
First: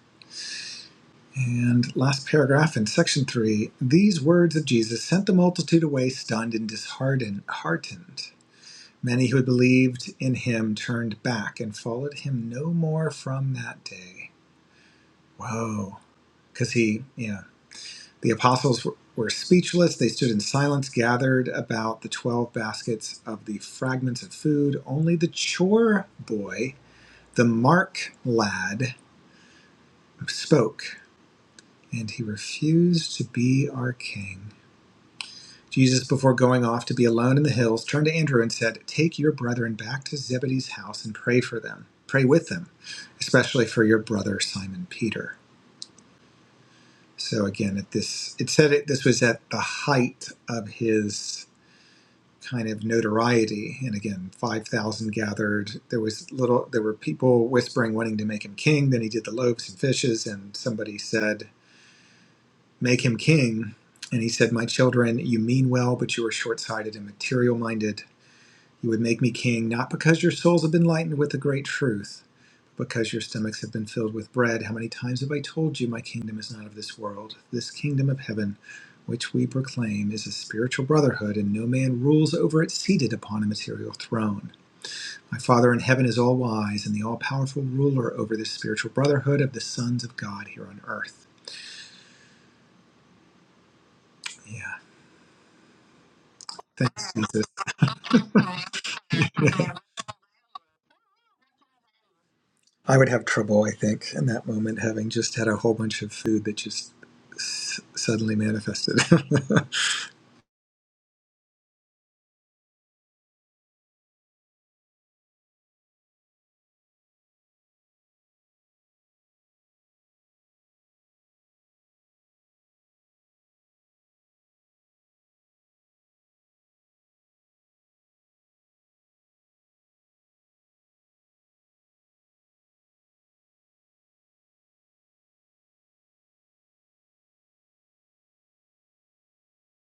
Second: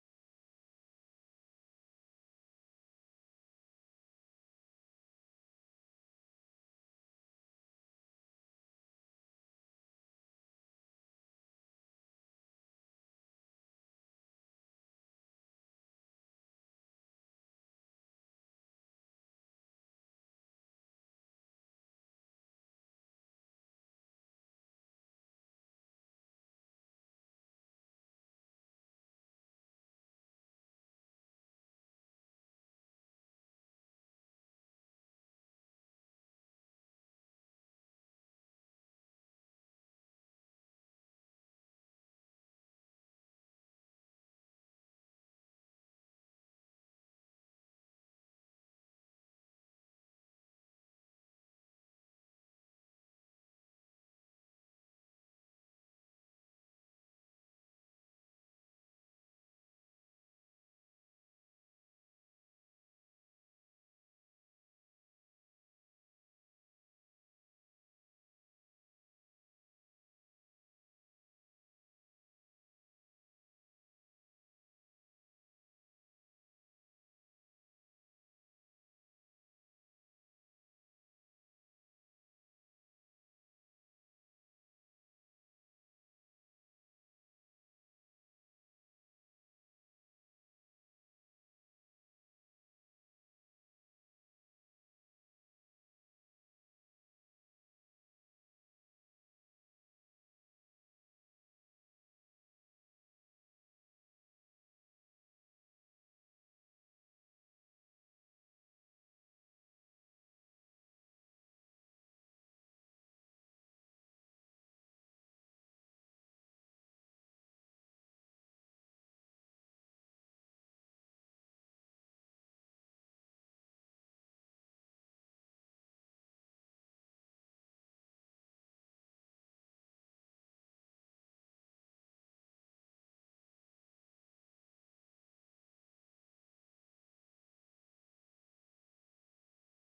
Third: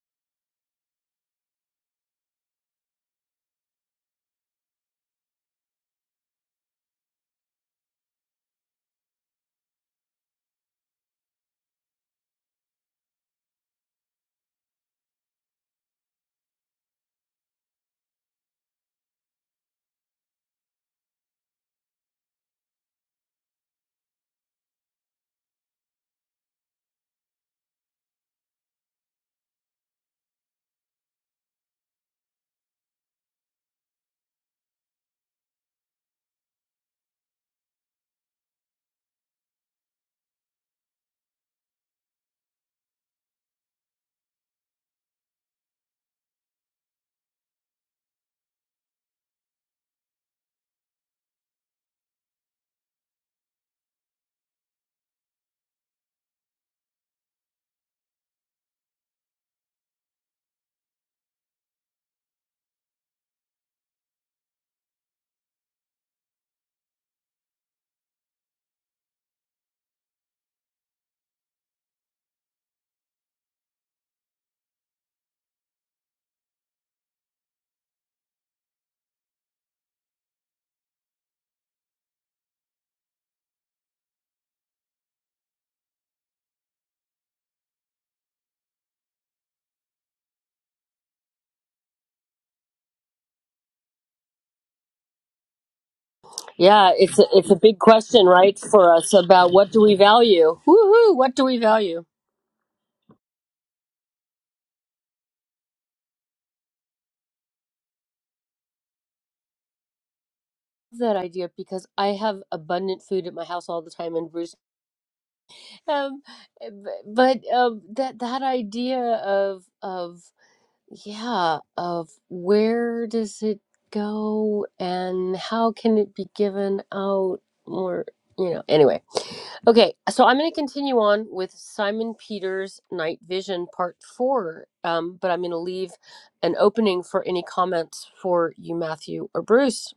Speaker 2: And last paragraph in section three, these words of Jesus sent the multitude away stunned and disheartened. Many who had believed in him turned back and followed him no more from that day. Whoa. Because he, yeah. The apostles were, were speechless. They stood in silence, gathered about the 12 baskets of the fragments of food. Only the chore boy, the mark lad, spoke, and he refused to be our king. Jesus, before going off to be alone in the hills, turned to Andrew and said, Take your brethren back to Zebedee's house and pray for them. Pray with them, especially for your brother Simon Peter. So again, at this, it said it, this was at the height of his kind of notoriety. And again, 5,000 gathered. There was little, there were people whispering, wanting to make him king. Then he did the loaves and fishes. And somebody said, make him king. And he said, my children, you mean well, but you are short-sighted and material-minded You would make me king, not because your souls have been lightened with the great truth, but because your stomachs have been filled with bread. How many times have I told you my kingdom is not of this world? This kingdom of heaven, which we proclaim, is a spiritual brotherhood, and no man rules over it seated upon a material throne. My Father in heaven is all wise and the all powerful ruler over this spiritual brotherhood of the sons of God here on earth. Yeah.
Speaker 1: Yeah,
Speaker 2: Thanks,
Speaker 1: it's a,
Speaker 2: Jesus.
Speaker 1: it's a big question, right, for us about what do we value? Woohoo, what do we value?
Speaker 2: I would have trouble, I think, in that moment, having just had a whole bunch of food that just s- suddenly manifested. you
Speaker 1: That idea because I have abundant food at my house all the time, and Bruce. um, eh, b- but um, that that idea of of yeah of where does it go and how can it be given out or you know anyway okay so i'm going to continue on with simon peters night vision part four um, but i'm going to leave an opening for any comments for you matthew or bruce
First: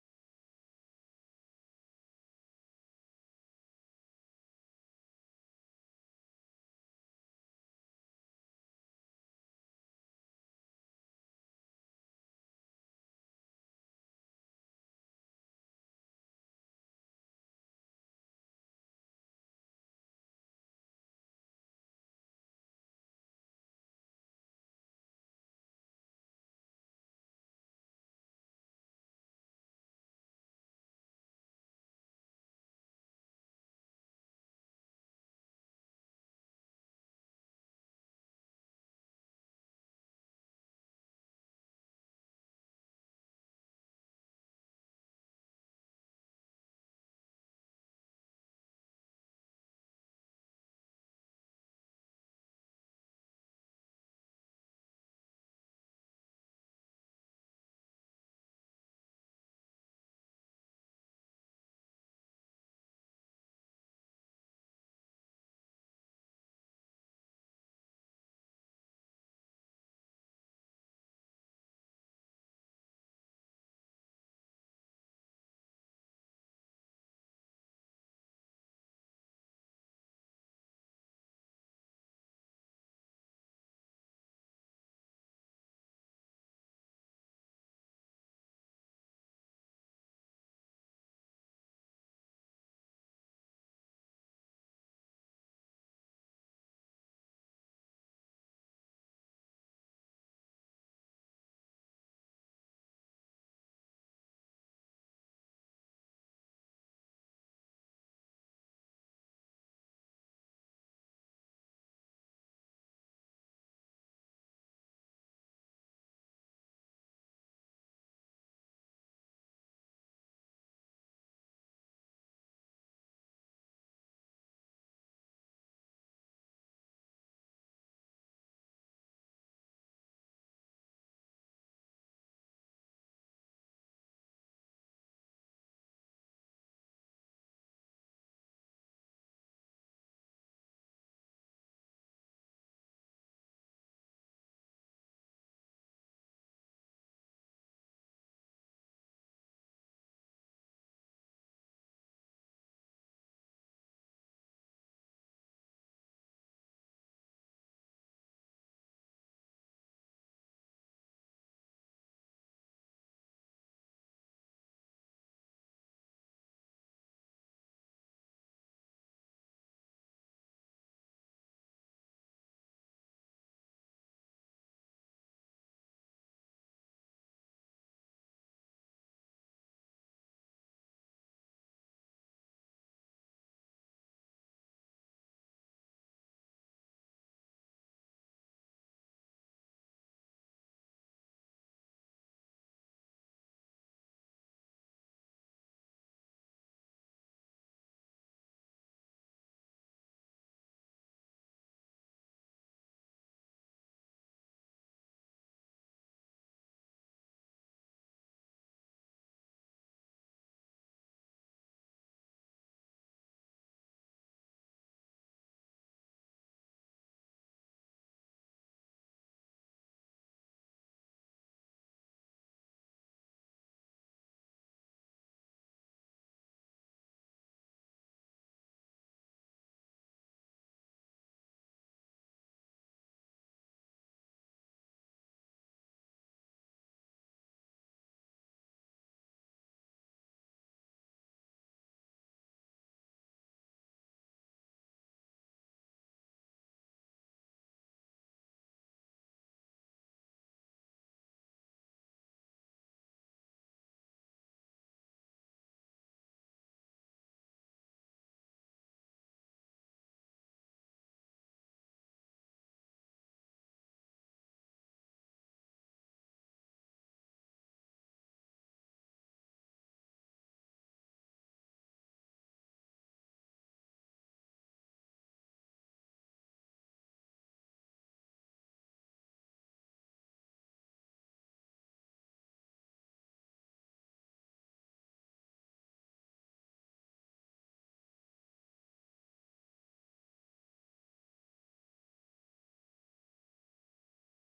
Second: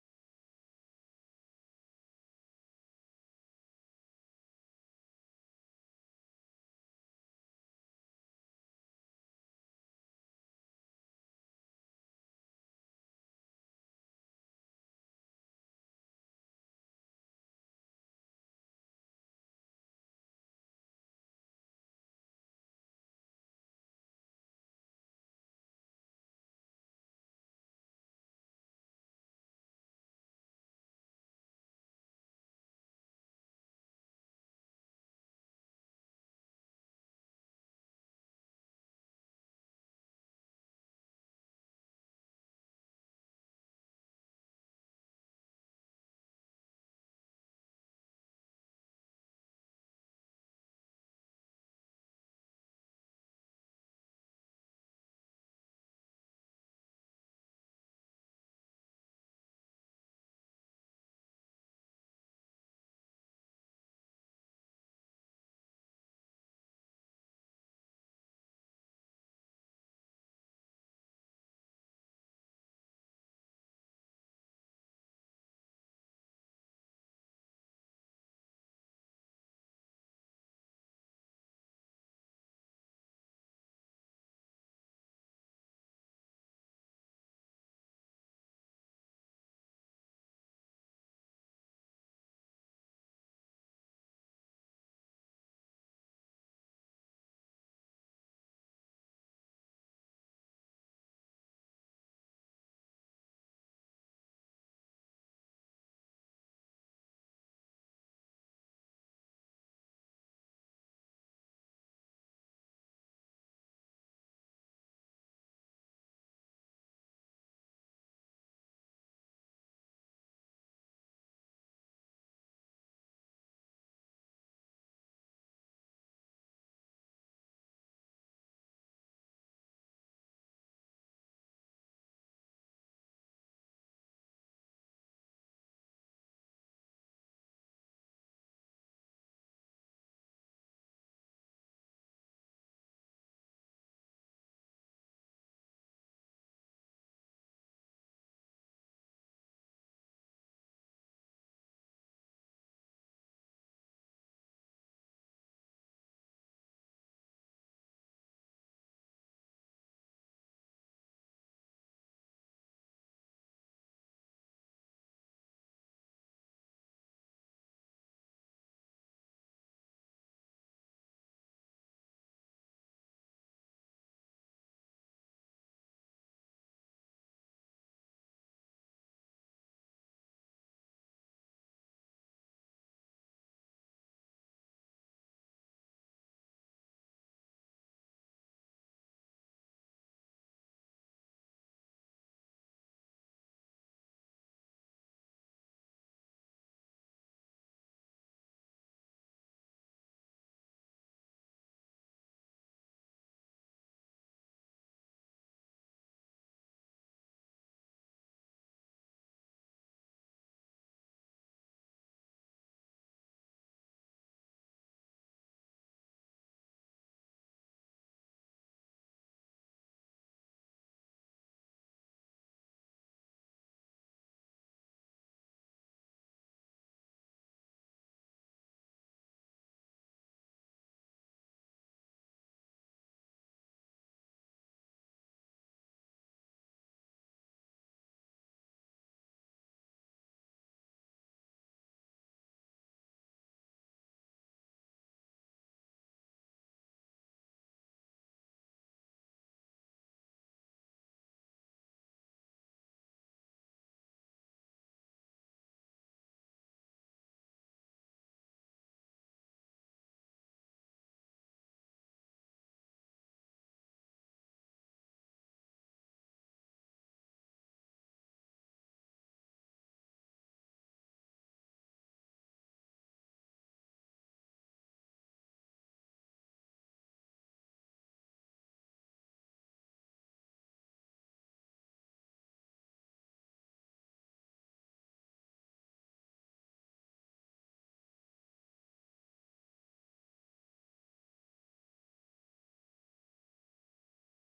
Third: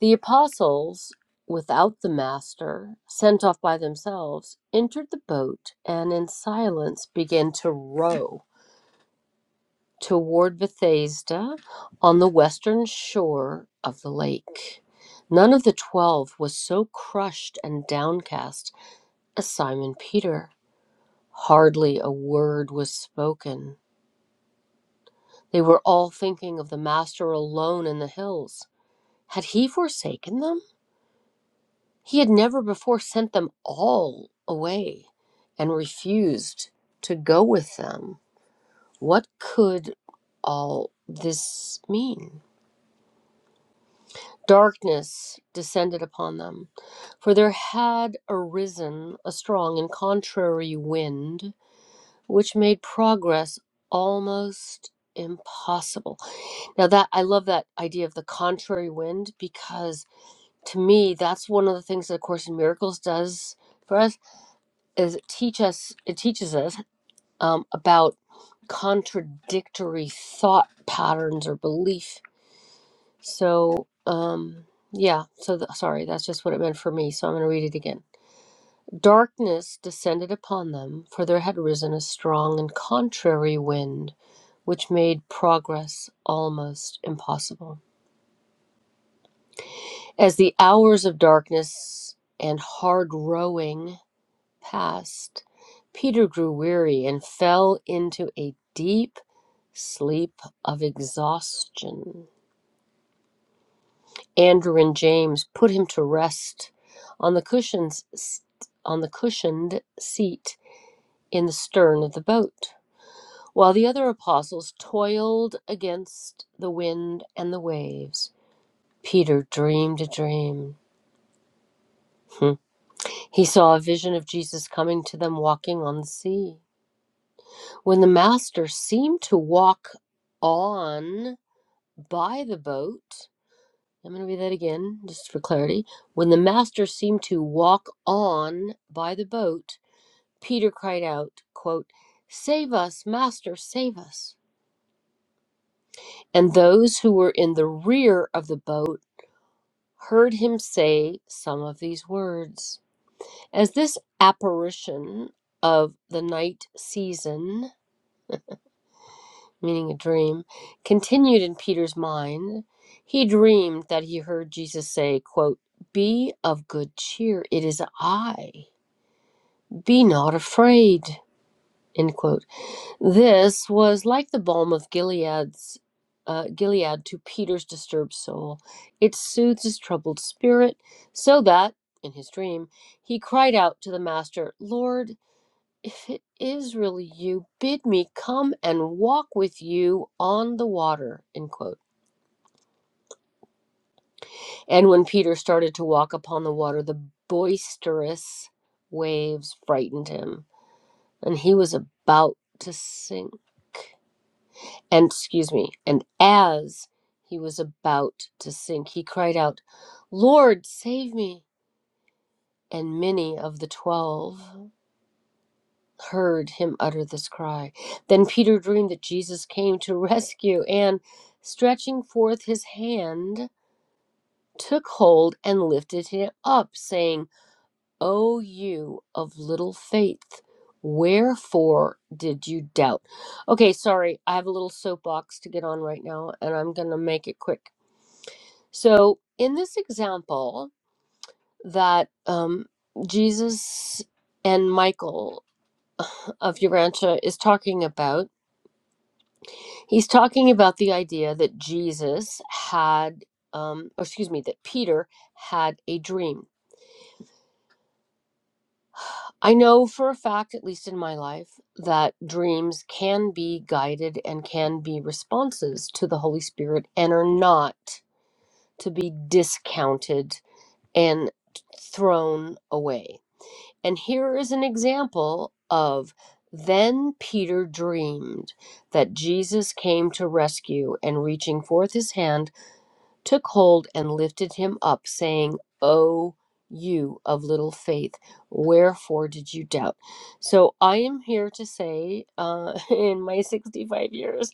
Speaker 1: The apostles, without the master, sent off by themselves, entered the boat and in silence began to row toward Bethsaida on the western shore of the lake. None of the twelve was so crushed and downcast as Simon Peter. Hardly a word was spoken. They were all thinking of the master alone in the hills. Had he forsaken them? He had never before sent them all away and refused to go with them. What could all this mean? Darkness descended upon them, for there had arisen a strong and contrary wind which made progress almost impossible. Now that I love that idea of the contrary wind because to me that's one of the things that a course in miracles does for us is it teach us it teaches us um, about contradictory thought patterns or belief so um yeah so th- sorry that's just what it meant for me so i'm going to read it again darkness descended upon them for there had risen a strong and contrary wind which made progress almost impossible as the hours of darkness and hard rowing passed, Peter grew weary and fell into a deep sleep of exhaustion. Andrew and James put him to rest on the cushions on the cushioned seat in the stern of the boat, while the other apostles toiled against the wind and the waves. Peter dreamed a dream. Hmm. He saw a vision of Jesus coming to them walking on the sea. When the master seemed to walk on by the boat, I'm going to read that again just for clarity. When the master seemed to walk on by the boat, Peter cried out, quote, Save us, master, save us. And those who were in the rear of the boat heard him say some of these words. As this apparition of the night season meaning a dream, continued in Peter's mind, he dreamed that he heard Jesus say, quote, Be of good cheer, it is I. Be not afraid. End quote. This was like the balm of Gilead's uh, Gilead to Peter's disturbed soul. It soothed his troubled spirit, so that, in his dream, he cried out to the Master, Lord, if it is really you, bid me come and walk with you on the water. End quote. And when Peter started to walk upon the water, the boisterous waves frightened him, and he was about to sink. And excuse me, and as he was about to sink, he cried out, Lord, save me. And many of the twelve heard him utter this cry. Then Peter dreamed that Jesus came to rescue and, stretching forth his hand, took hold and lifted him up, saying, O you of little faith, wherefore did you doubt? Okay, sorry, I have a little soapbox to get on right now, and I'm going to make it quick. So, in this example, that um, Jesus and Michael of Urantia is talking about, He's talking about the idea that Jesus had, um, or excuse me, that Peter had a dream. I know for a fact, at least in my life, that dreams can be guided and can be responses to the Holy Spirit and are not to be discounted and thrown away. And here is an example of then Peter dreamed that Jesus came to rescue and reaching forth his hand took hold and lifted him up, saying, O you of little faith, wherefore did you doubt? So I am here to say, uh, in my 65 years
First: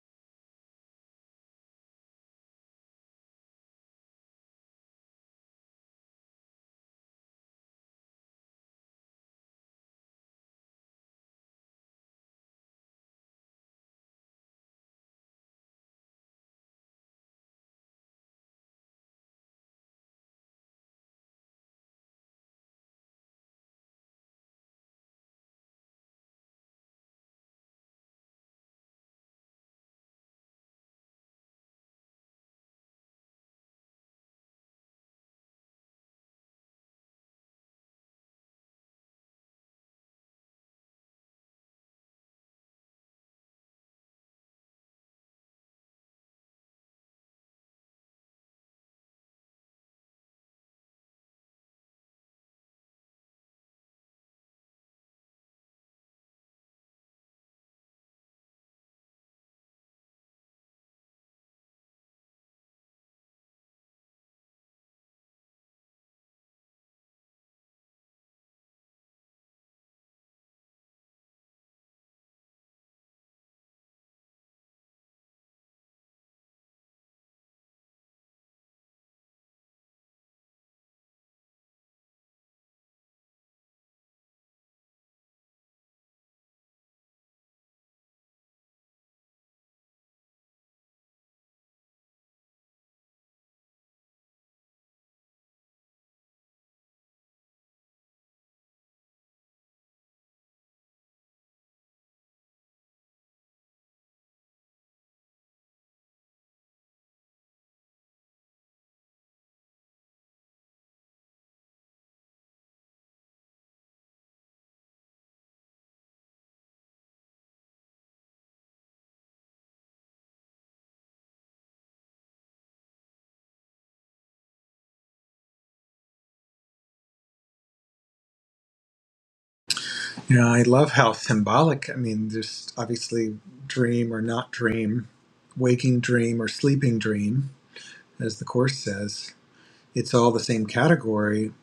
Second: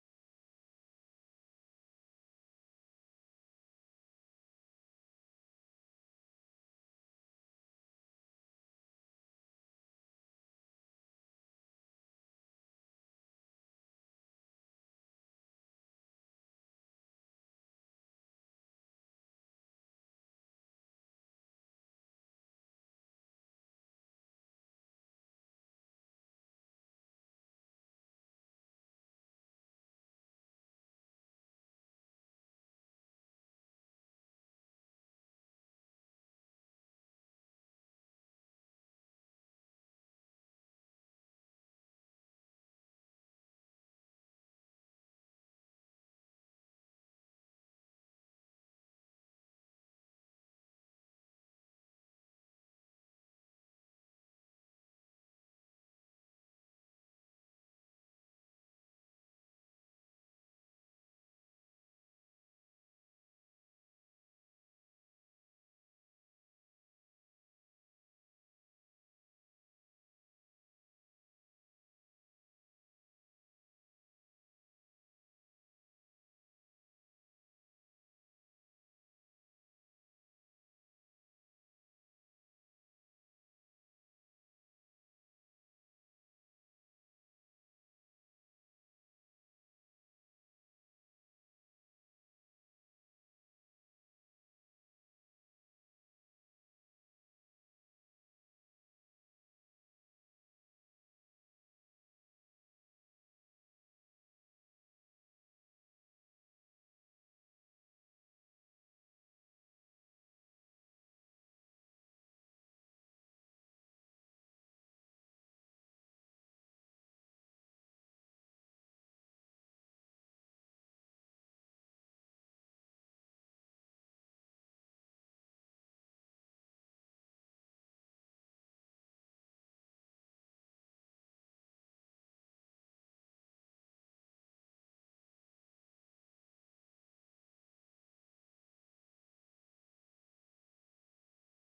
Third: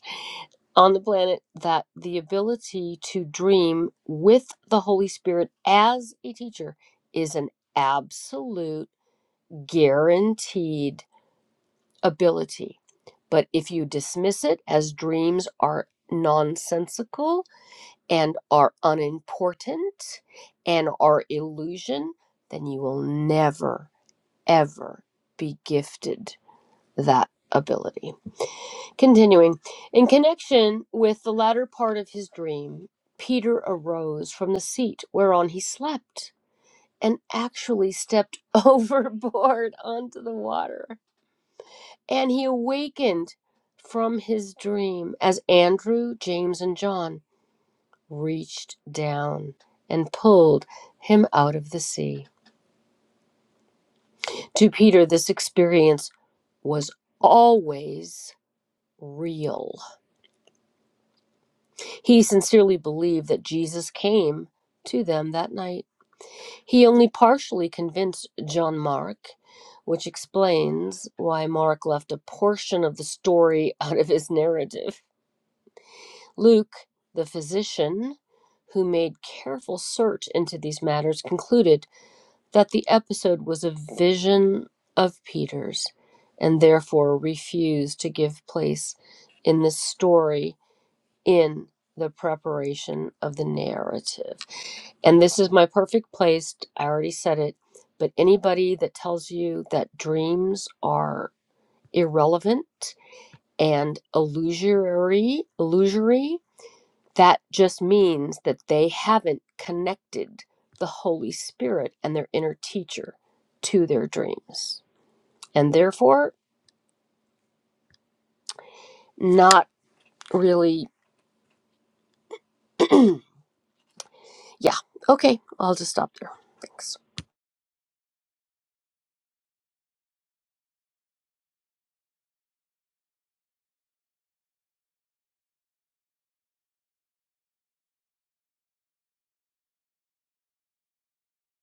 Speaker 1: on the planet, that the ability to dream with the Holy Spirit as a teacher is an absolute guaranteed ability. But if you dismiss it as dreams are nonsensical, and are unimportant and are illusion, then you will never, ever be gifted that ability. Continuing, in connection with the latter part of his dream, Peter arose from the seat whereon he slept and actually stepped overboard onto the water. And he awakened from his dream as Andrew, James, and John. reached down and pulled him out of the sea. To Peter, this experience was always real. He sincerely believed that Jesus came to them that night. He only partially convinced John Mark, which explains why Mark left a portion of the story out of his narrative. Luke, the physician, who made careful search into these matters, concluded that the episode was a vision of Peter's and therefore refused to give place in the story in the preparation of the narrative. And this is my perfect place. I already said it, but anybody that tells you that dreams are irrelevant and illusory, illusory that just means that they haven't connected the Holy Spirit and their inner teacher to their dreams. And therefore, not really. yeah. Okay. I'll just stop there. Thanks.
Speaker 2: know, I love how symbolic. I mean, just obviously dream or not dream, waking dream or sleeping dream, as the Course says, it's all the same category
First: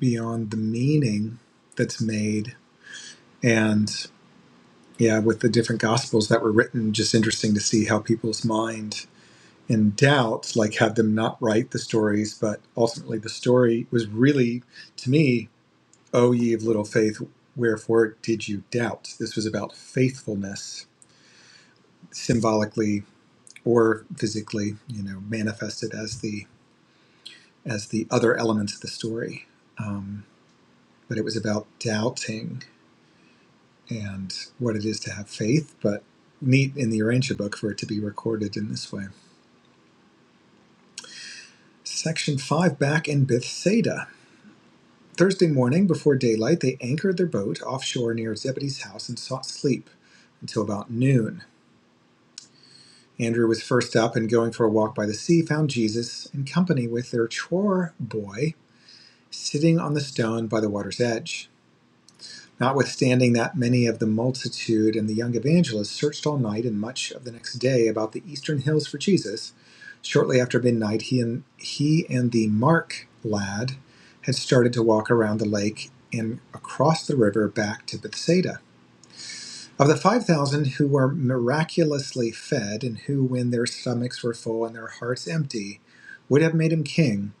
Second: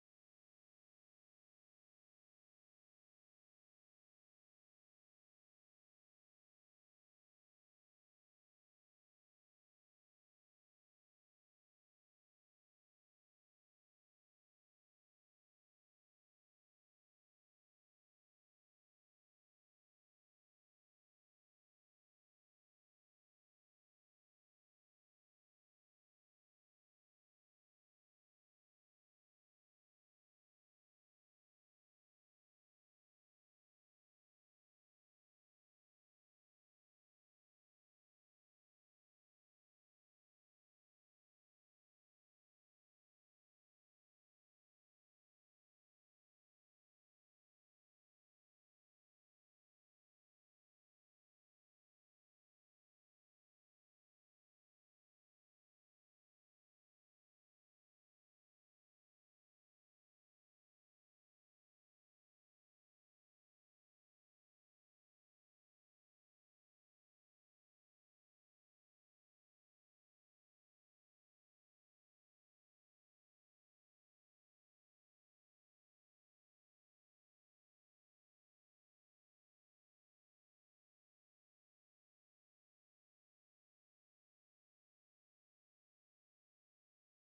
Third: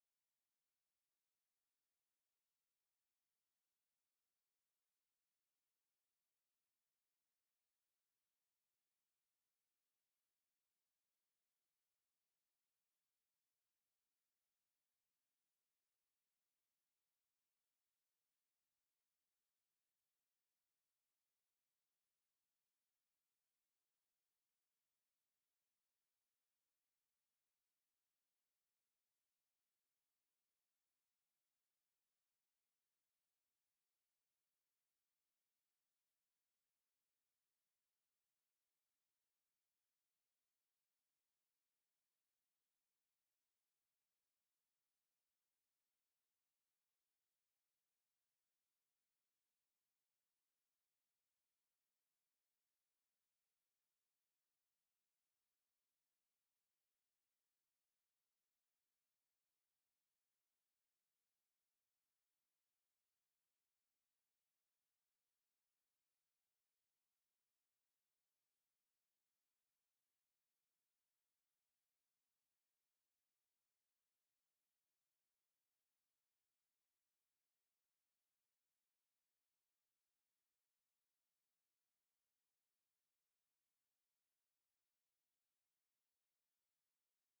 Speaker 2: beyond the meaning that's made. And yeah, with the different Gospels that were written, just interesting to see how people's mind in doubt, like had them not write the stories, but ultimately the story was really, to me, O ye of little faith, wherefore did you doubt? This was about faithfulness, symbolically or physically, you know, manifested as the as the other elements of the story. Um, but it was about doubting and what it is to have faith. But neat in the Urantia book for it to be recorded in this way. Section five, back in Bethsaida. Thursday morning, before daylight, they anchored their boat offshore near Zebedee's house and sought sleep until about noon. Andrew was first up and going for a walk by the sea, found Jesus in company with their chore boy sitting on the stone by the water's edge. Notwithstanding that many of the multitude and the young evangelists searched all night and much of the next day about the eastern hills for Jesus, shortly after midnight he and he and the Mark lad had started to walk around the lake and across the river back to Bethsaida. Of the 5,000 who were miraculously fed and who, when their stomachs were full and their hearts empty, would have made him king,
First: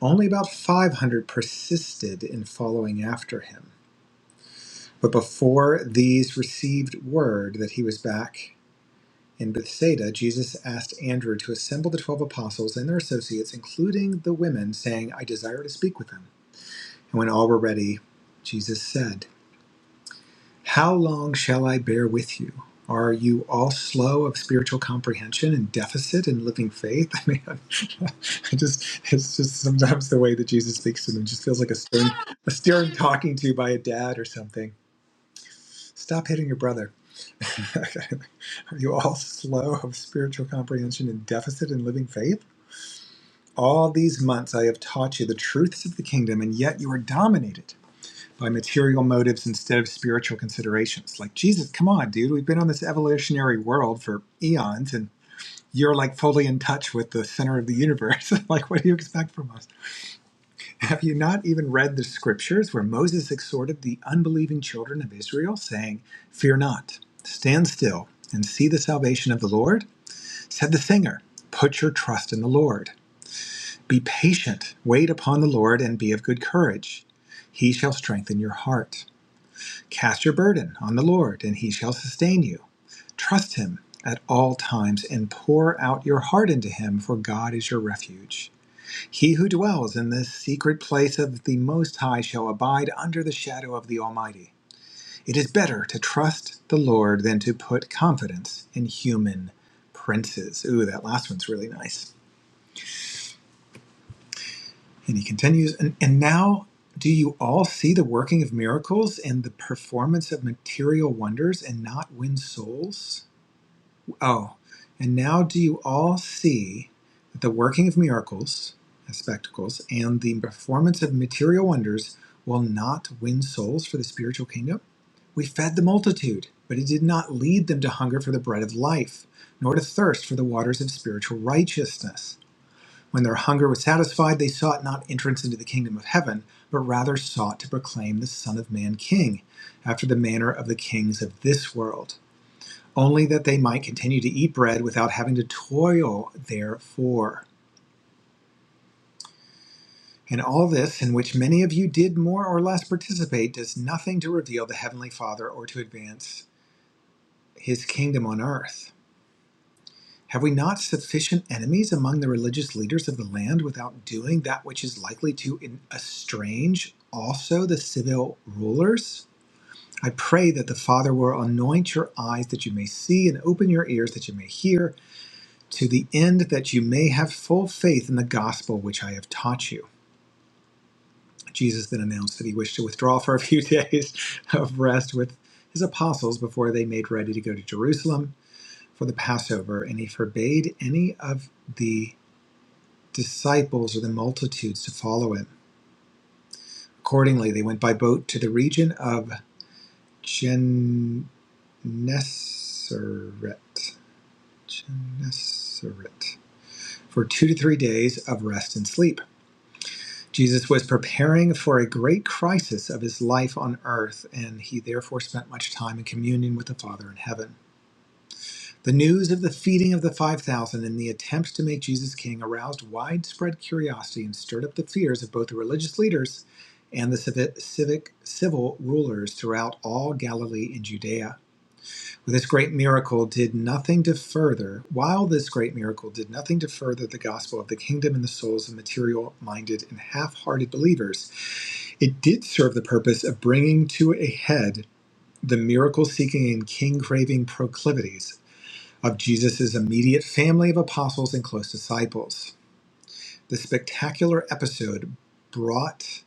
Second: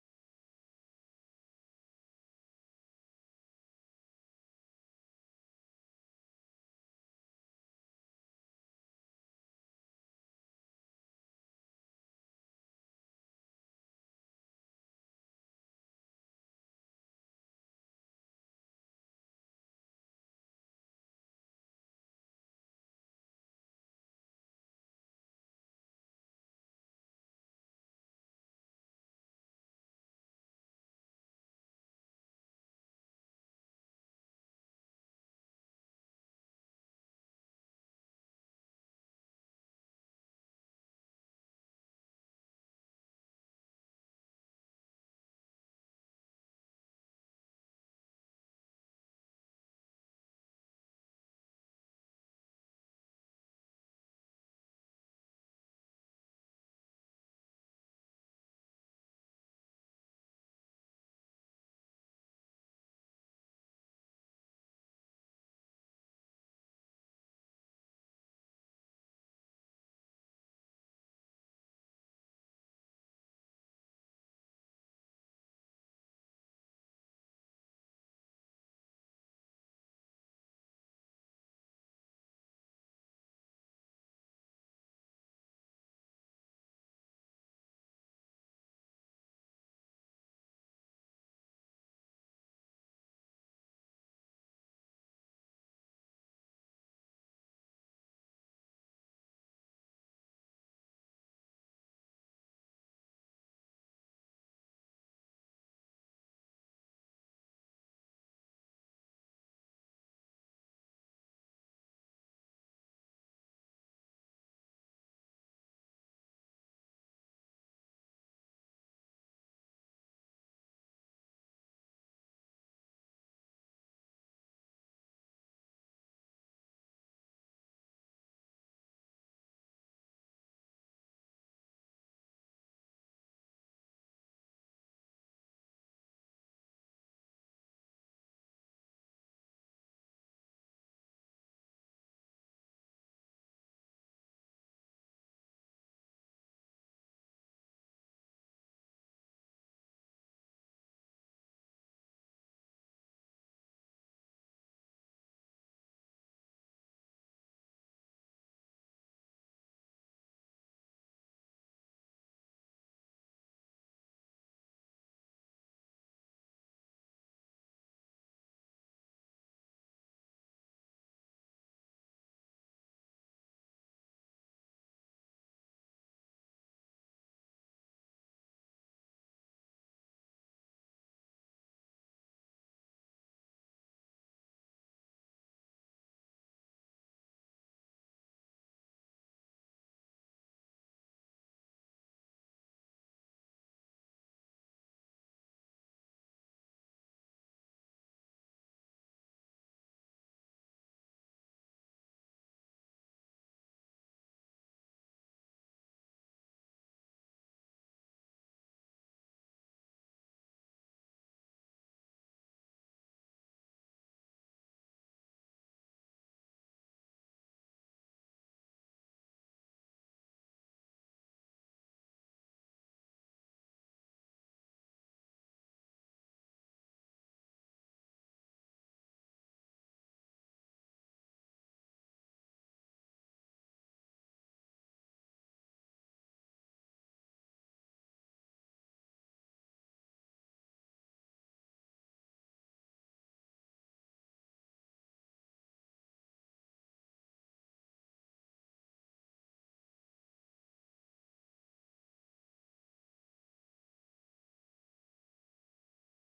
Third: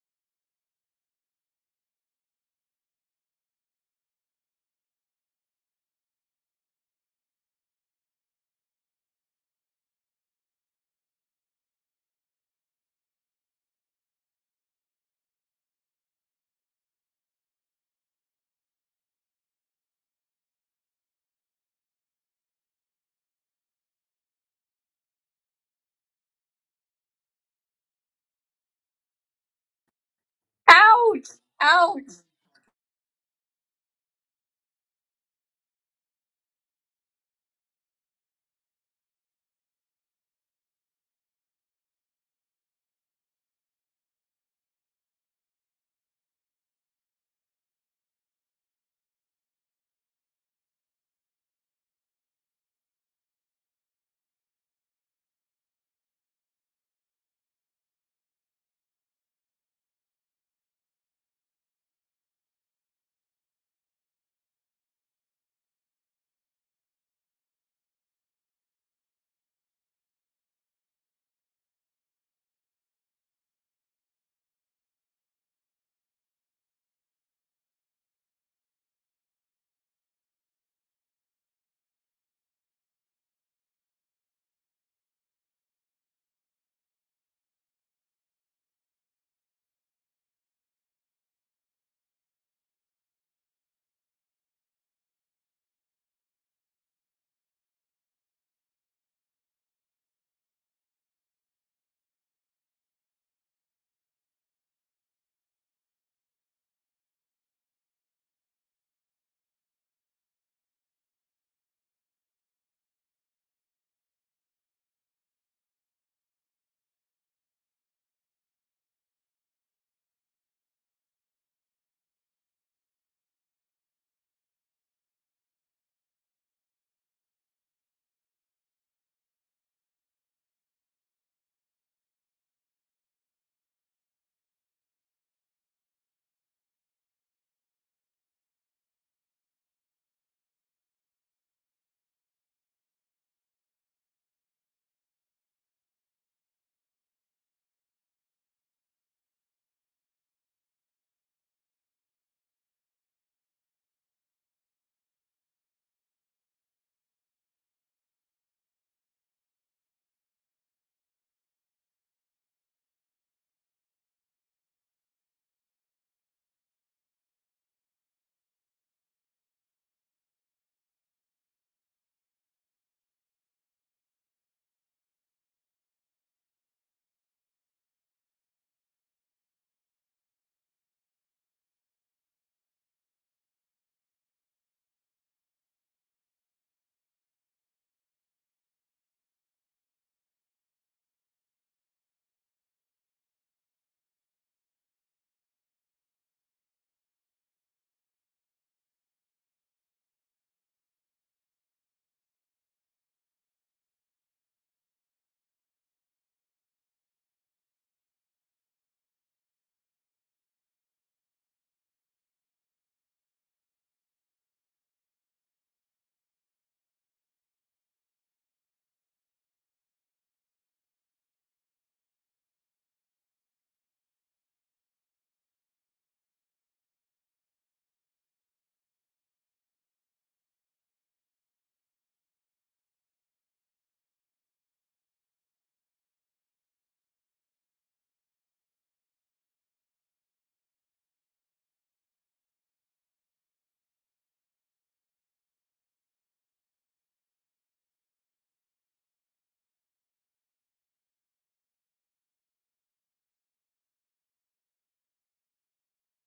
Speaker 2: only about 500 persisted in following after him. But before these received word that he was back in Bethsaida, Jesus asked Andrew to assemble the twelve apostles and their associates, including the women, saying, I desire to speak with them. And when all were ready, Jesus said, How long shall I bear with you? Are you all slow of spiritual comprehension and deficit in living faith? I mean, I just it's just sometimes the way that Jesus speaks to them
Speaker 1: Ouch!
Speaker 2: just feels like a
Speaker 1: Ouch!
Speaker 2: stern a stern talking to by a dad or something. Stop hitting your brother. Are you all slow of spiritual comprehension and deficit in living faith? All these months I have taught you the truths of the kingdom, and yet you are dominated by material motives instead of spiritual considerations. Like, Jesus, come on, dude. We've been on this evolutionary world for eons, and you're like fully in touch with the center of the universe. like, what do you expect from us? Have you not even read the scriptures where Moses exhorted the unbelieving children of Israel, saying, Fear not, stand still, and see the salvation of the Lord? Said the singer, Put your trust in the Lord. Be patient, wait upon the Lord, and be of good courage. He shall strengthen your heart. Cast your burden on the Lord, and he shall sustain you. Trust him at all times and pour out your heart into him, for God is your refuge. He who dwells in the secret place of the Most High shall abide under the shadow of the Almighty. It is better to trust the Lord than to put confidence in human princes. Ooh, that last one's really nice. And he continues, and, and now do you all see the working of miracles and the performance of material wonders and not win souls? Oh, and now do you all see that the working of miracles, as spectacles, and the performance of material wonders will not win souls for the spiritual kingdom? We fed the multitude, but it did not lead them to hunger for the bread of life, nor to thirst for the waters of spiritual righteousness. When their hunger was satisfied, they sought not entrance into the kingdom of heaven, but rather sought to proclaim the Son of Man king, after the manner of the kings of this world, only that they might continue to eat bread without having to toil therefor. And all this, in which many of you did more or less participate, does nothing to reveal the Heavenly Father or to advance his kingdom on earth. Have we not sufficient enemies among the religious leaders of the land without doing that which is likely to estrange also the civil rulers? I pray that the Father will anoint your eyes that you may see and open your ears that you may hear, to the end that you may have full faith in the gospel which I have taught you. Jesus then announced that he wished to withdraw for a few days of rest with his apostles before they made ready to go to Jerusalem for the Passover, and he forbade any of the disciples or the multitudes to follow him. Accordingly, they went by boat to the region of Gennesaret, Gennesaret for two to three days of rest and sleep. Jesus was preparing for a great crisis of his life on earth, and he therefore spent much time in communion with the Father in heaven. The news of the feeding of the 5,000 and the attempt to make Jesus king aroused widespread curiosity and stirred up the fears of both the religious leaders and the civic, civic civil rulers throughout all Galilee and Judea. This great miracle did nothing to further, while this great miracle did nothing to further the gospel of the kingdom in the souls of material minded and half hearted believers, it did serve the purpose of bringing to a head the miracle seeking and king craving proclivities of Jesus' immediate family of apostles and close disciples. The spectacular episode brought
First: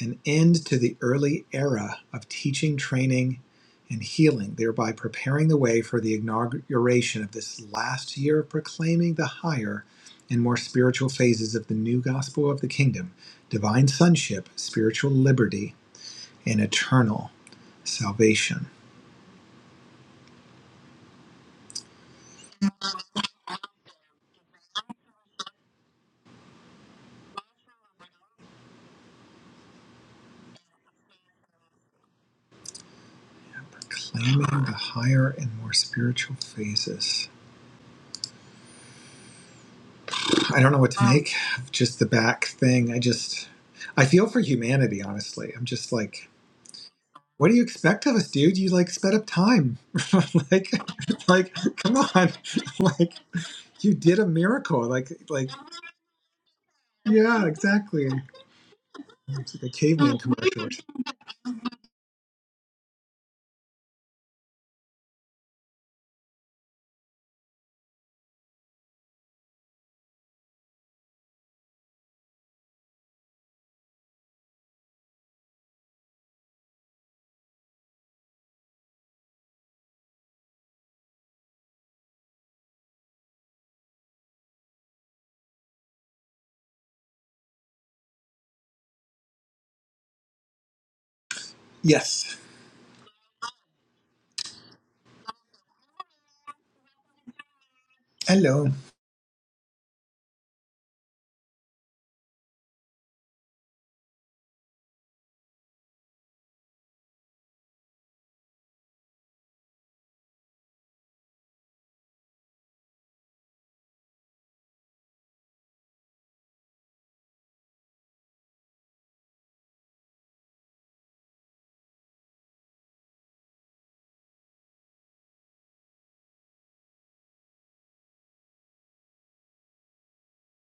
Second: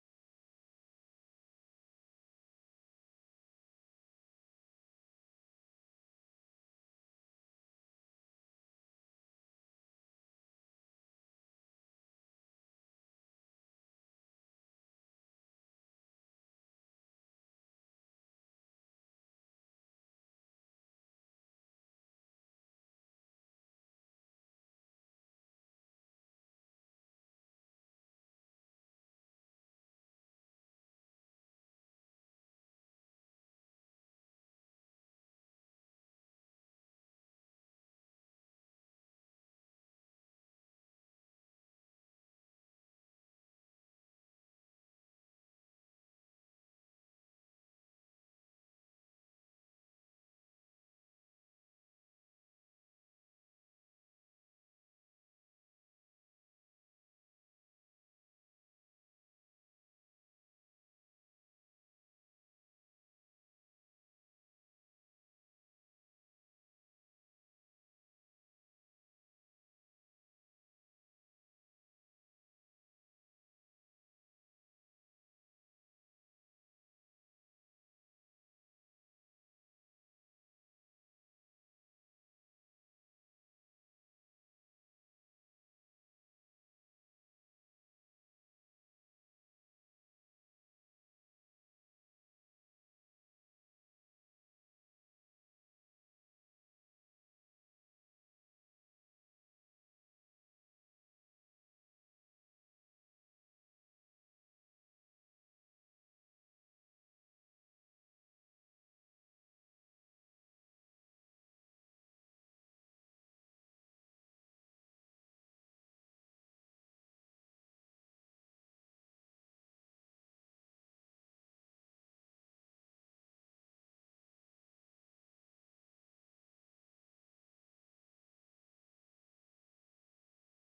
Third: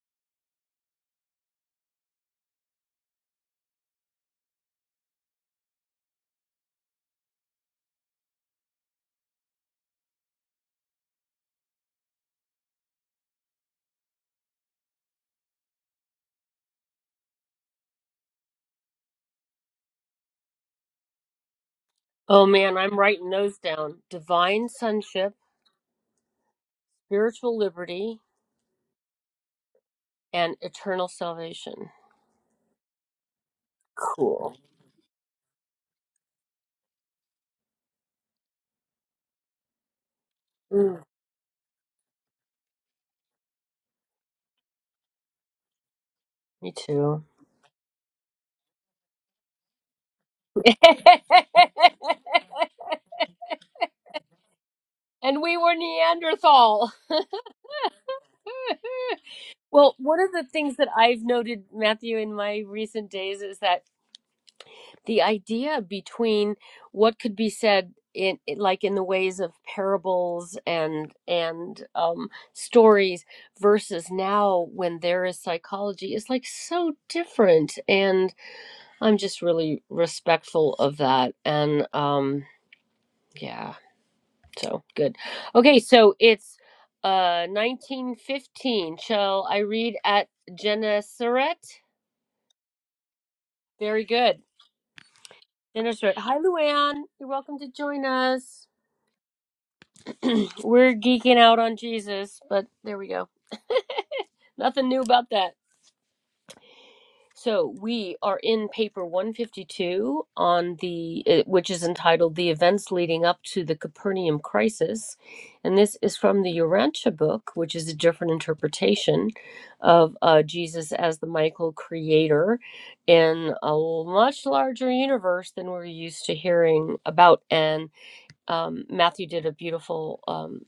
Speaker 2: an end to the early era of teaching, training, and healing, thereby preparing the way for the inauguration of this last year of proclaiming the higher and more spiritual phases of the new gospel of the kingdom divine sonship, spiritual liberty, and eternal salvation.
Speaker 1: Oh man, I'm writing those down. Divine sonship, spiritual liberty, and eternal salvation.
Speaker 2: Proclaiming
Speaker 1: Cool.
Speaker 2: the higher and more spiritual phases. I don't know what to
Speaker 1: Mm,
Speaker 2: Wow. make of just the back thing. I just, I feel for humanity, honestly. I'm just like,
Speaker 1: me too.
Speaker 2: what do you expect of us, dude? You like sped up time. like, like, come on. like, you did a miracle. Like,
Speaker 1: and
Speaker 2: like,
Speaker 1: we were Neanderthal.
Speaker 2: yeah, exactly. It's like a
Speaker 1: Well,
Speaker 2: caveman
Speaker 1: one of the
Speaker 2: commercial.
Speaker 1: things that I've noted, Matthew, in my recent days is that the idea between what could be said in like in the ways of parables and and um, stories versus now when there is psychology is like so different, and I'm just really respectful of that. And um, yeah, so good. Okay, so it's uh 1915. Shall I read at Gennesaret?
Speaker 2: Yes.
Speaker 1: Very good. Minister. it. Hi, Luann. You're welcome to join us.
Speaker 2: Hello.
Speaker 1: We're geeking out on Jesus, but there we go. Nothing new about that. So we are in paper 152 on the uh, which is entitled "The Events Leading Up to the Capernaum Crisis," and this is from the Urantia book, which is a different interpretation of uh, Jesus as the Michael Creator in a much larger universe than we're used to hearing about, and um, Matthew did a beautiful um,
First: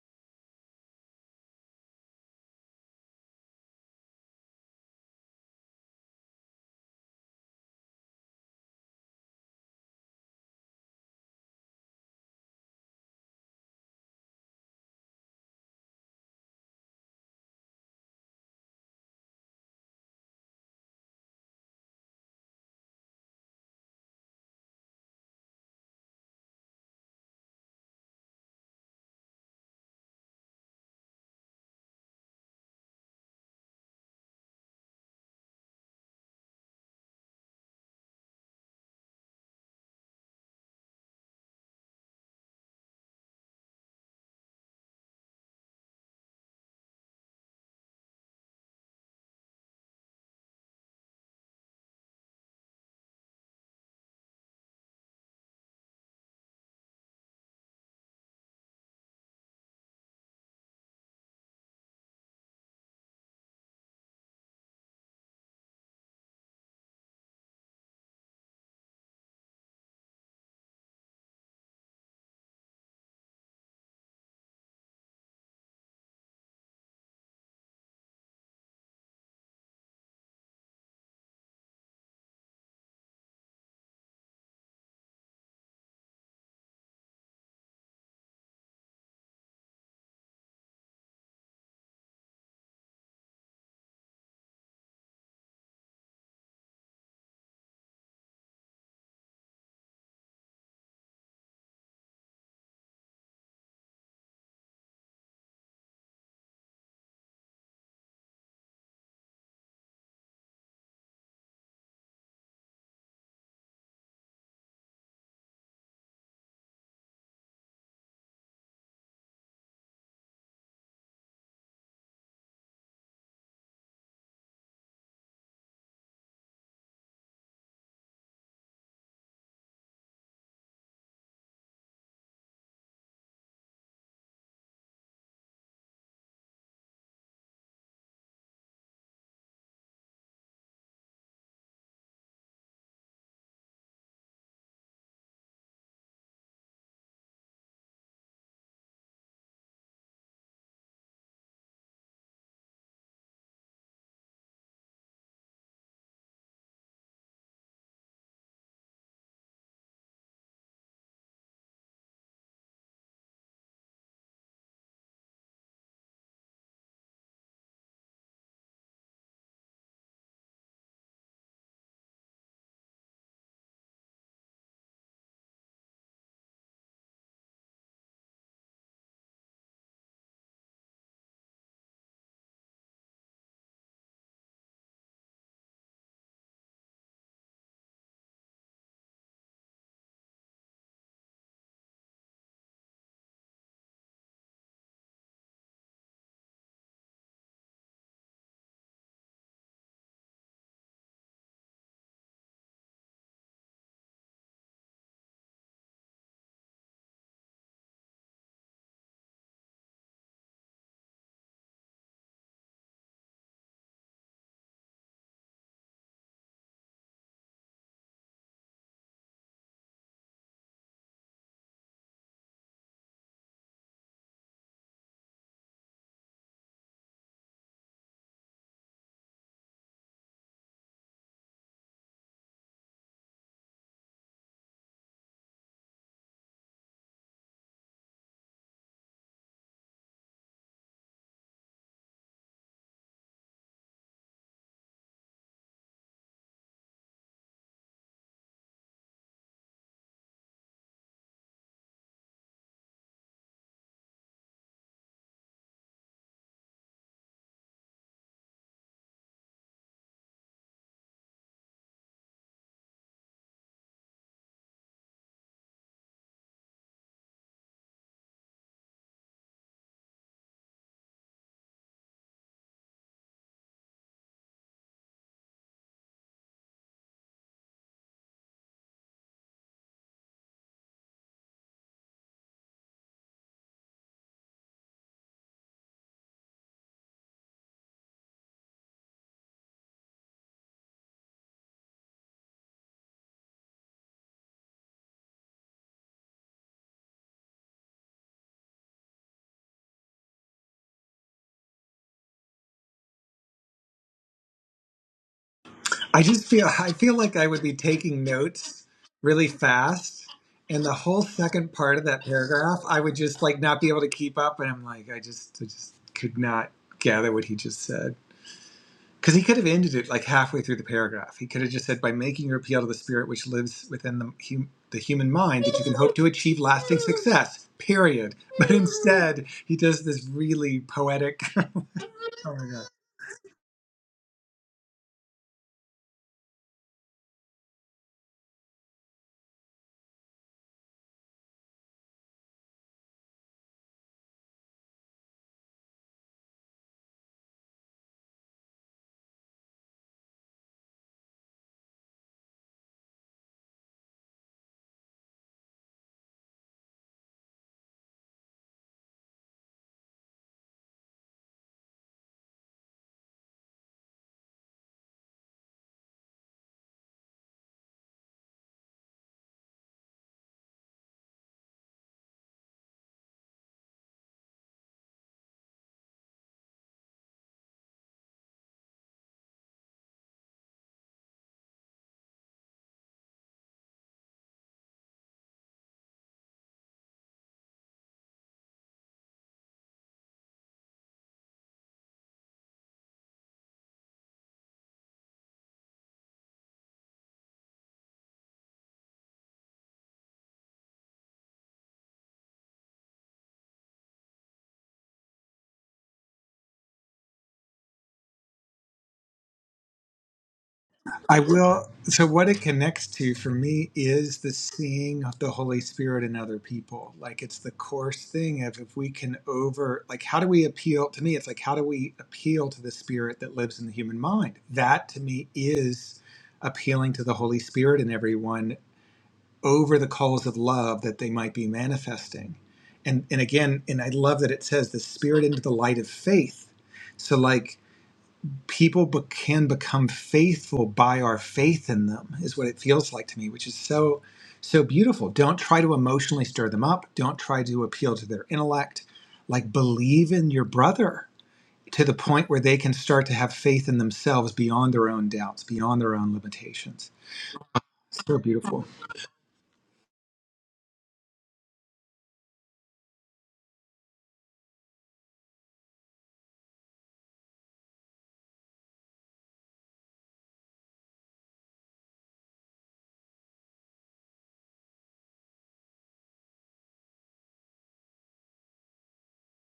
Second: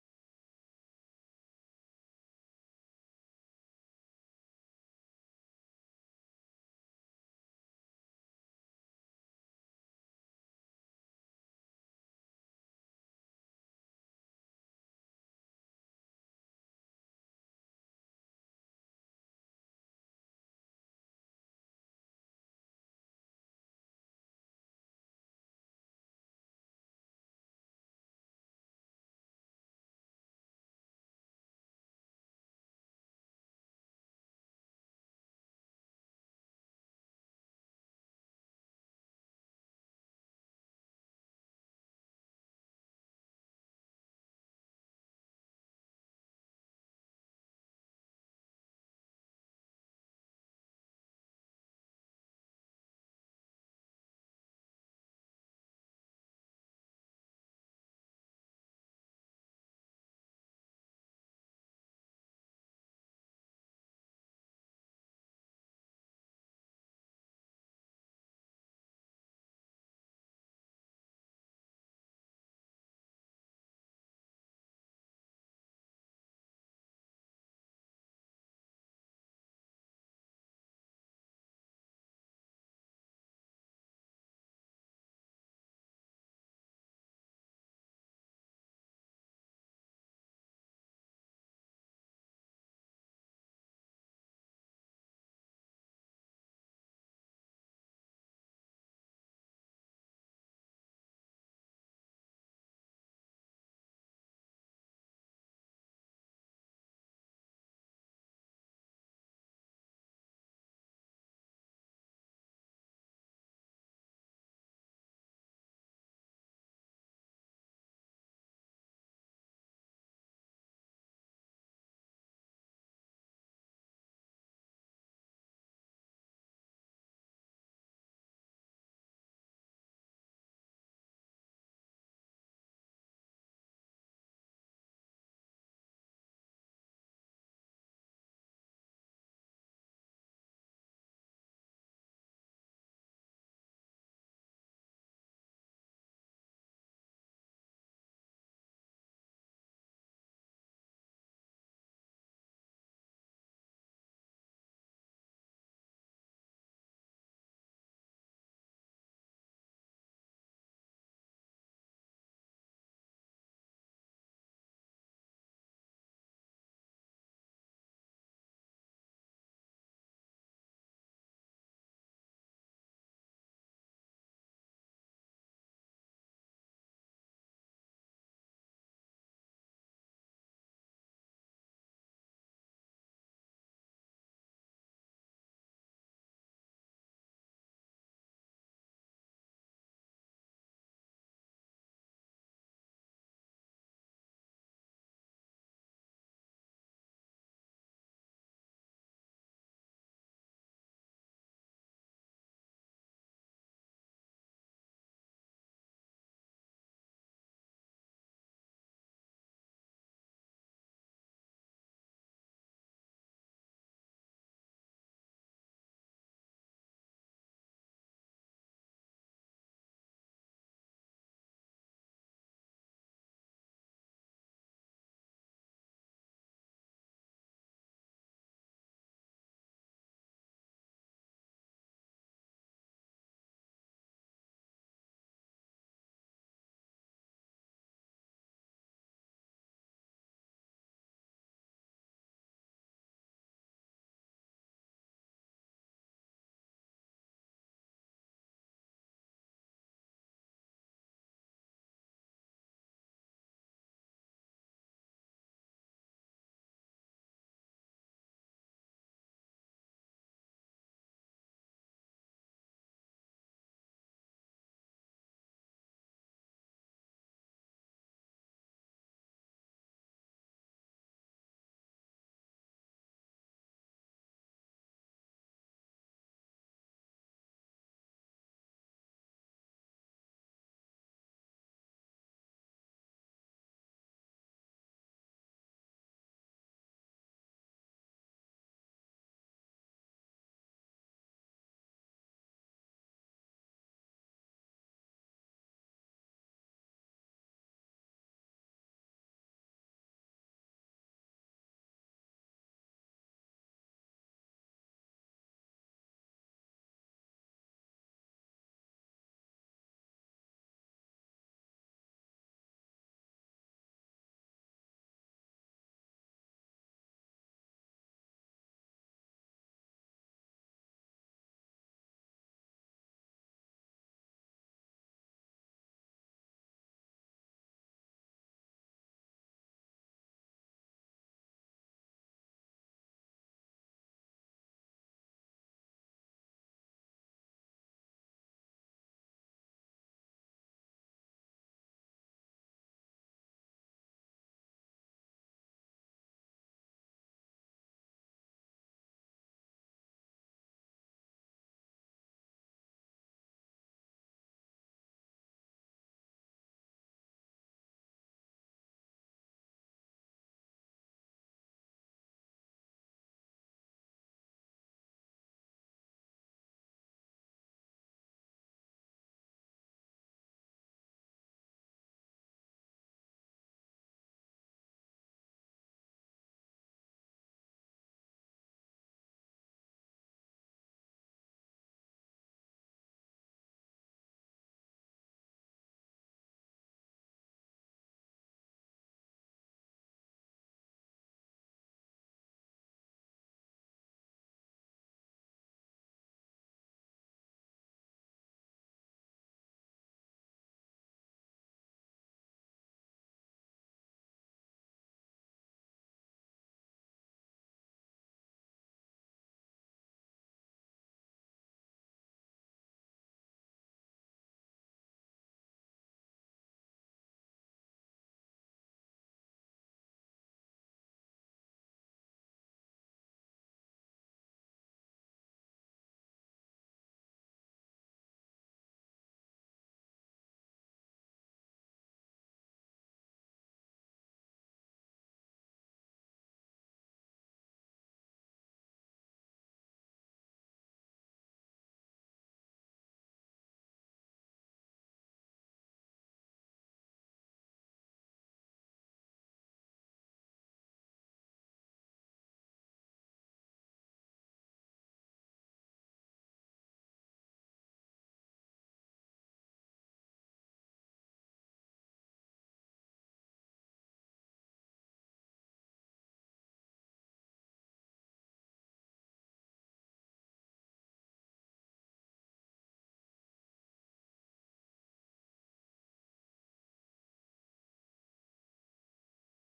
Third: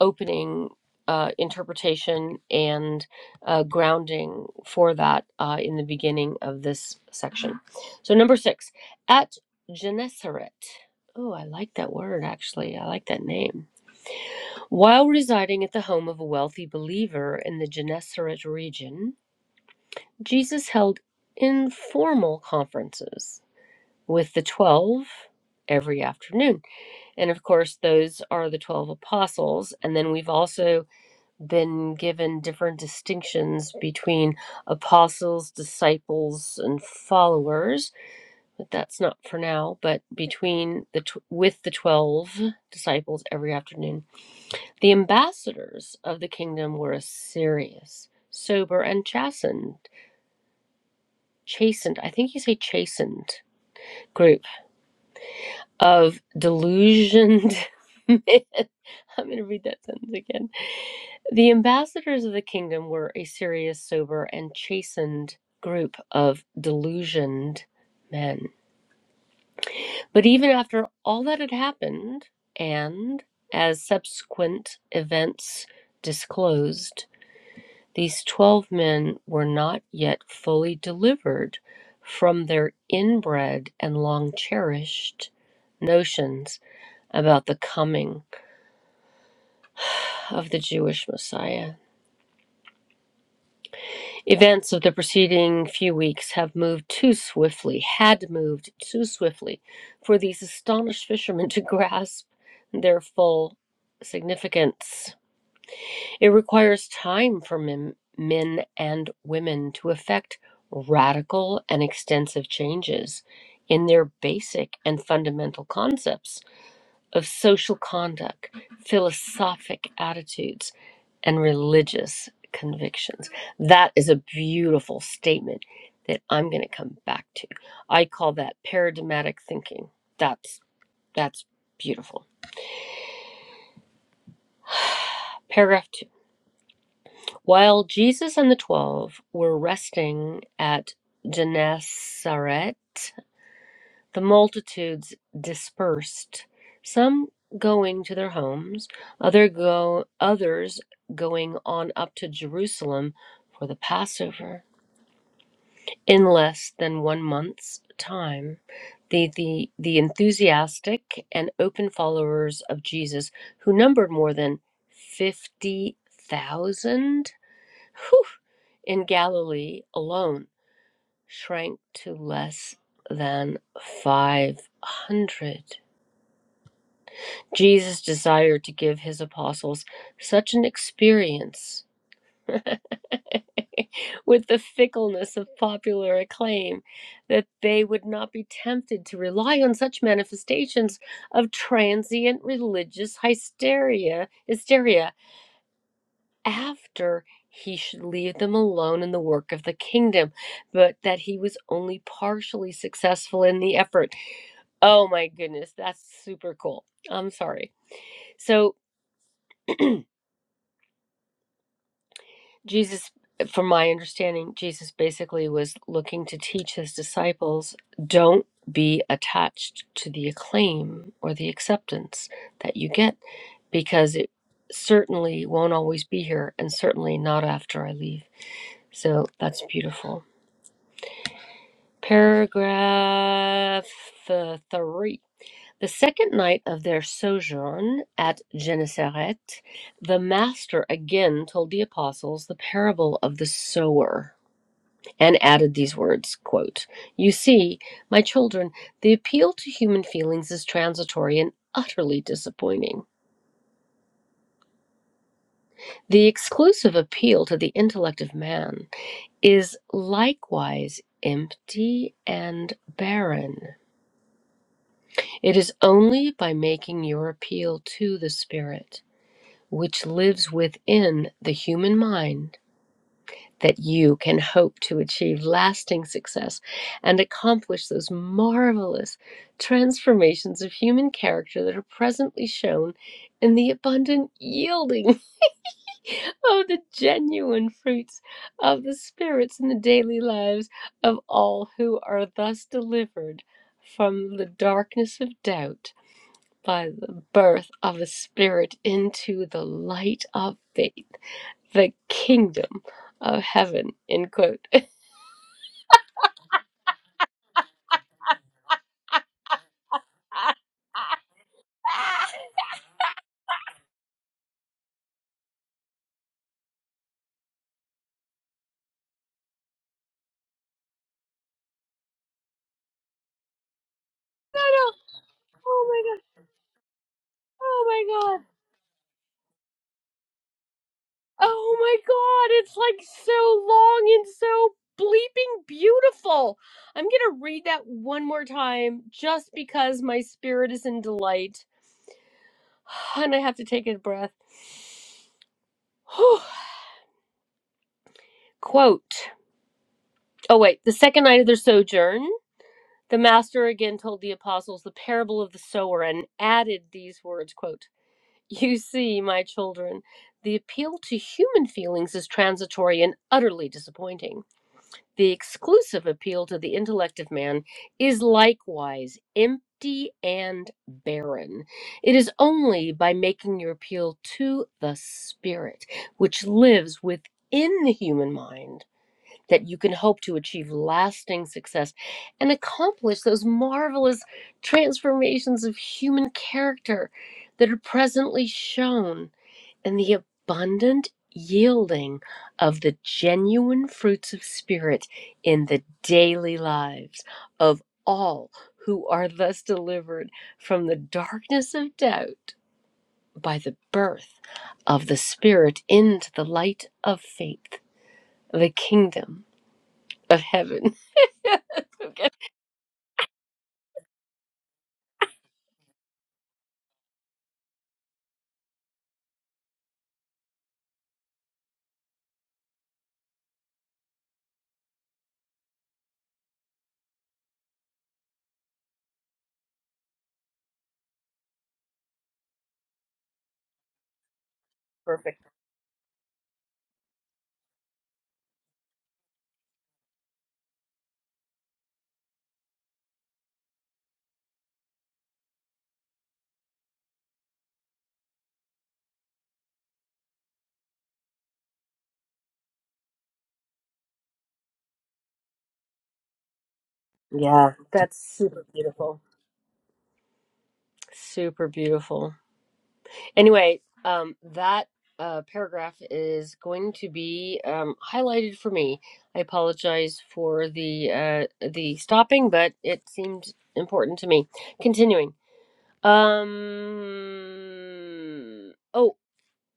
Speaker 1: opening uh, interpretation and uh, grounding for that uh, in the beginning of this section. So, number six, at Gennesaret. Oh, I like that word actually. I like that name. While residing at the home of a wealthy believer in the Gennesaret region, Jesus held informal conferences with the twelve every afternoon. And of course, those are the 12 apostles. And then we've also been given different distinctions between apostles, disciples, and followers. But that's not for now, but between the tw- with the 12 disciples every afternoon. The ambassadors of the kingdom were serious, sober, and chastened. Chastened. I think you say chastened group of delusioned men. I'm going to read that sentence again. The ambassadors of the kingdom were a serious, sober, and chastened group of delusioned men. But even after all that had happened, and as subsequent events disclosed, these 12 men were not yet fully delivered from their inbred and long cherished notions about the coming of the Jewish Messiah. Events of the preceding few weeks have moved too swiftly, had moved too swiftly, for these astonished fishermen to grasp their full significance. It requires time for men, men and women to effect radical and extensive changes in their basic and fundamental concepts of social conduct, philosophic attitudes and religious convictions. That is a beautiful statement that I'm going to come back to. I call that paradigmatic thinking. That's that's beautiful. Paragraph 2. While Jesus and the 12 were resting at Gennesaret, the multitudes dispersed, some going to their homes, other go others going on up to Jerusalem for the Passover. in less than one month's time, the, the, the enthusiastic and open followers of Jesus, who numbered more than 50,000 whew, in Galilee alone, shrank to less than 500. Jesus desired to give his apostles such an experience with the fickleness of popular acclaim, that they would not be tempted to rely on such manifestations of transient religious hysteria, hysteria after he should leave them alone in the work of the kingdom, but that he was only partially successful in the effort. Oh my goodness, that's super cool. I'm sorry. So Jesus, from my understanding, Jesus basically was looking to teach his disciples don't be attached to the acclaim or the acceptance that you get because it certainly won't always be here and certainly not after I leave. So that's beautiful. Paragraph uh, three. The second night of their sojourn at Gennesaret, the Master again told the apostles the parable of the sower and added these words quote you see my children the appeal to human feelings is transitory and utterly disappointing the exclusive appeal to the intellect of man is likewise empty and barren it is only by making your appeal to the spirit which lives within the human mind that you can hope to achieve lasting success and accomplish those marvelous transformations of human character that are presently shown in the abundant yielding of the genuine fruits of the spirits in the daily lives of all who are thus delivered from the darkness of doubt by the birth of the spirit into the light of faith the kingdom of heaven end quote
Speaker 2: I just feel I feel like I would be taking notes really fast, and the whole second part of that paragraph, I would just like not be able to keep up, and I'm like, I just I just could not gather what he just said. Because he could have ended it like halfway through the paragraph. He could have just said, "By making your appeal to the spirit which lives within the
Speaker 1: No,
Speaker 2: hum-
Speaker 1: no.
Speaker 2: the human mind, that you
Speaker 1: Oh
Speaker 2: can
Speaker 1: my
Speaker 2: hope
Speaker 1: god.
Speaker 2: to achieve lasting success."
Speaker 1: Oh my
Speaker 2: Period.
Speaker 1: god.
Speaker 2: But instead, he does this really poetic.
Speaker 1: Oh
Speaker 2: oh
Speaker 1: my god.
Speaker 2: my
Speaker 1: It's
Speaker 2: god.
Speaker 1: like so long and so bleeping beautiful. I'm going to read that one more time just because my spirit is in delight and I have to take a breath. Whew. Quote. Oh wait, the second night of their sojourn, the master again told the apostles the parable of the sower and added these words, quote, You see, my children, the appeal to human feelings is transitory and utterly disappointing. The exclusive appeal to the intellect of man is likewise empty and barren. It is only by making your appeal to the spirit, which lives within the human mind that you can hope to achieve lasting success and accomplish those marvelous transformations of human character that are presently shown in the abundant yielding of the genuine fruits of spirit in the daily lives of all who are thus delivered from the darkness of doubt by the birth of the spirit into the light of faith the kingdom of heaven
Speaker 2: I will. So,
Speaker 1: Okay.
Speaker 2: what it connects to for me is the seeing of the Holy Spirit in other people. Like, it's the course thing of if we can over, like, how do we appeal? To me, it's like, how do we appeal to the Spirit that lives in the human mind? That to me is appealing to the Holy Spirit in everyone over the calls of love that they might be manifesting. And, and again, and I love that it says the
Speaker 1: Perfect.
Speaker 2: Spirit into the light of faith. So, like, people be- can become faithful by our faith in them is what it feels like to me which is so so beautiful don't try to emotionally stir them up don't try to appeal to their intellect like believe in your brother to the point where they can start to have faith in themselves beyond their own doubts beyond their own limitations
Speaker 1: Yeah. That's
Speaker 2: so
Speaker 1: super
Speaker 2: beautiful
Speaker 1: beautiful. Super beautiful. Anyway, um, that uh, paragraph is going to be um, highlighted for me. I apologize for the uh, the stopping, but it seemed important to me. Continuing. Um. Oh,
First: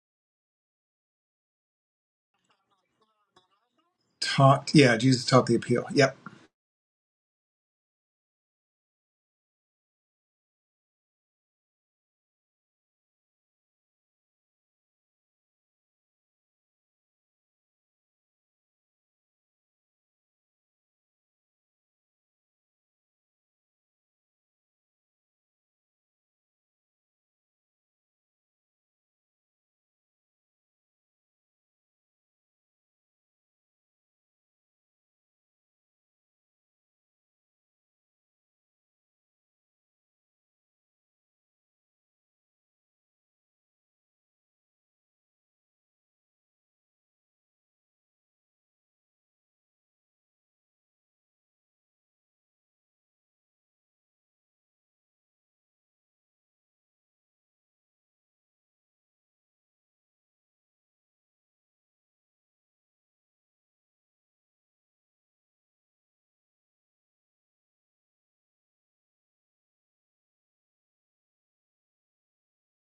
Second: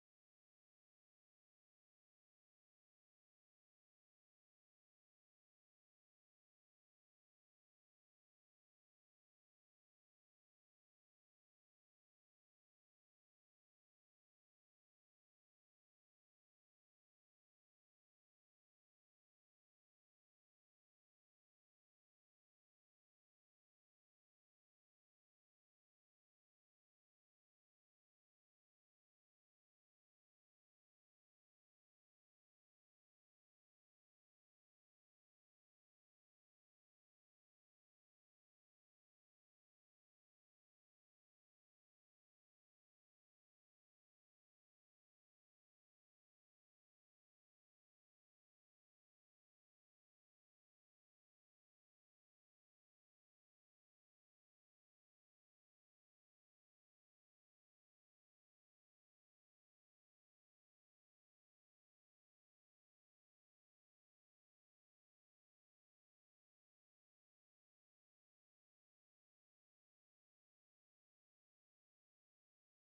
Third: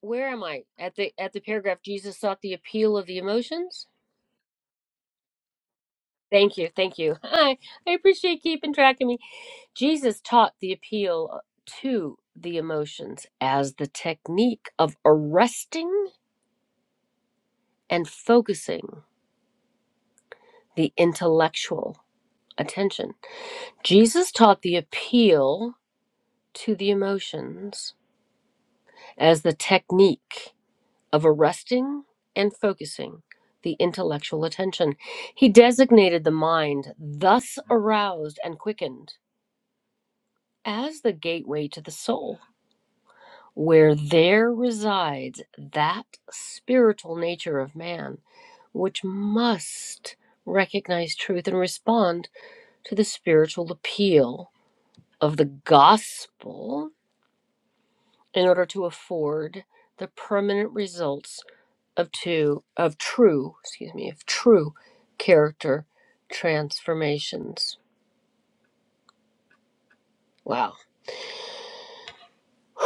Speaker 1: where am I at the at the paragraph? Jesus sought the appeal of the emotions.
Speaker 2: taught yeah jesus taught the appeal yep
Speaker 1: Thank you, thank you. I I appreciate keeping track of me. Jesus taught the appeal to the emotions as the technique of arresting and focusing the intellectual attention. Jesus taught the appeal to the emotions as the technique of arresting and focusing the intellectual attention. He designated the mind, thus aroused and quickened, as the gateway to the soul where there resides that spiritual nature of man, which must recognize truth and respond to the spiritual appeal of the gospel in order to afford the permanent results of two of true, excuse me, of true character transformations. Wow.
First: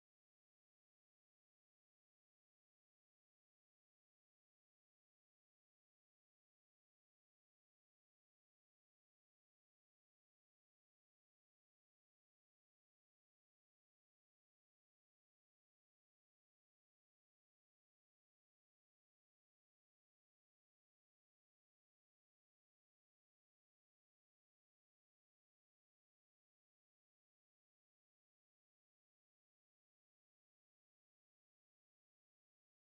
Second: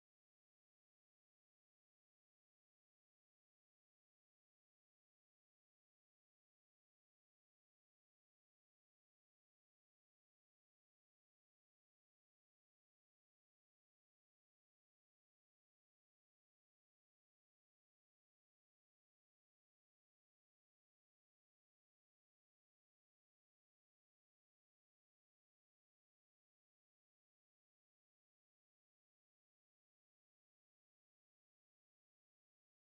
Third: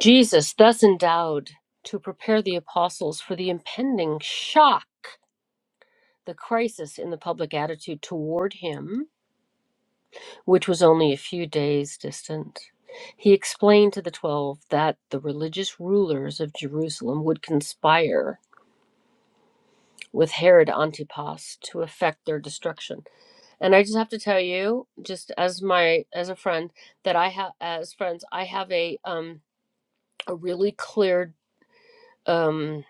Speaker 1: Jesus thus endowed to prepare the apostles for the impending shock the crisis in the public attitude toward him, which was only a few days distant. He explained to the Twelve that the religious rulers of Jerusalem would conspire with Herod Antipas to effect their destruction. And I just have to tell you, just as my as a friend, that I have as friends, I have a um a really clear um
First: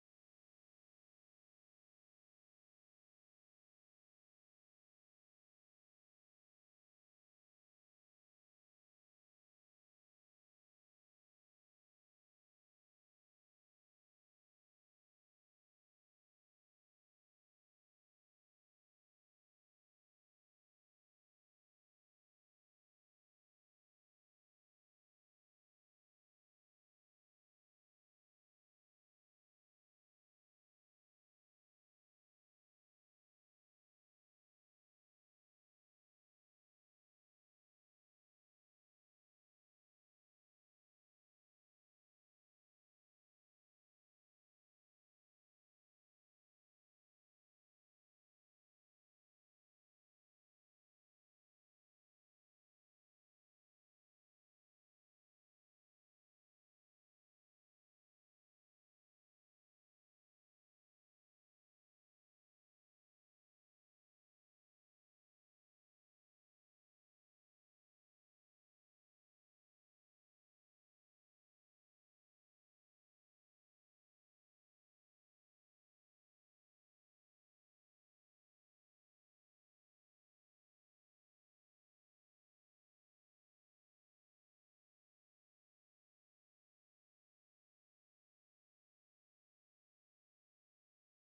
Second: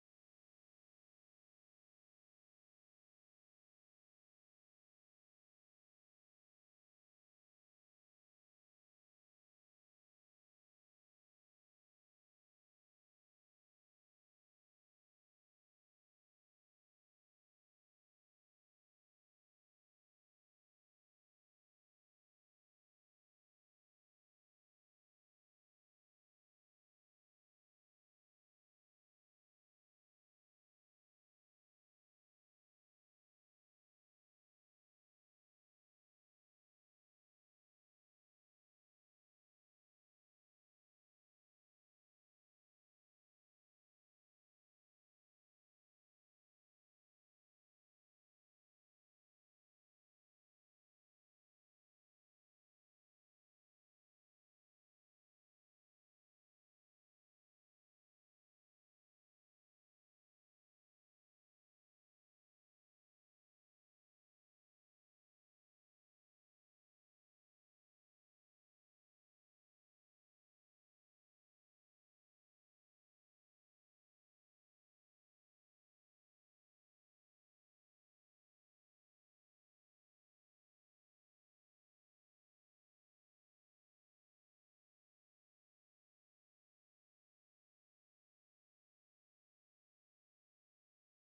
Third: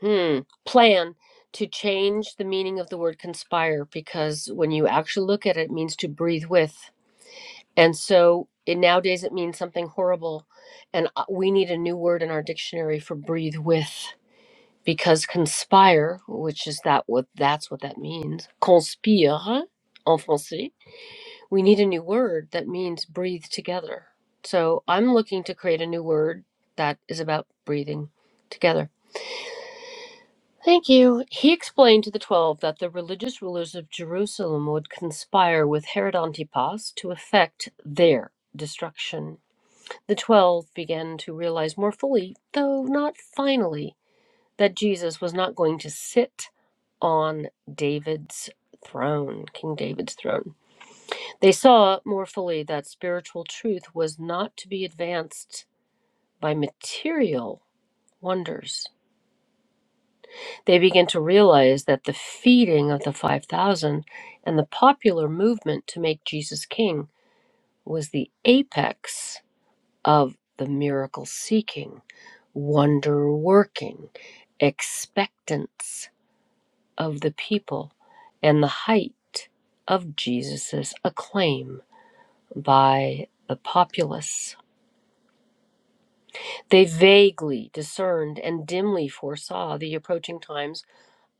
Speaker 1: hmm, plan to change the meaning of the word conspire because when you actually look at it, it means to breathe with And so it, nowadays it means something horrible. And uh, we need a new word in our dictionary for breathe with because conspire, which is that what that's what that means, conspire en français, we need a new word that means breathe together. So I'm looking to create a new word that is about breathing together. Thank you. He explained to the Twelve that the religious rulers of Jerusalem would conspire with Herod Antipas to effect their destruction The twelve began to realize more fully, though not finally, that Jesus was not going to sit on David's throne, King David's throne. They saw more fully that spiritual truth was not to be advanced by material wonders. They began to realize that the feeding of the 5,000 and the popular movement to make Jesus king was the apex of the miracle seeking, wonder working, expectance of the people, and the height of Jesus' acclaim by the populace. They vaguely discerned and dimly foresaw the approaching times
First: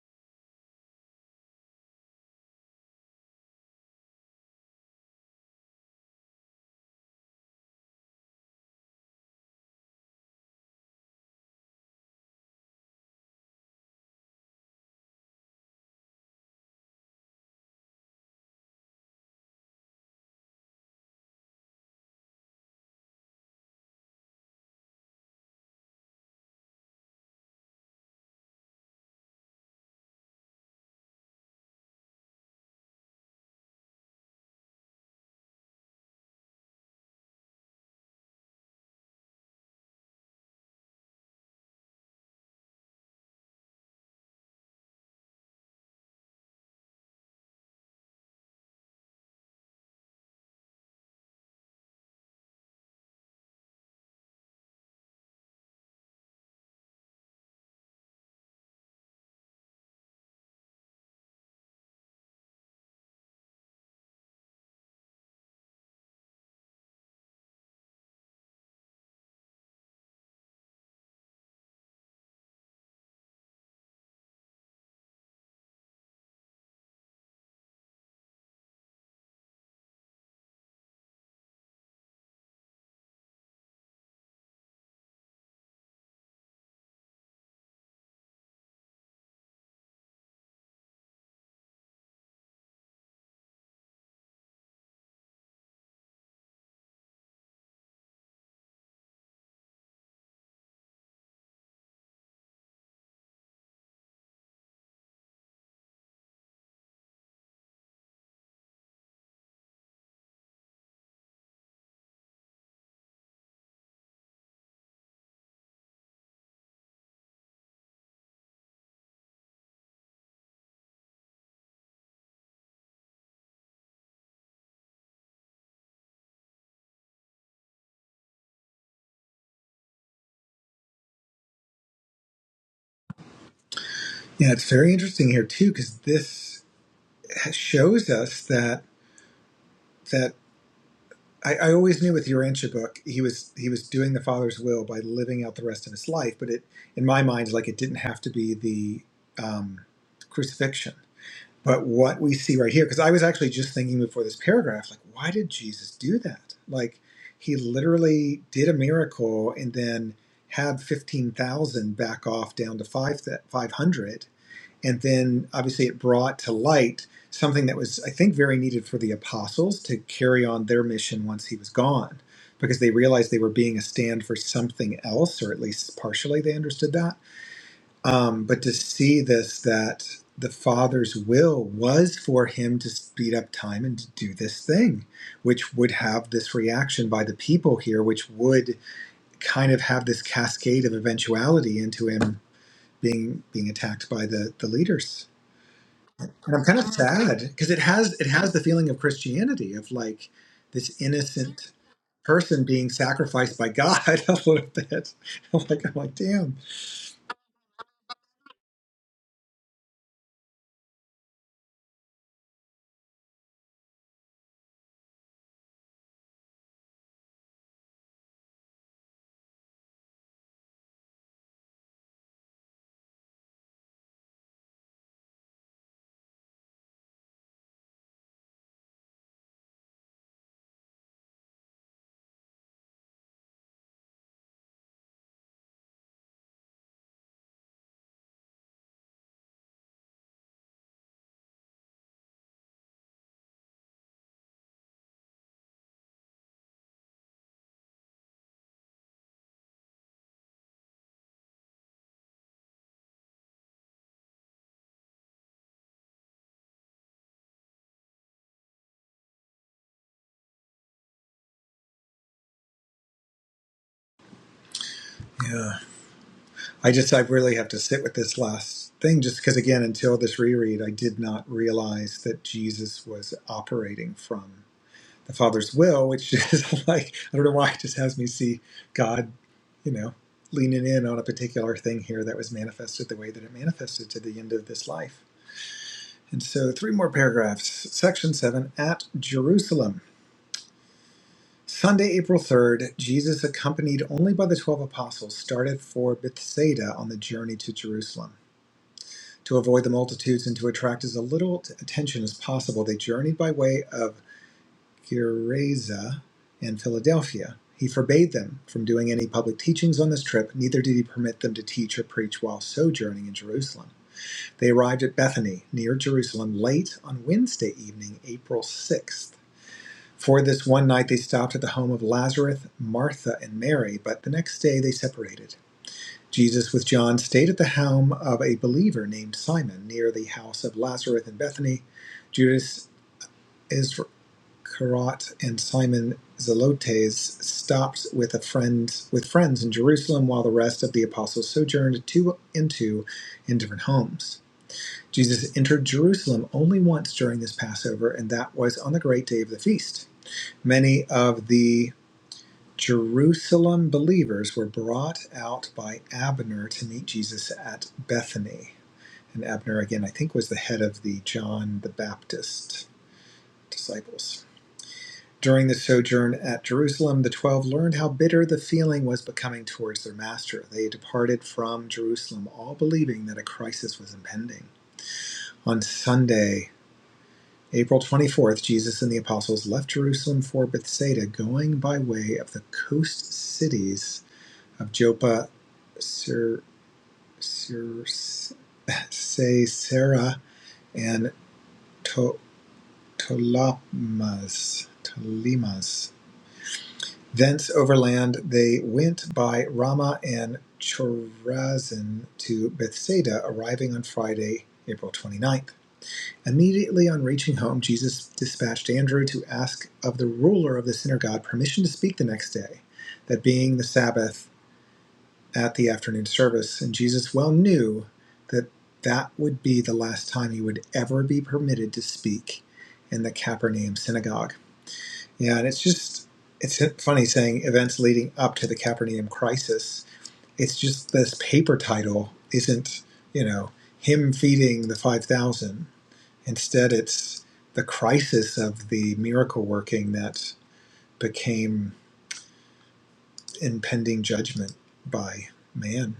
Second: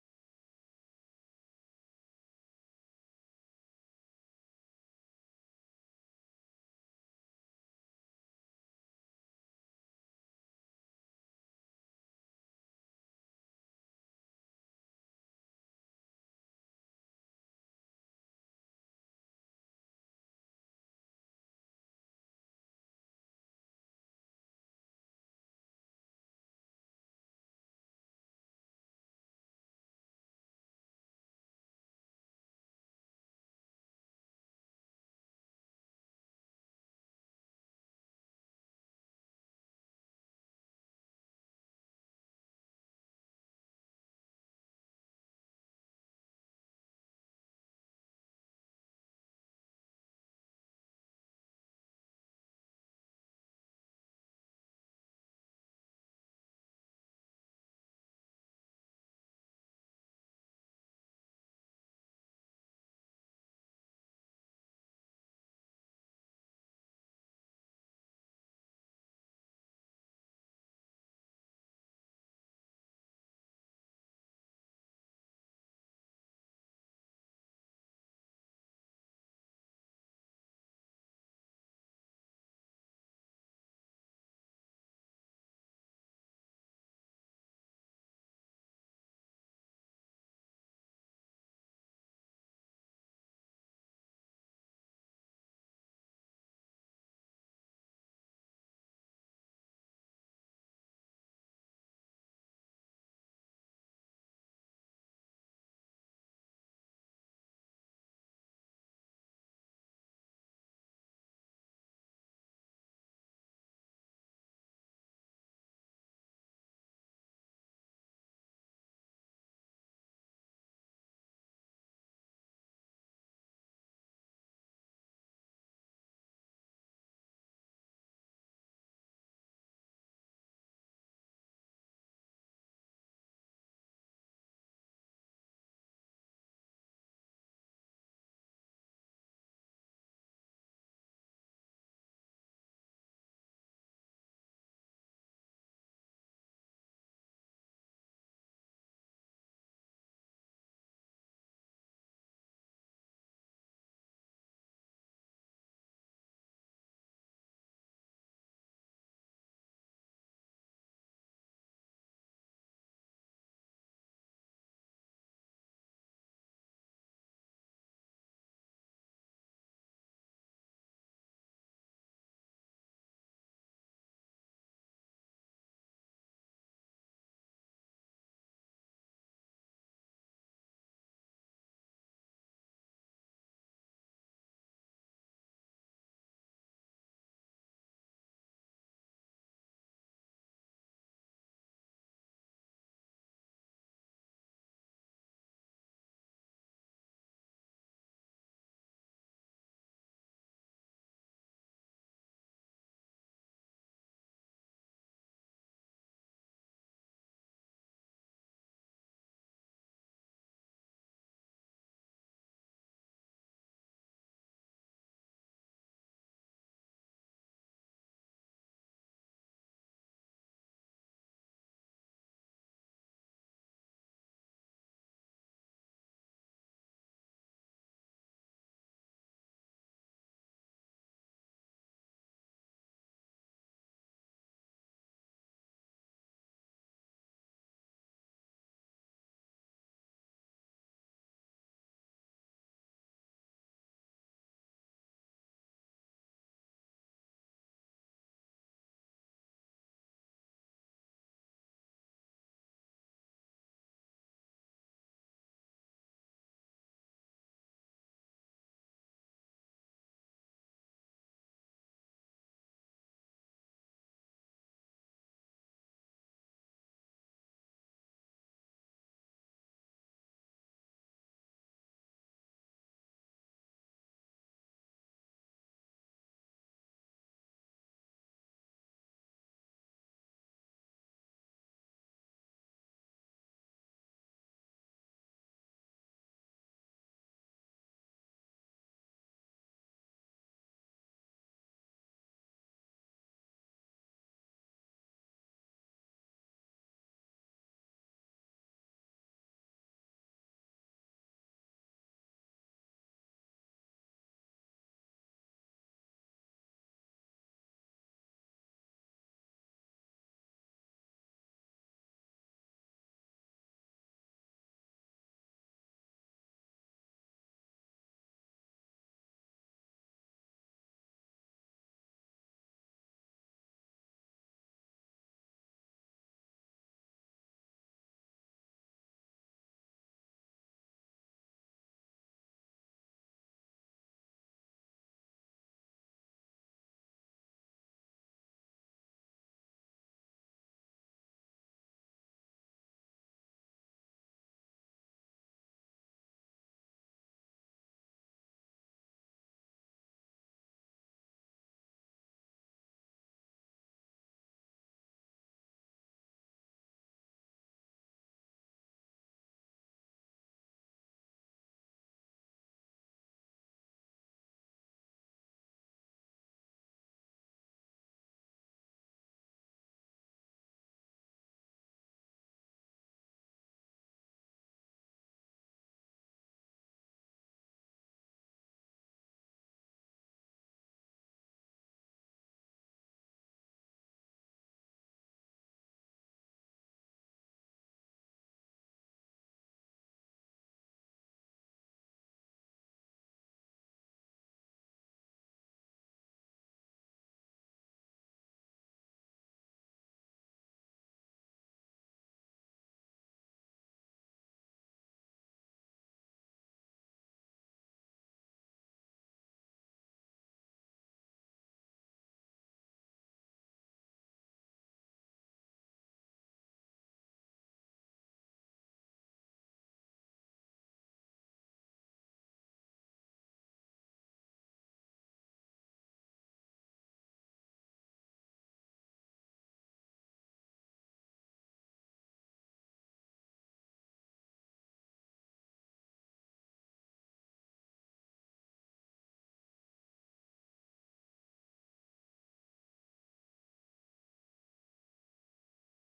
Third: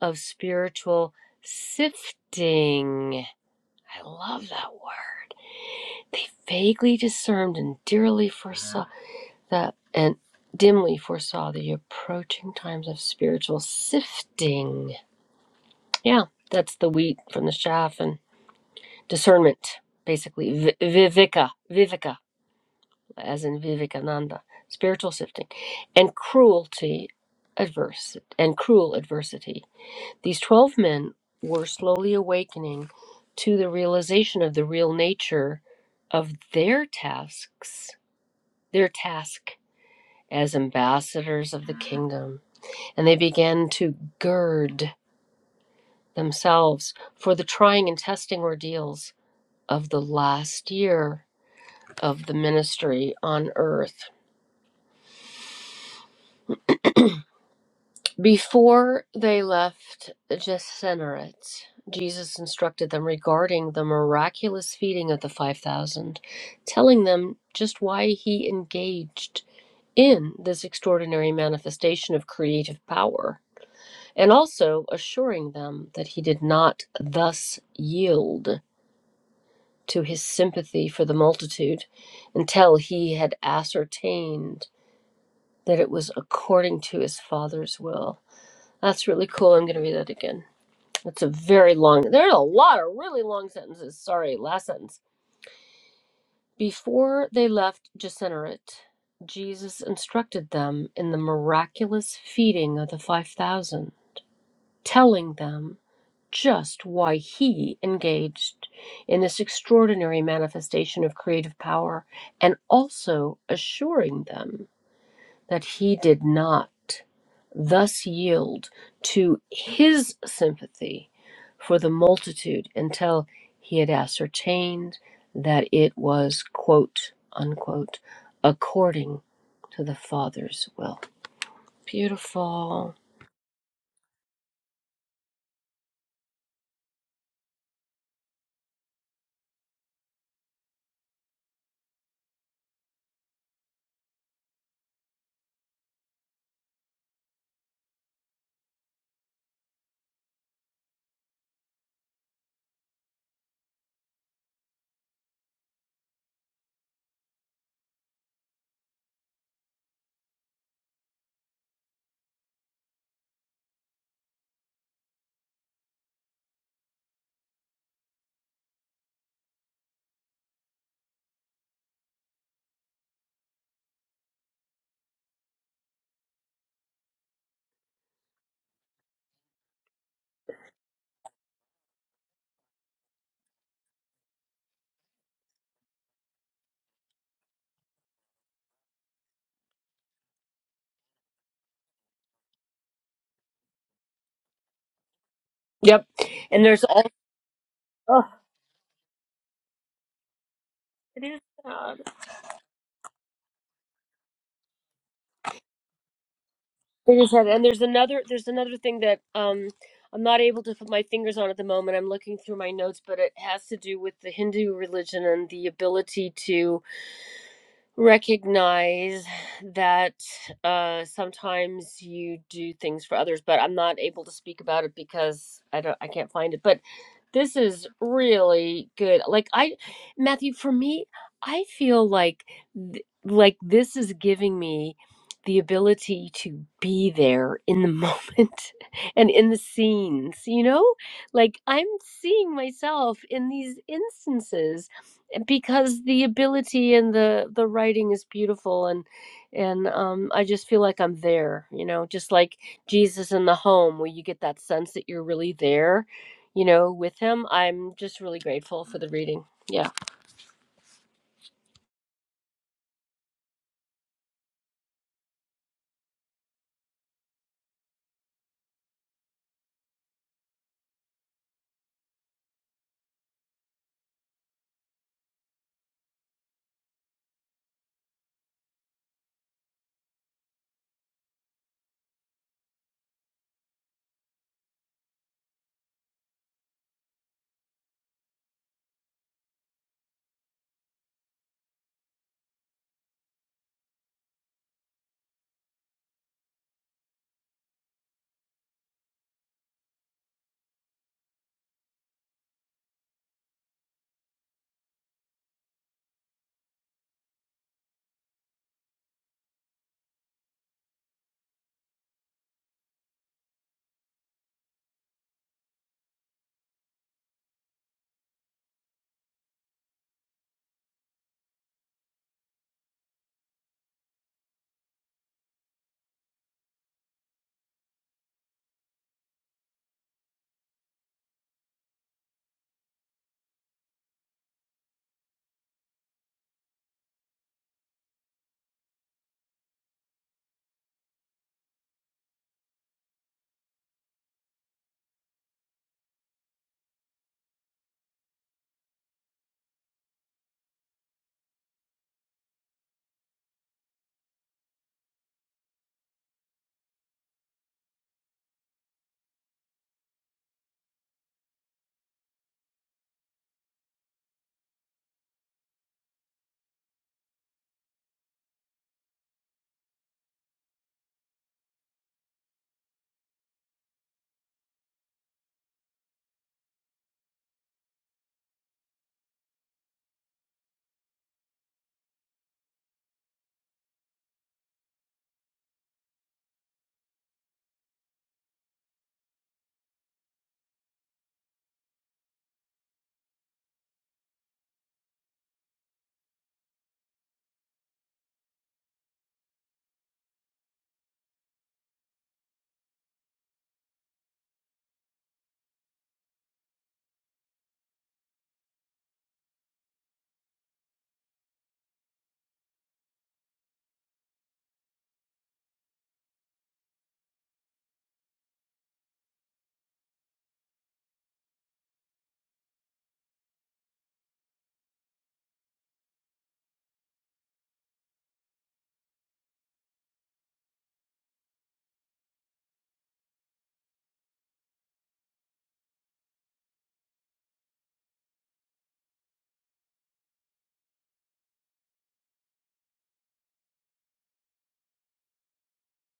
Speaker 1: of spiritual sifting. I love that word. They vaguely discerned and dearly foresaw that and dimly foresaw the approaching times of spiritual sifting. Yeah, that's the wheat from the chaff and discernment, basically. Vi- Viveka, viveka, as in vivekananda, spiritual sifting, and cruelty, adverse, and cruel adversity. These 12 men were slowly awakening to the realization of the real nature of their tasks, their task as ambassadors of the kingdom and they began to gird themselves for the trying and testing ordeals of the last year of the ministry on earth. Before they left Gennesaret, Jesus instructed them regarding the miraculous feeding of the 5,000, telling them just why he engaged in this extraordinary manifestation of creative power, and also assuring them that he did not thus yield to his sympathy for the multitude until he had ascertained that it was according to his father's will. That's really cool. I'm going to read that again. That's a very long, there are a lot of really long sentences. Sorry, last sentence. Before they left Gennesaret, Jesus instructed them in the miraculous feeding of the 5,000, telling them just why he engaged in this extraordinary manifestation of creative power and also assuring them that he did not thus yield to his sympathy for the multitude until he had ascertained that it was quote unquote according to the father's will beautiful
Speaker 2: yeah it's very interesting here too because this shows us that that I, I always knew with the Urantia book he was he was doing the father's will by living out the rest of his life, but it in my mind like it didn't have to be the um, crucifixion. But what we see right here, because I was actually just thinking before this paragraph, like why did Jesus do that? Like he literally did a miracle and then had fifteen thousand back off down to five five hundred and then obviously it brought to light something that was i think very needed for the apostles to carry on their mission once he was gone because they realized they were being a stand for something else or at least partially they understood that um, but to see this that the father's will was for him to speed up time and to do this thing which would have this reaction by the people here which would kind of have this cascade of eventuality into him being being attacked by the the leaders
Speaker 1: yep
Speaker 2: and I'm
Speaker 1: and
Speaker 2: kind
Speaker 1: there's
Speaker 2: of
Speaker 1: all
Speaker 2: sad because it has
Speaker 1: oh,
Speaker 2: it has the feeling of Christianity of like this
Speaker 1: it is
Speaker 2: innocent
Speaker 1: sad.
Speaker 2: person being sacrificed by God a little bit. I'm like I'm like damn.
Speaker 1: It is heavy. And there's another there's another thing that um I'm not able to put my fingers on at the moment. I'm looking through my notes, but it has to do with the Hindu religion and the ability to recognize that uh, sometimes you do things for others, but I'm not able to speak about it because I don't, I can't find it. But this is really good. Like I, Matthew, for me, I feel like th- like this is giving me the ability to be there in the moment and in the scenes you know like i'm seeing myself in these instances because the ability and the the writing is beautiful and and um I just feel like I'm there, you know, just like Jesus in the home where you get that sense that you're really there, you know, with him. I'm just really grateful for the reading. Yeah.
Speaker 2: Yeah, I just I really have to sit with this last thing just because again until this reread I did not realize that Jesus was operating from the Father's will, which is like I don't know why it just has me see God, you know. Leaning in on a particular thing here that was manifested the way that it manifested to the end of this life And so, three more paragraphs. Section 7 At Jerusalem. Sunday, April 3rd, Jesus, accompanied only by the 12 apostles, started for Bethsaida on the journey to Jerusalem. To avoid the multitudes and to attract as little attention as possible, they journeyed by way of Gerasa and Philadelphia. He forbade them from doing any public teachings on this trip, neither did he permit them to teach or preach while sojourning in Jerusalem. They arrived at Bethany, near Jerusalem, late on Wednesday evening, April 6th. For this one night they stopped at the home of Lazarus, Martha, and Mary, but the next day they separated. Jesus with John stayed at the home of a believer named Simon near the house of Lazarus in Bethany. Judas Iscariot and Simon Zelotes stopped with a friend with friends in Jerusalem while the rest of the apostles sojourned two and two in different homes. Jesus entered Jerusalem only once during this Passover, and that was on the great day of the feast. Many of the Jerusalem believers were brought out by Abner to meet Jesus at Bethany. And Abner, again, I think was the head of the John the Baptist disciples. During the sojourn at Jerusalem, the twelve learned how bitter the feeling was becoming towards their master. They departed from Jerusalem, all believing that a crisis was impending. On Sunday, April 24th, Jesus and the apostles left Jerusalem for Bethsaida, going by way of the coast cities of Joppa, Sir, Sir, Sisera, and to, Tolamas. Tolimas. Thence overland they went by Ramah and Chorazin to Bethsaida, arriving on Friday, April twenty ninth. Immediately on reaching home, Jesus dispatched Andrew to ask of the ruler of the synagogue permission to speak the next day, that being the Sabbath at the afternoon service, and Jesus well knew that that would be the last time he would ever be permitted to speak in the Capernaum synagogue. Yeah, and it's just, it's funny saying events leading up to the Capernaum crisis. It's just this paper title isn't, you know, him feeding the 5,000. Instead, it's the crisis of the miracle working that became impending judgment by man.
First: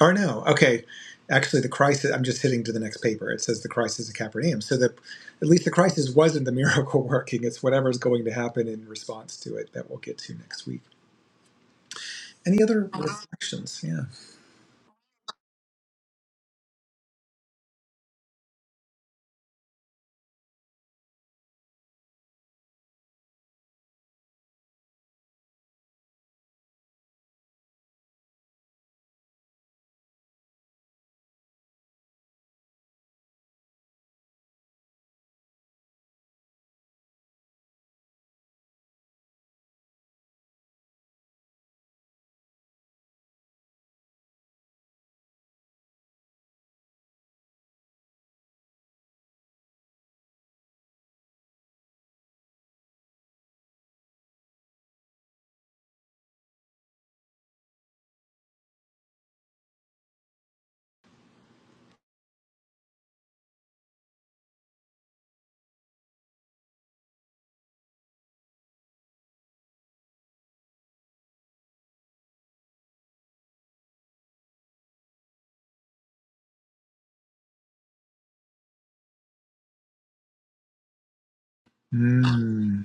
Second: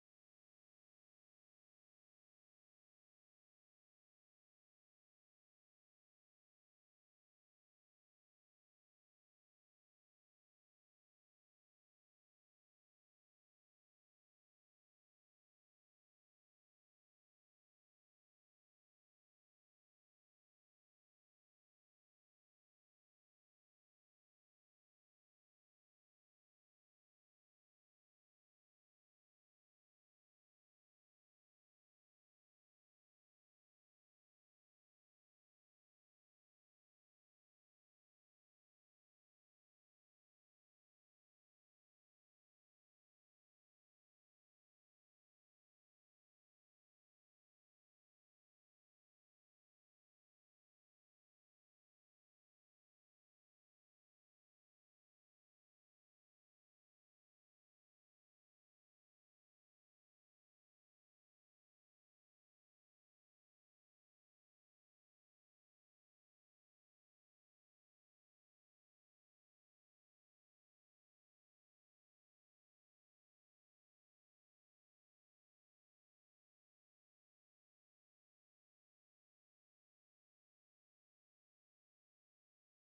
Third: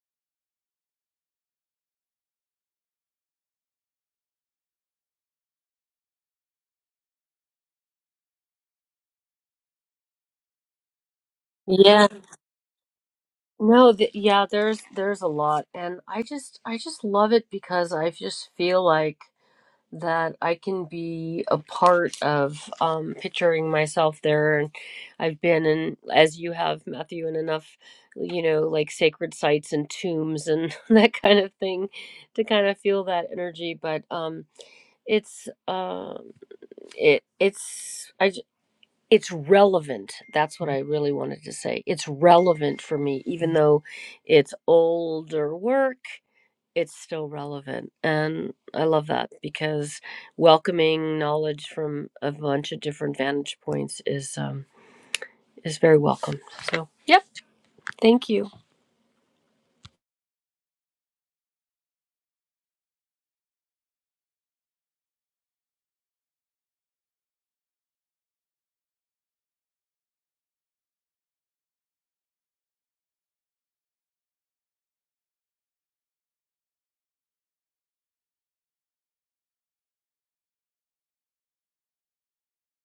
Speaker 2: Or no. Okay. Actually, the crisis, I'm just hitting to the next paper. It says the crisis of Capernaum. So the, at least the crisis wasn't the miracle working. It's whatever's going to happen in response to it that we'll get to next week.
Speaker 1: Yeah.
Speaker 2: Any other reflections?
Speaker 1: No,
Speaker 2: Yeah.
Speaker 1: th yeah, there's there's a lot and I just I just love it because I just feel like that I can be a part of um, picturing myself there. And I've been in, as you have, Matthew, in enough, you know, like sacred sites and tombs and that kind of thing to kind of feel that energy. But um, it's, uh, it, it's, I, j- it's relevant. That's what I really wanted to say. It's relevant for me, even though it's older work it's still relevant and i love that because welcoming knowledge from a bunch of different vantage points is um is very welcome so yep thank you
Speaker 2: Mm,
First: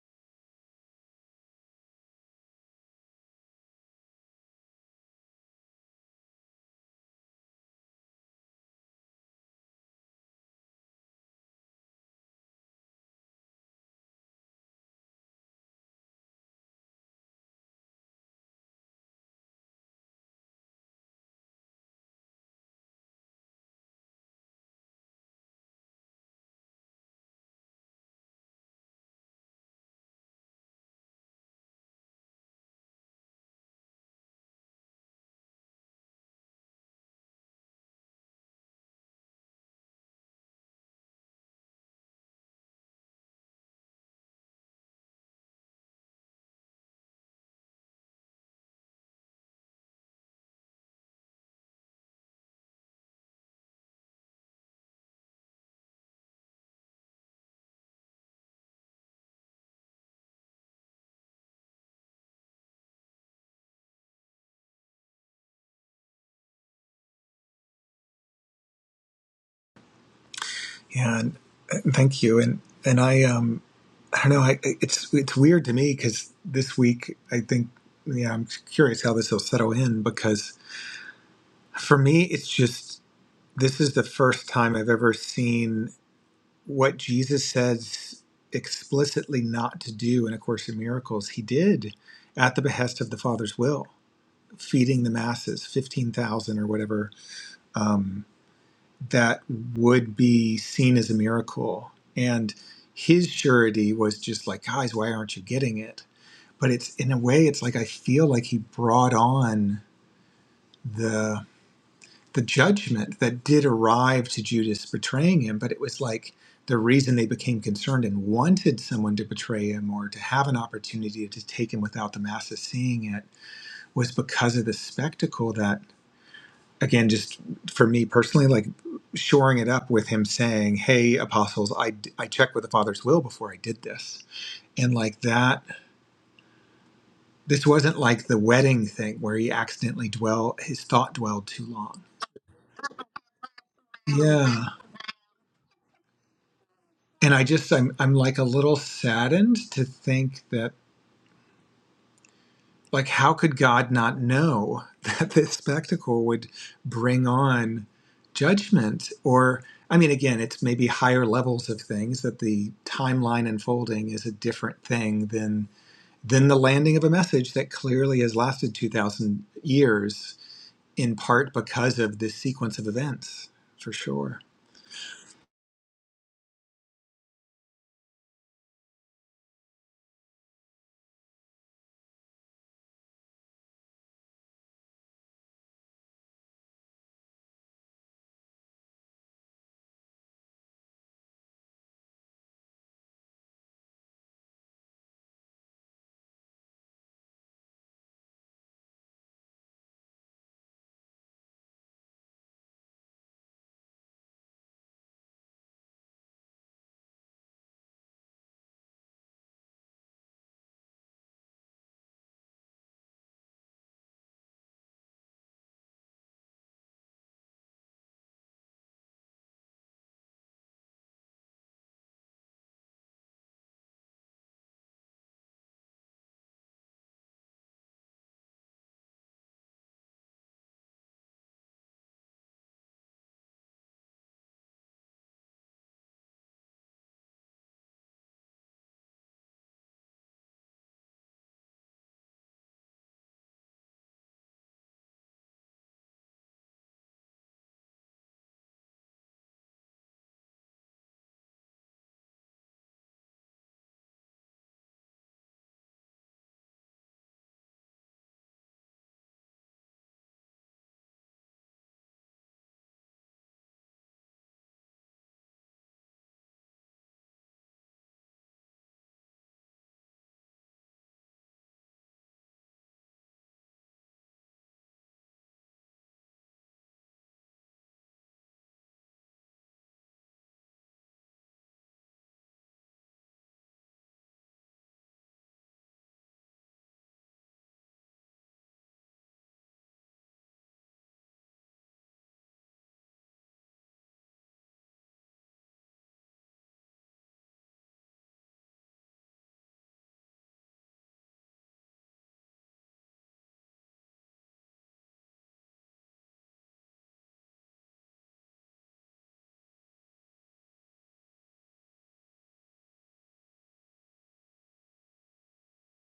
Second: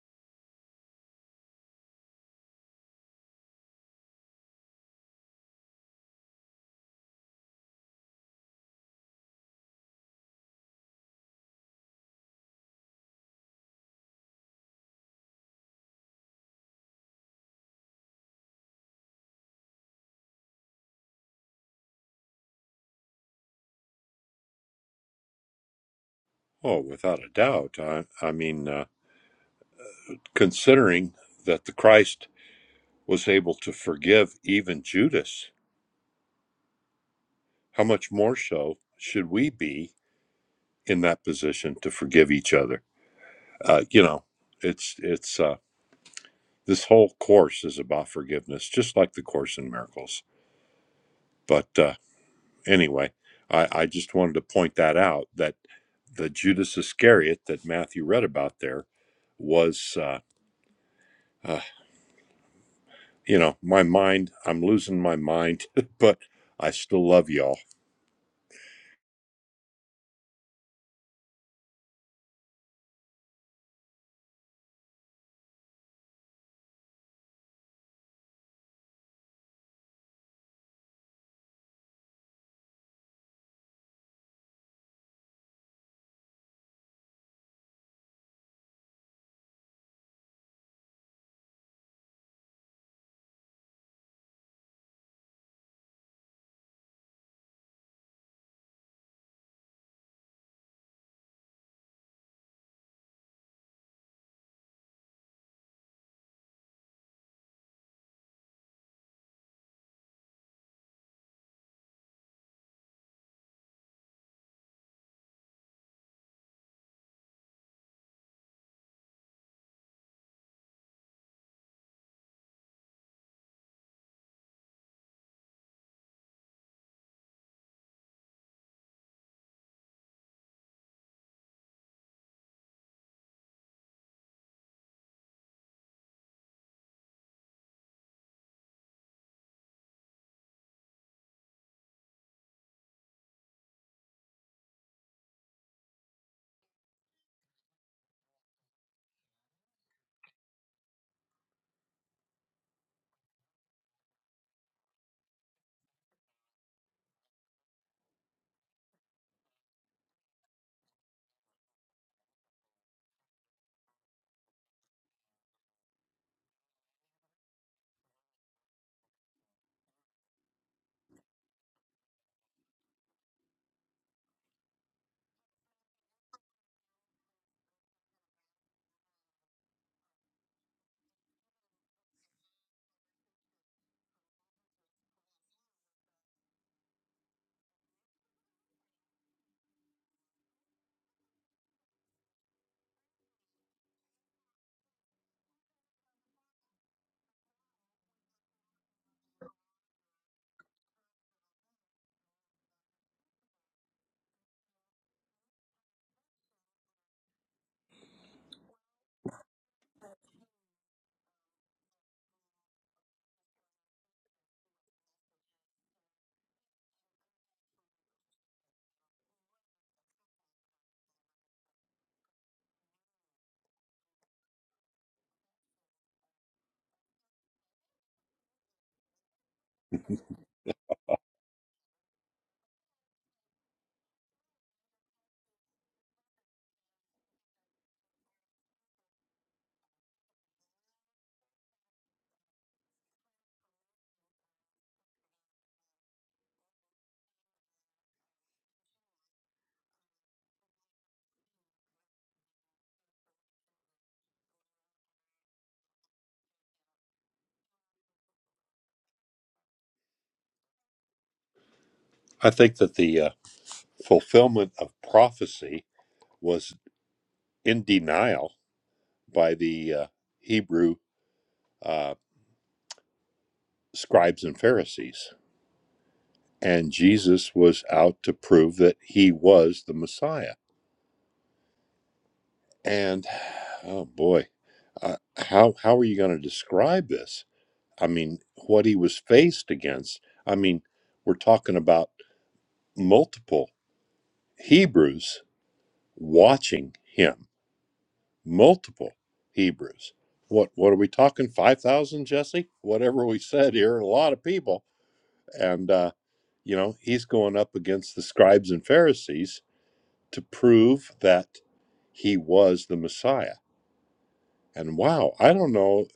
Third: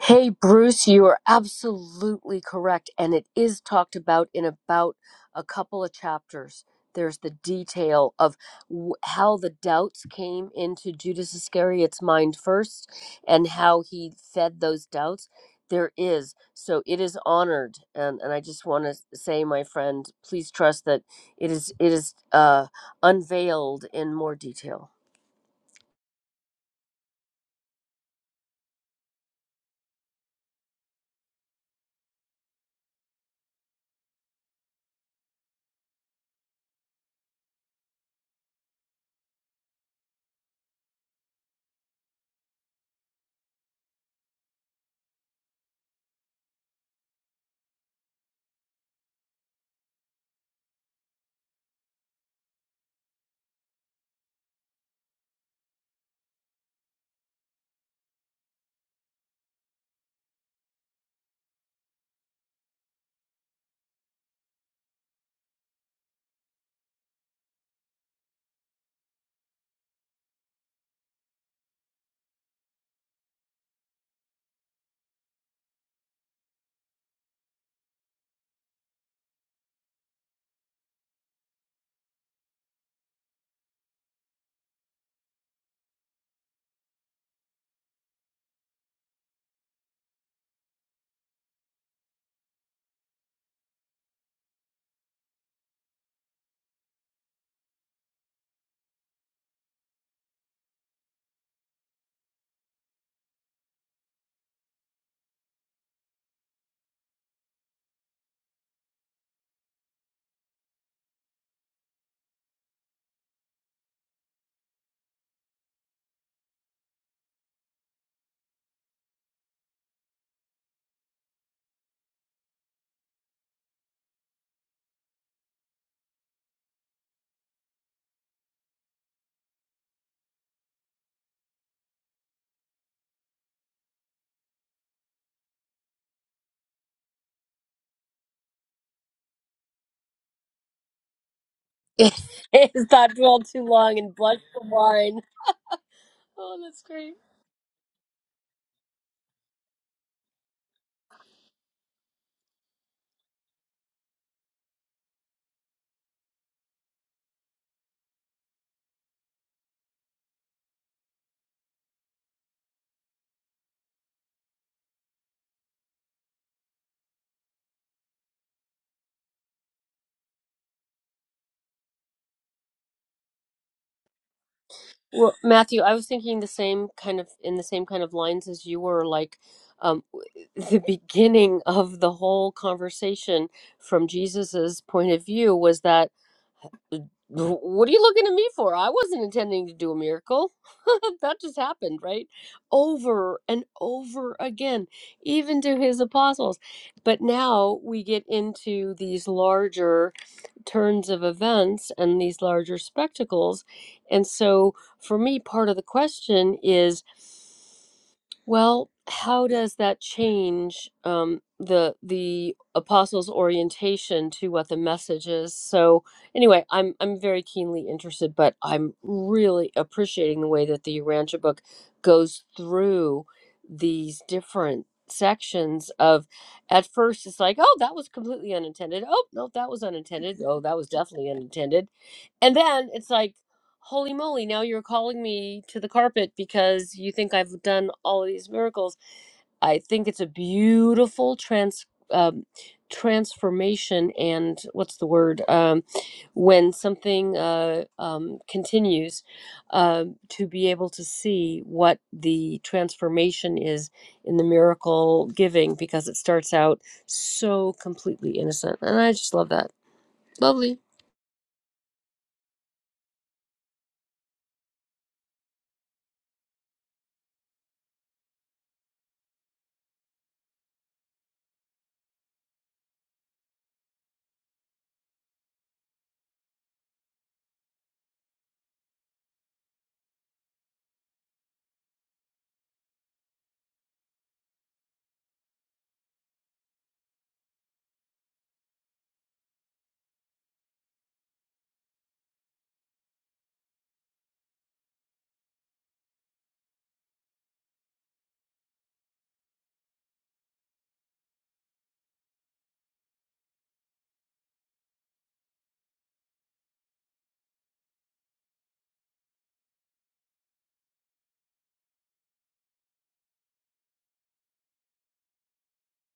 Speaker 1: Hey, Bruce, you are absolutely correct. And it is talked about in about a couple of chapters. There's the detail of w- how the doubts came into Judas Iscariot's mind first and how he fed those doubts. There is. So it is honored. And, and I just want to say, my friend, please trust that it is, it is uh, unveiled in more detail.
Speaker 3: Oh, without a doubt. I, I mean, uh, considering that the Christ was able to forgive even Judas, how much more so should we be in that position to forgive each other? Uh, you know, it's it's uh, this whole course is about forgiveness, just like the Course in Miracles. But uh, anyway, I, I just wanted to point that out that the Judas Iscariot that Matthew read about there was. Uh, you know, my mind, I'm losing my mind, but I still love y'all.
Speaker 2: yeah. And, uh, thank you. And, and I, um, I don't know. I, it's, it's weird to me because this week, I think, yeah, I'm curious how this will settle in because for me, it's just, this is the first time I've ever seen what Jesus says explicitly not to do in A Course in Miracles, he did at the behest of the Father's will, feeding the masses, 15,000 or whatever, um, that would be seen as a miracle. And his surety was just like, guys, why aren't you getting it? But it's in a way, it's like I feel like he brought on the the judgment that did arrive to Judas betraying him, but it was like the reason they became concerned and wanted someone to betray him or to have an opportunity to take him without the masses seeing it was because of the spectacle that, again, just for me personally, like shoring it up with him saying, Hey, apostles, I, I checked with the Father's will before I did this. And like that, this wasn't like the wedding thing where he accidentally dwell, his thought dwelled too long.
Speaker 1: it is not dwelled too long and blush
Speaker 2: Yeah.
Speaker 1: the wine. Oh, that's great.
Speaker 2: and I just I'm I'm like a little saddened to think that like how could God not know that this spectacle would bring on judgment or I mean again it's maybe higher levels of things that the timeline unfolding is a different thing than than the landing of a message that clearly has lasted 2000 years in part because of this sequence of events for sure
Speaker 1: Well, Matthew, I was thinking the same kind of in the same kind of lines as you were, like um, the beginning of the whole conversation from Jesus's point of view was that, what are you looking at me for? I wasn't intending to do a miracle. that just happened, right? Over and over again, even to his apostles. But now we get into these larger turns of events and these larger spectacles. And so, for me, part of the question is. Well, how does that change um, the the apostles' orientation to what the message is? So, anyway, I'm I'm very keenly interested, but I'm really appreciating the way that the Urantia book goes through these different sections of at first it's like oh that was completely unintended oh no that was unintended oh that was definitely unintended and then it's like, holy moly, now you're calling me to the carpet because you think I've done all of these miracles. I think it's a beautiful trans um, transformation and what's the word um, when something uh, um, continues um to be able to see what the transformation is in the miracle giving because it starts out so completely innocent and I just love that. Lovely.
Speaker 3: I think that the uh, fulfillment of prophecy was in denial by the uh, Hebrew uh, scribes and Pharisees. And Jesus was out to prove that he was the Messiah. And oh boy, uh, how, how are you going to describe this? I mean, what he was faced against. I mean, we're talking about multiple Hebrews watching him. Multiple Hebrews. What what are we talking? Five thousand, Jesse? Whatever we said here, a lot of people. And uh, you know, he's going up against the scribes and Pharisees to prove that he was the Messiah. And wow, I don't know,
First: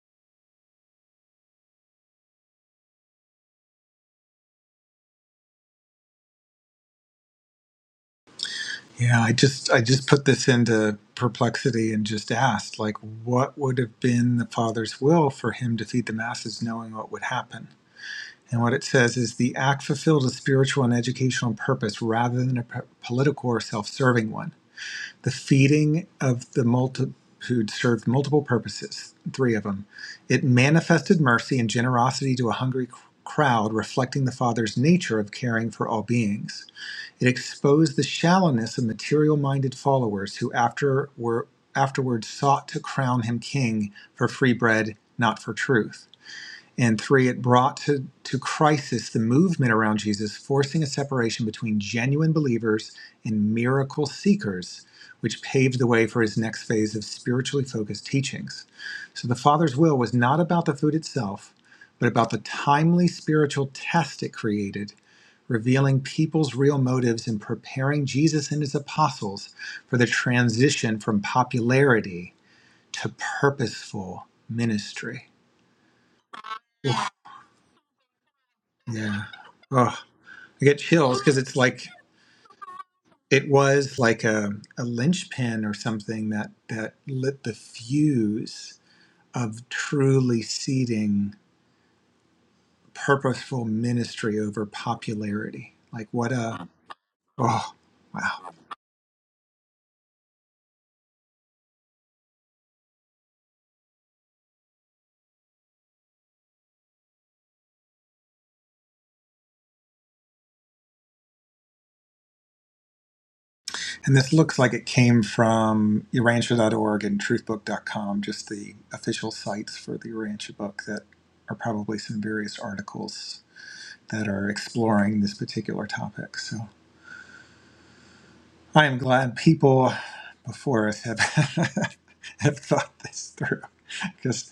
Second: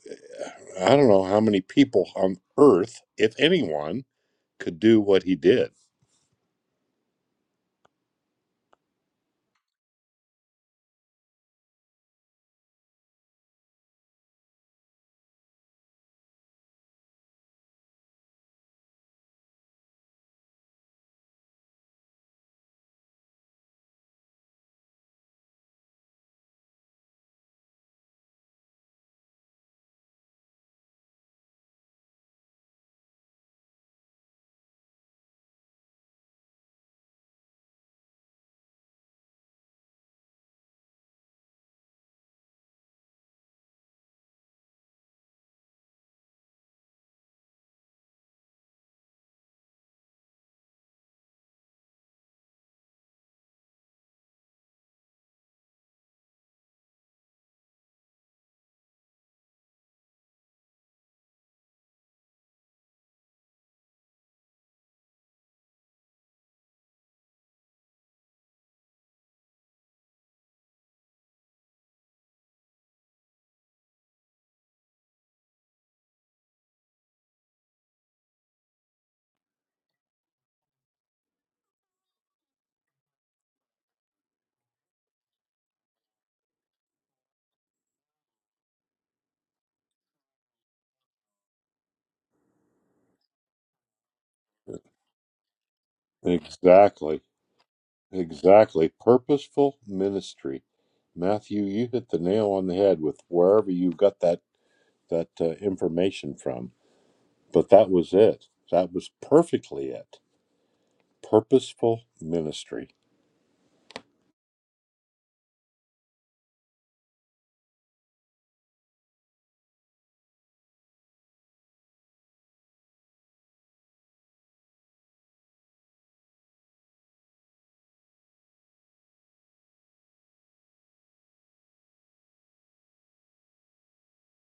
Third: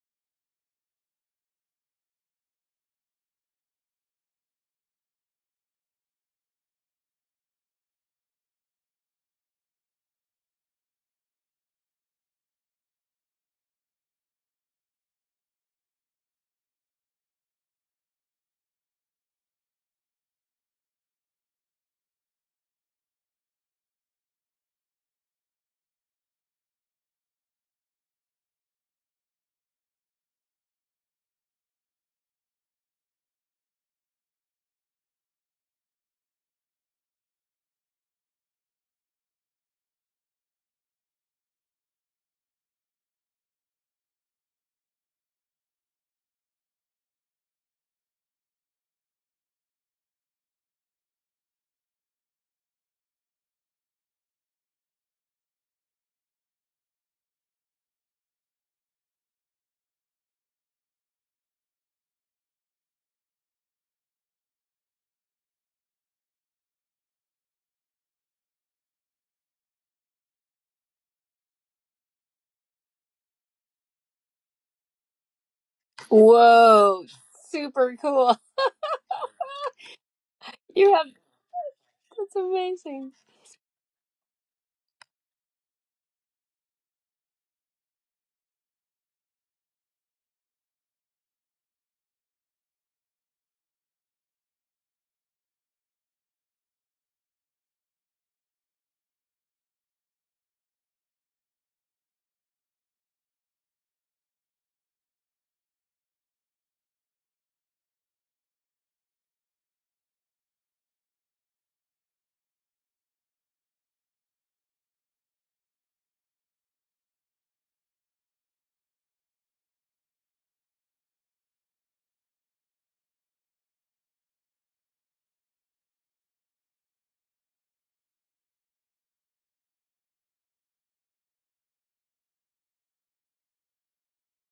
Speaker 3: I don't know how many people on earth, if anyone, could do what he did.
Speaker 2: Yeah, I just I just put this into perplexity and just asked like what would have been the father's will for him to feed the masses knowing what would happen. And what it says is the act fulfilled a spiritual and educational purpose rather than a p- political or self-serving one. The feeding of the multitude served multiple purposes, three of them. It manifested mercy and generosity to a hungry c- crowd reflecting the father's nature of caring for all beings. It exposed the shallowness of material minded followers who after were, afterwards, sought to crown him king for free bread, not for truth. And three, it brought to, to crisis the movement around Jesus, forcing a separation between genuine believers and miracle seekers, which paved the way for his next phase of spiritually focused teachings. So the Father's will was not about the food itself, but about the timely spiritual test it created revealing people's real motives and preparing Jesus and his apostles for the transition from popularity to purposeful ministry.
Speaker 1: Whoa,
Speaker 2: Oof,
Speaker 1: super cool.
Speaker 2: yeah. Oh, I get
Speaker 1: You have
Speaker 2: chills because it's like
Speaker 1: that's amazing.
Speaker 2: it was like a, a linchpin or something that that lit the fuse of truly seeding purposeful ministry over popularity. Like what a
Speaker 3: Exactly.
Speaker 2: oh wow.
Speaker 3: Exactly. Purposeful ministry. Matthew, you hit the nail on the head with wherever you got that that uh, information from. But that was it. That was perfectly it. Purposeful ministry.
Speaker 2: And this looks like it came from urantia.org and truthbook.com, just the official sites for the Urantia book that are probably some various articles that are exploring this particular topic. So I am glad people before us have, have thought this through because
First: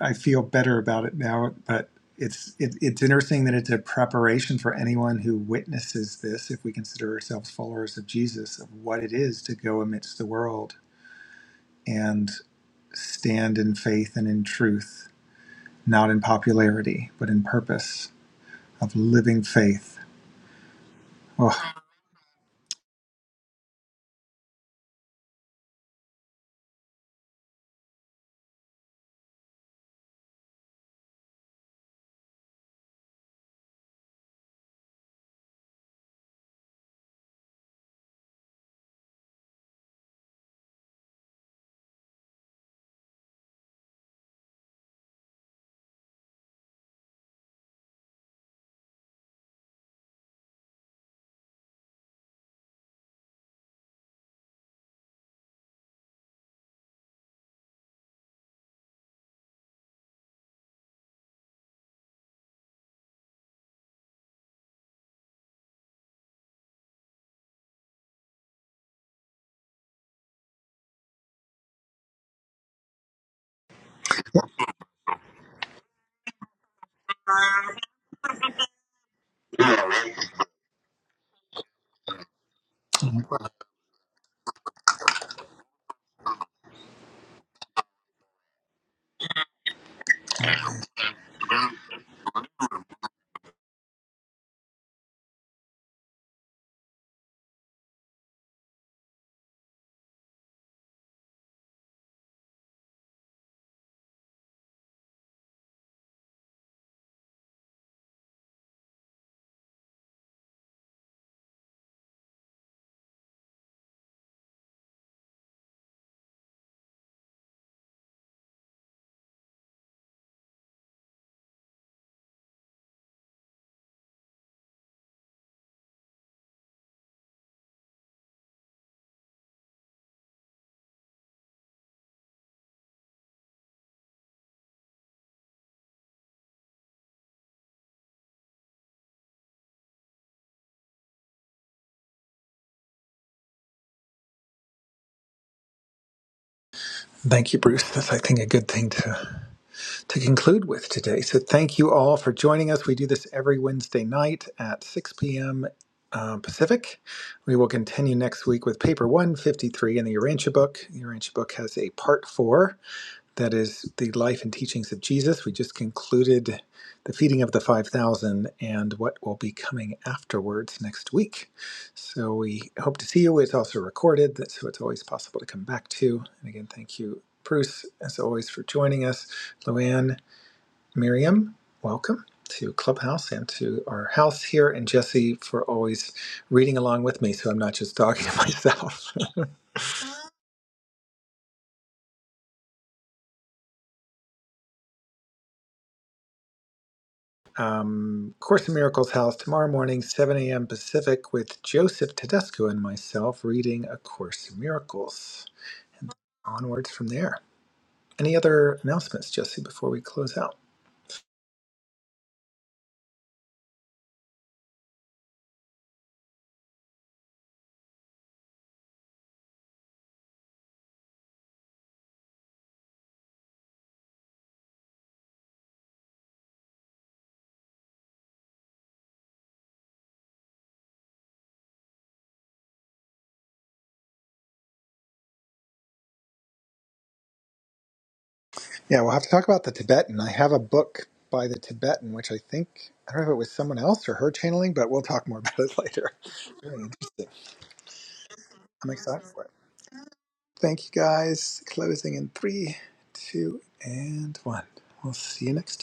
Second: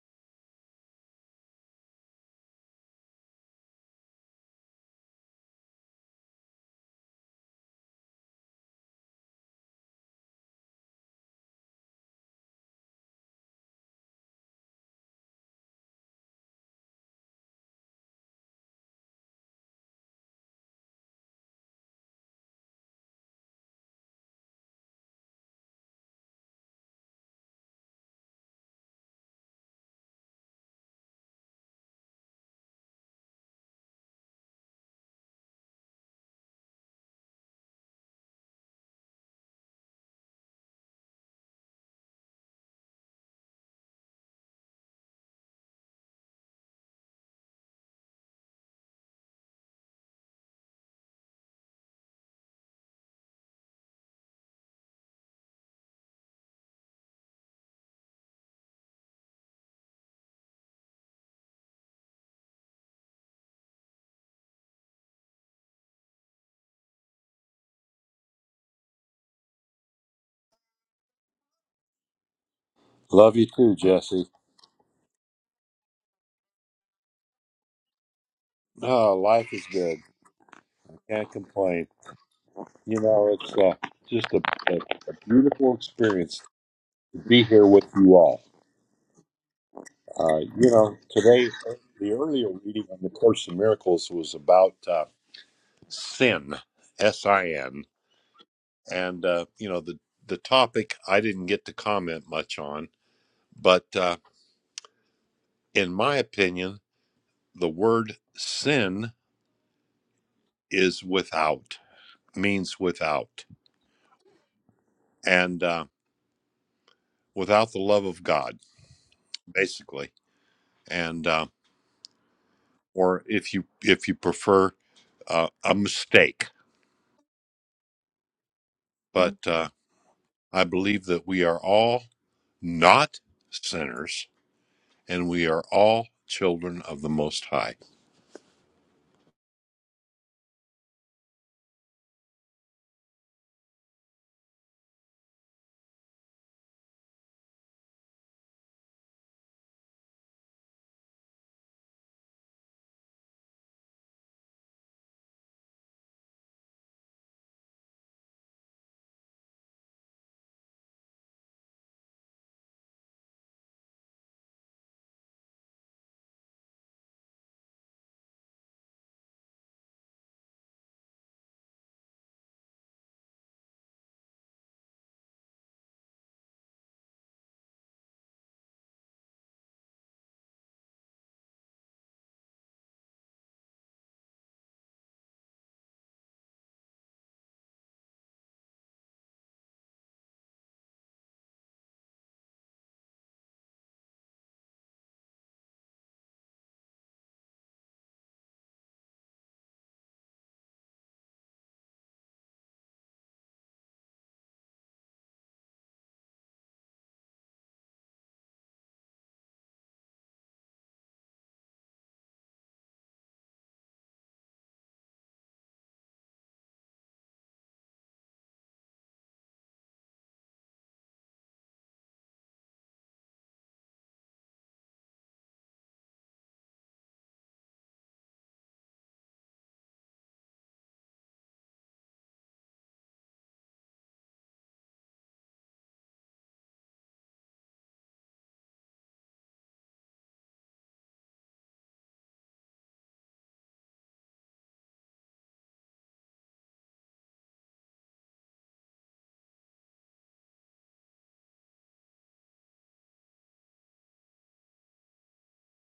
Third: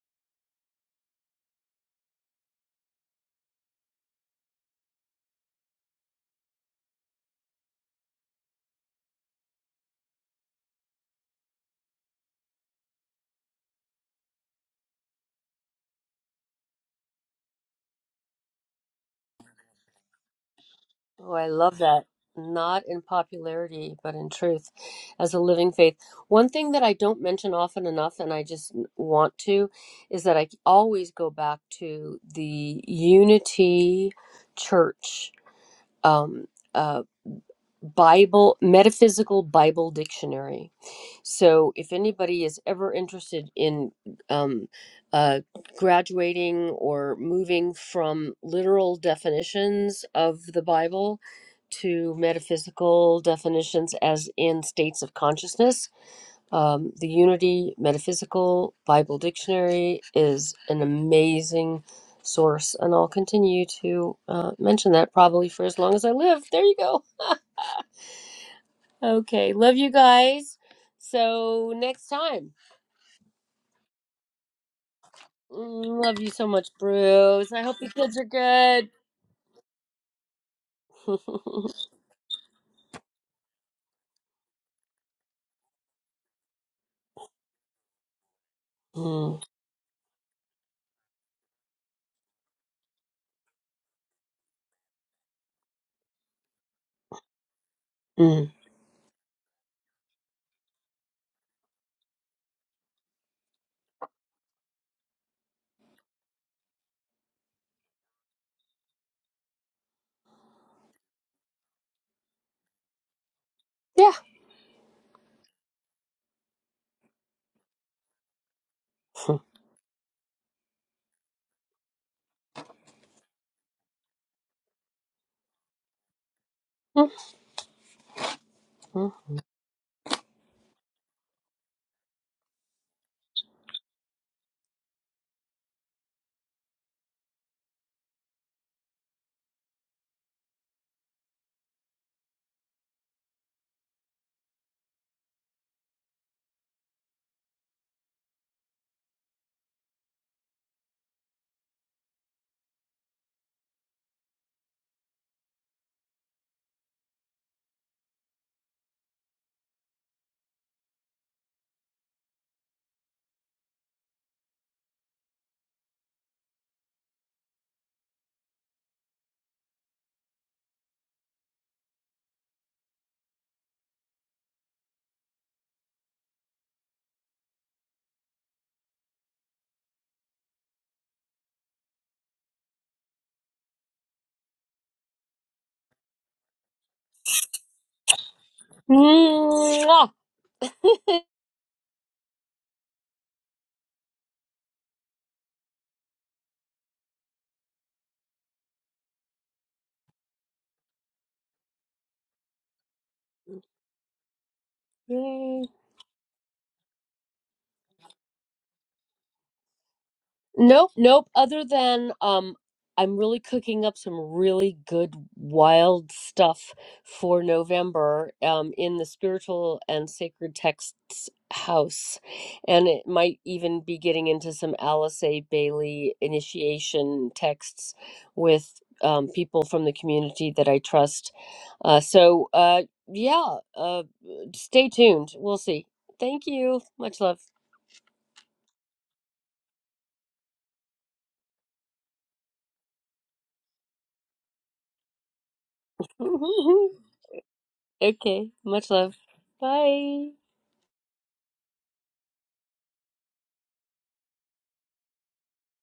Speaker 2: I feel better about it now. But it's, it, it's interesting that it's a preparation for anyone who witnesses this, if we consider ourselves followers of Jesus, of what it is to go amidst the world. and stand in faith and in truth, not in popularity, but in purpose of living faith.
Speaker 1: Oh, I
Speaker 2: Oh,
Speaker 1: love that. Not in popularity, but in truth as a living faith. One thing that I don't mention often enough, and I just want to, is that I always go back to the Unity Church. Um, uh, Bible, Metaphysical Bible Dictionary. So, if anybody is ever interested in um, uh, graduating or moving from literal definitions of the Bible to metaphysical definitions, as in states of consciousness, um, the Unity Metaphysical Bible Dictionary is an amazing source, and I'll continue to uh, mention that probably for as long as I live. There you go. Okay, love you guys. So next time.
Speaker 3: Love you too, Jesse.
Speaker 1: Mm, Love you so much, Bruce. I hope your kids are good.
Speaker 3: Oh, life is good. Can't complain. You know, it's uh, just a, a, a beautiful experience to be here with you all.
Speaker 1: Mm,
Speaker 3: Uh, you know, today the earlier reading on the Course in Miracles was about uh, sin, S I N.
Speaker 1: mm.
Speaker 3: and uh, you know the the topic I didn't get to comment much on, but uh, in my opinion, the word sin is without means without,
Speaker 1: yeah.
Speaker 3: and uh, without the love of God, basically, and uh, or if you if you prefer uh, a mistake, but uh, I believe that we are all not sinners and we are all children of the Most High.
Speaker 2: thank you, Bruce. That's, I think, a good thing to, to conclude with today. So, thank you all for joining us. We do this every Wednesday night at 6 p.m. Uh, Pacific. We will continue next week with paper 153 in the Urantia book. The Urantia book has a part four that is the life and teachings of Jesus. We just concluded the feeding of the 5,000 and what will be coming afterwards next week. So we hope to see you. It's also recorded, so it's always possible to come back to. And again, thank you, Bruce, as always, for joining us. Luann, Miriam, welcome to Clubhouse and to our house here, and Jesse for always reading along with me so I'm not just talking to myself.
Speaker 1: Mwah.
Speaker 2: um, Course in Miracles house tomorrow morning, 7 a.m. Pacific, with Joseph Tedesco and myself reading A Course in Miracles.
Speaker 1: Yay.
Speaker 2: Onwards from there. Any other announcements, Jesse, before we close out?
Speaker 1: Nope, nope. Other than um, I'm really cooking up some really good wild stuff for November um, in the spiritual and sacred texts house, and it might even be getting into some Alice A. Bailey initiation texts with um, people from the community that I trust. Uh, so uh, yeah, uh, stay tuned. We'll see. Thank you. Much love.
Speaker 2: Yeah, we'll have to talk about the Tibetan. I have a book by the Tibetan, which I think, I don't know if it was someone else or her channeling, but we'll talk more about it later. Very interesting.
Speaker 1: Okay,
Speaker 2: I'm
Speaker 1: much love.
Speaker 2: excited for it.
Speaker 1: Bye.
Speaker 2: Thank you guys. Closing in three, two, and one. We'll see you next time.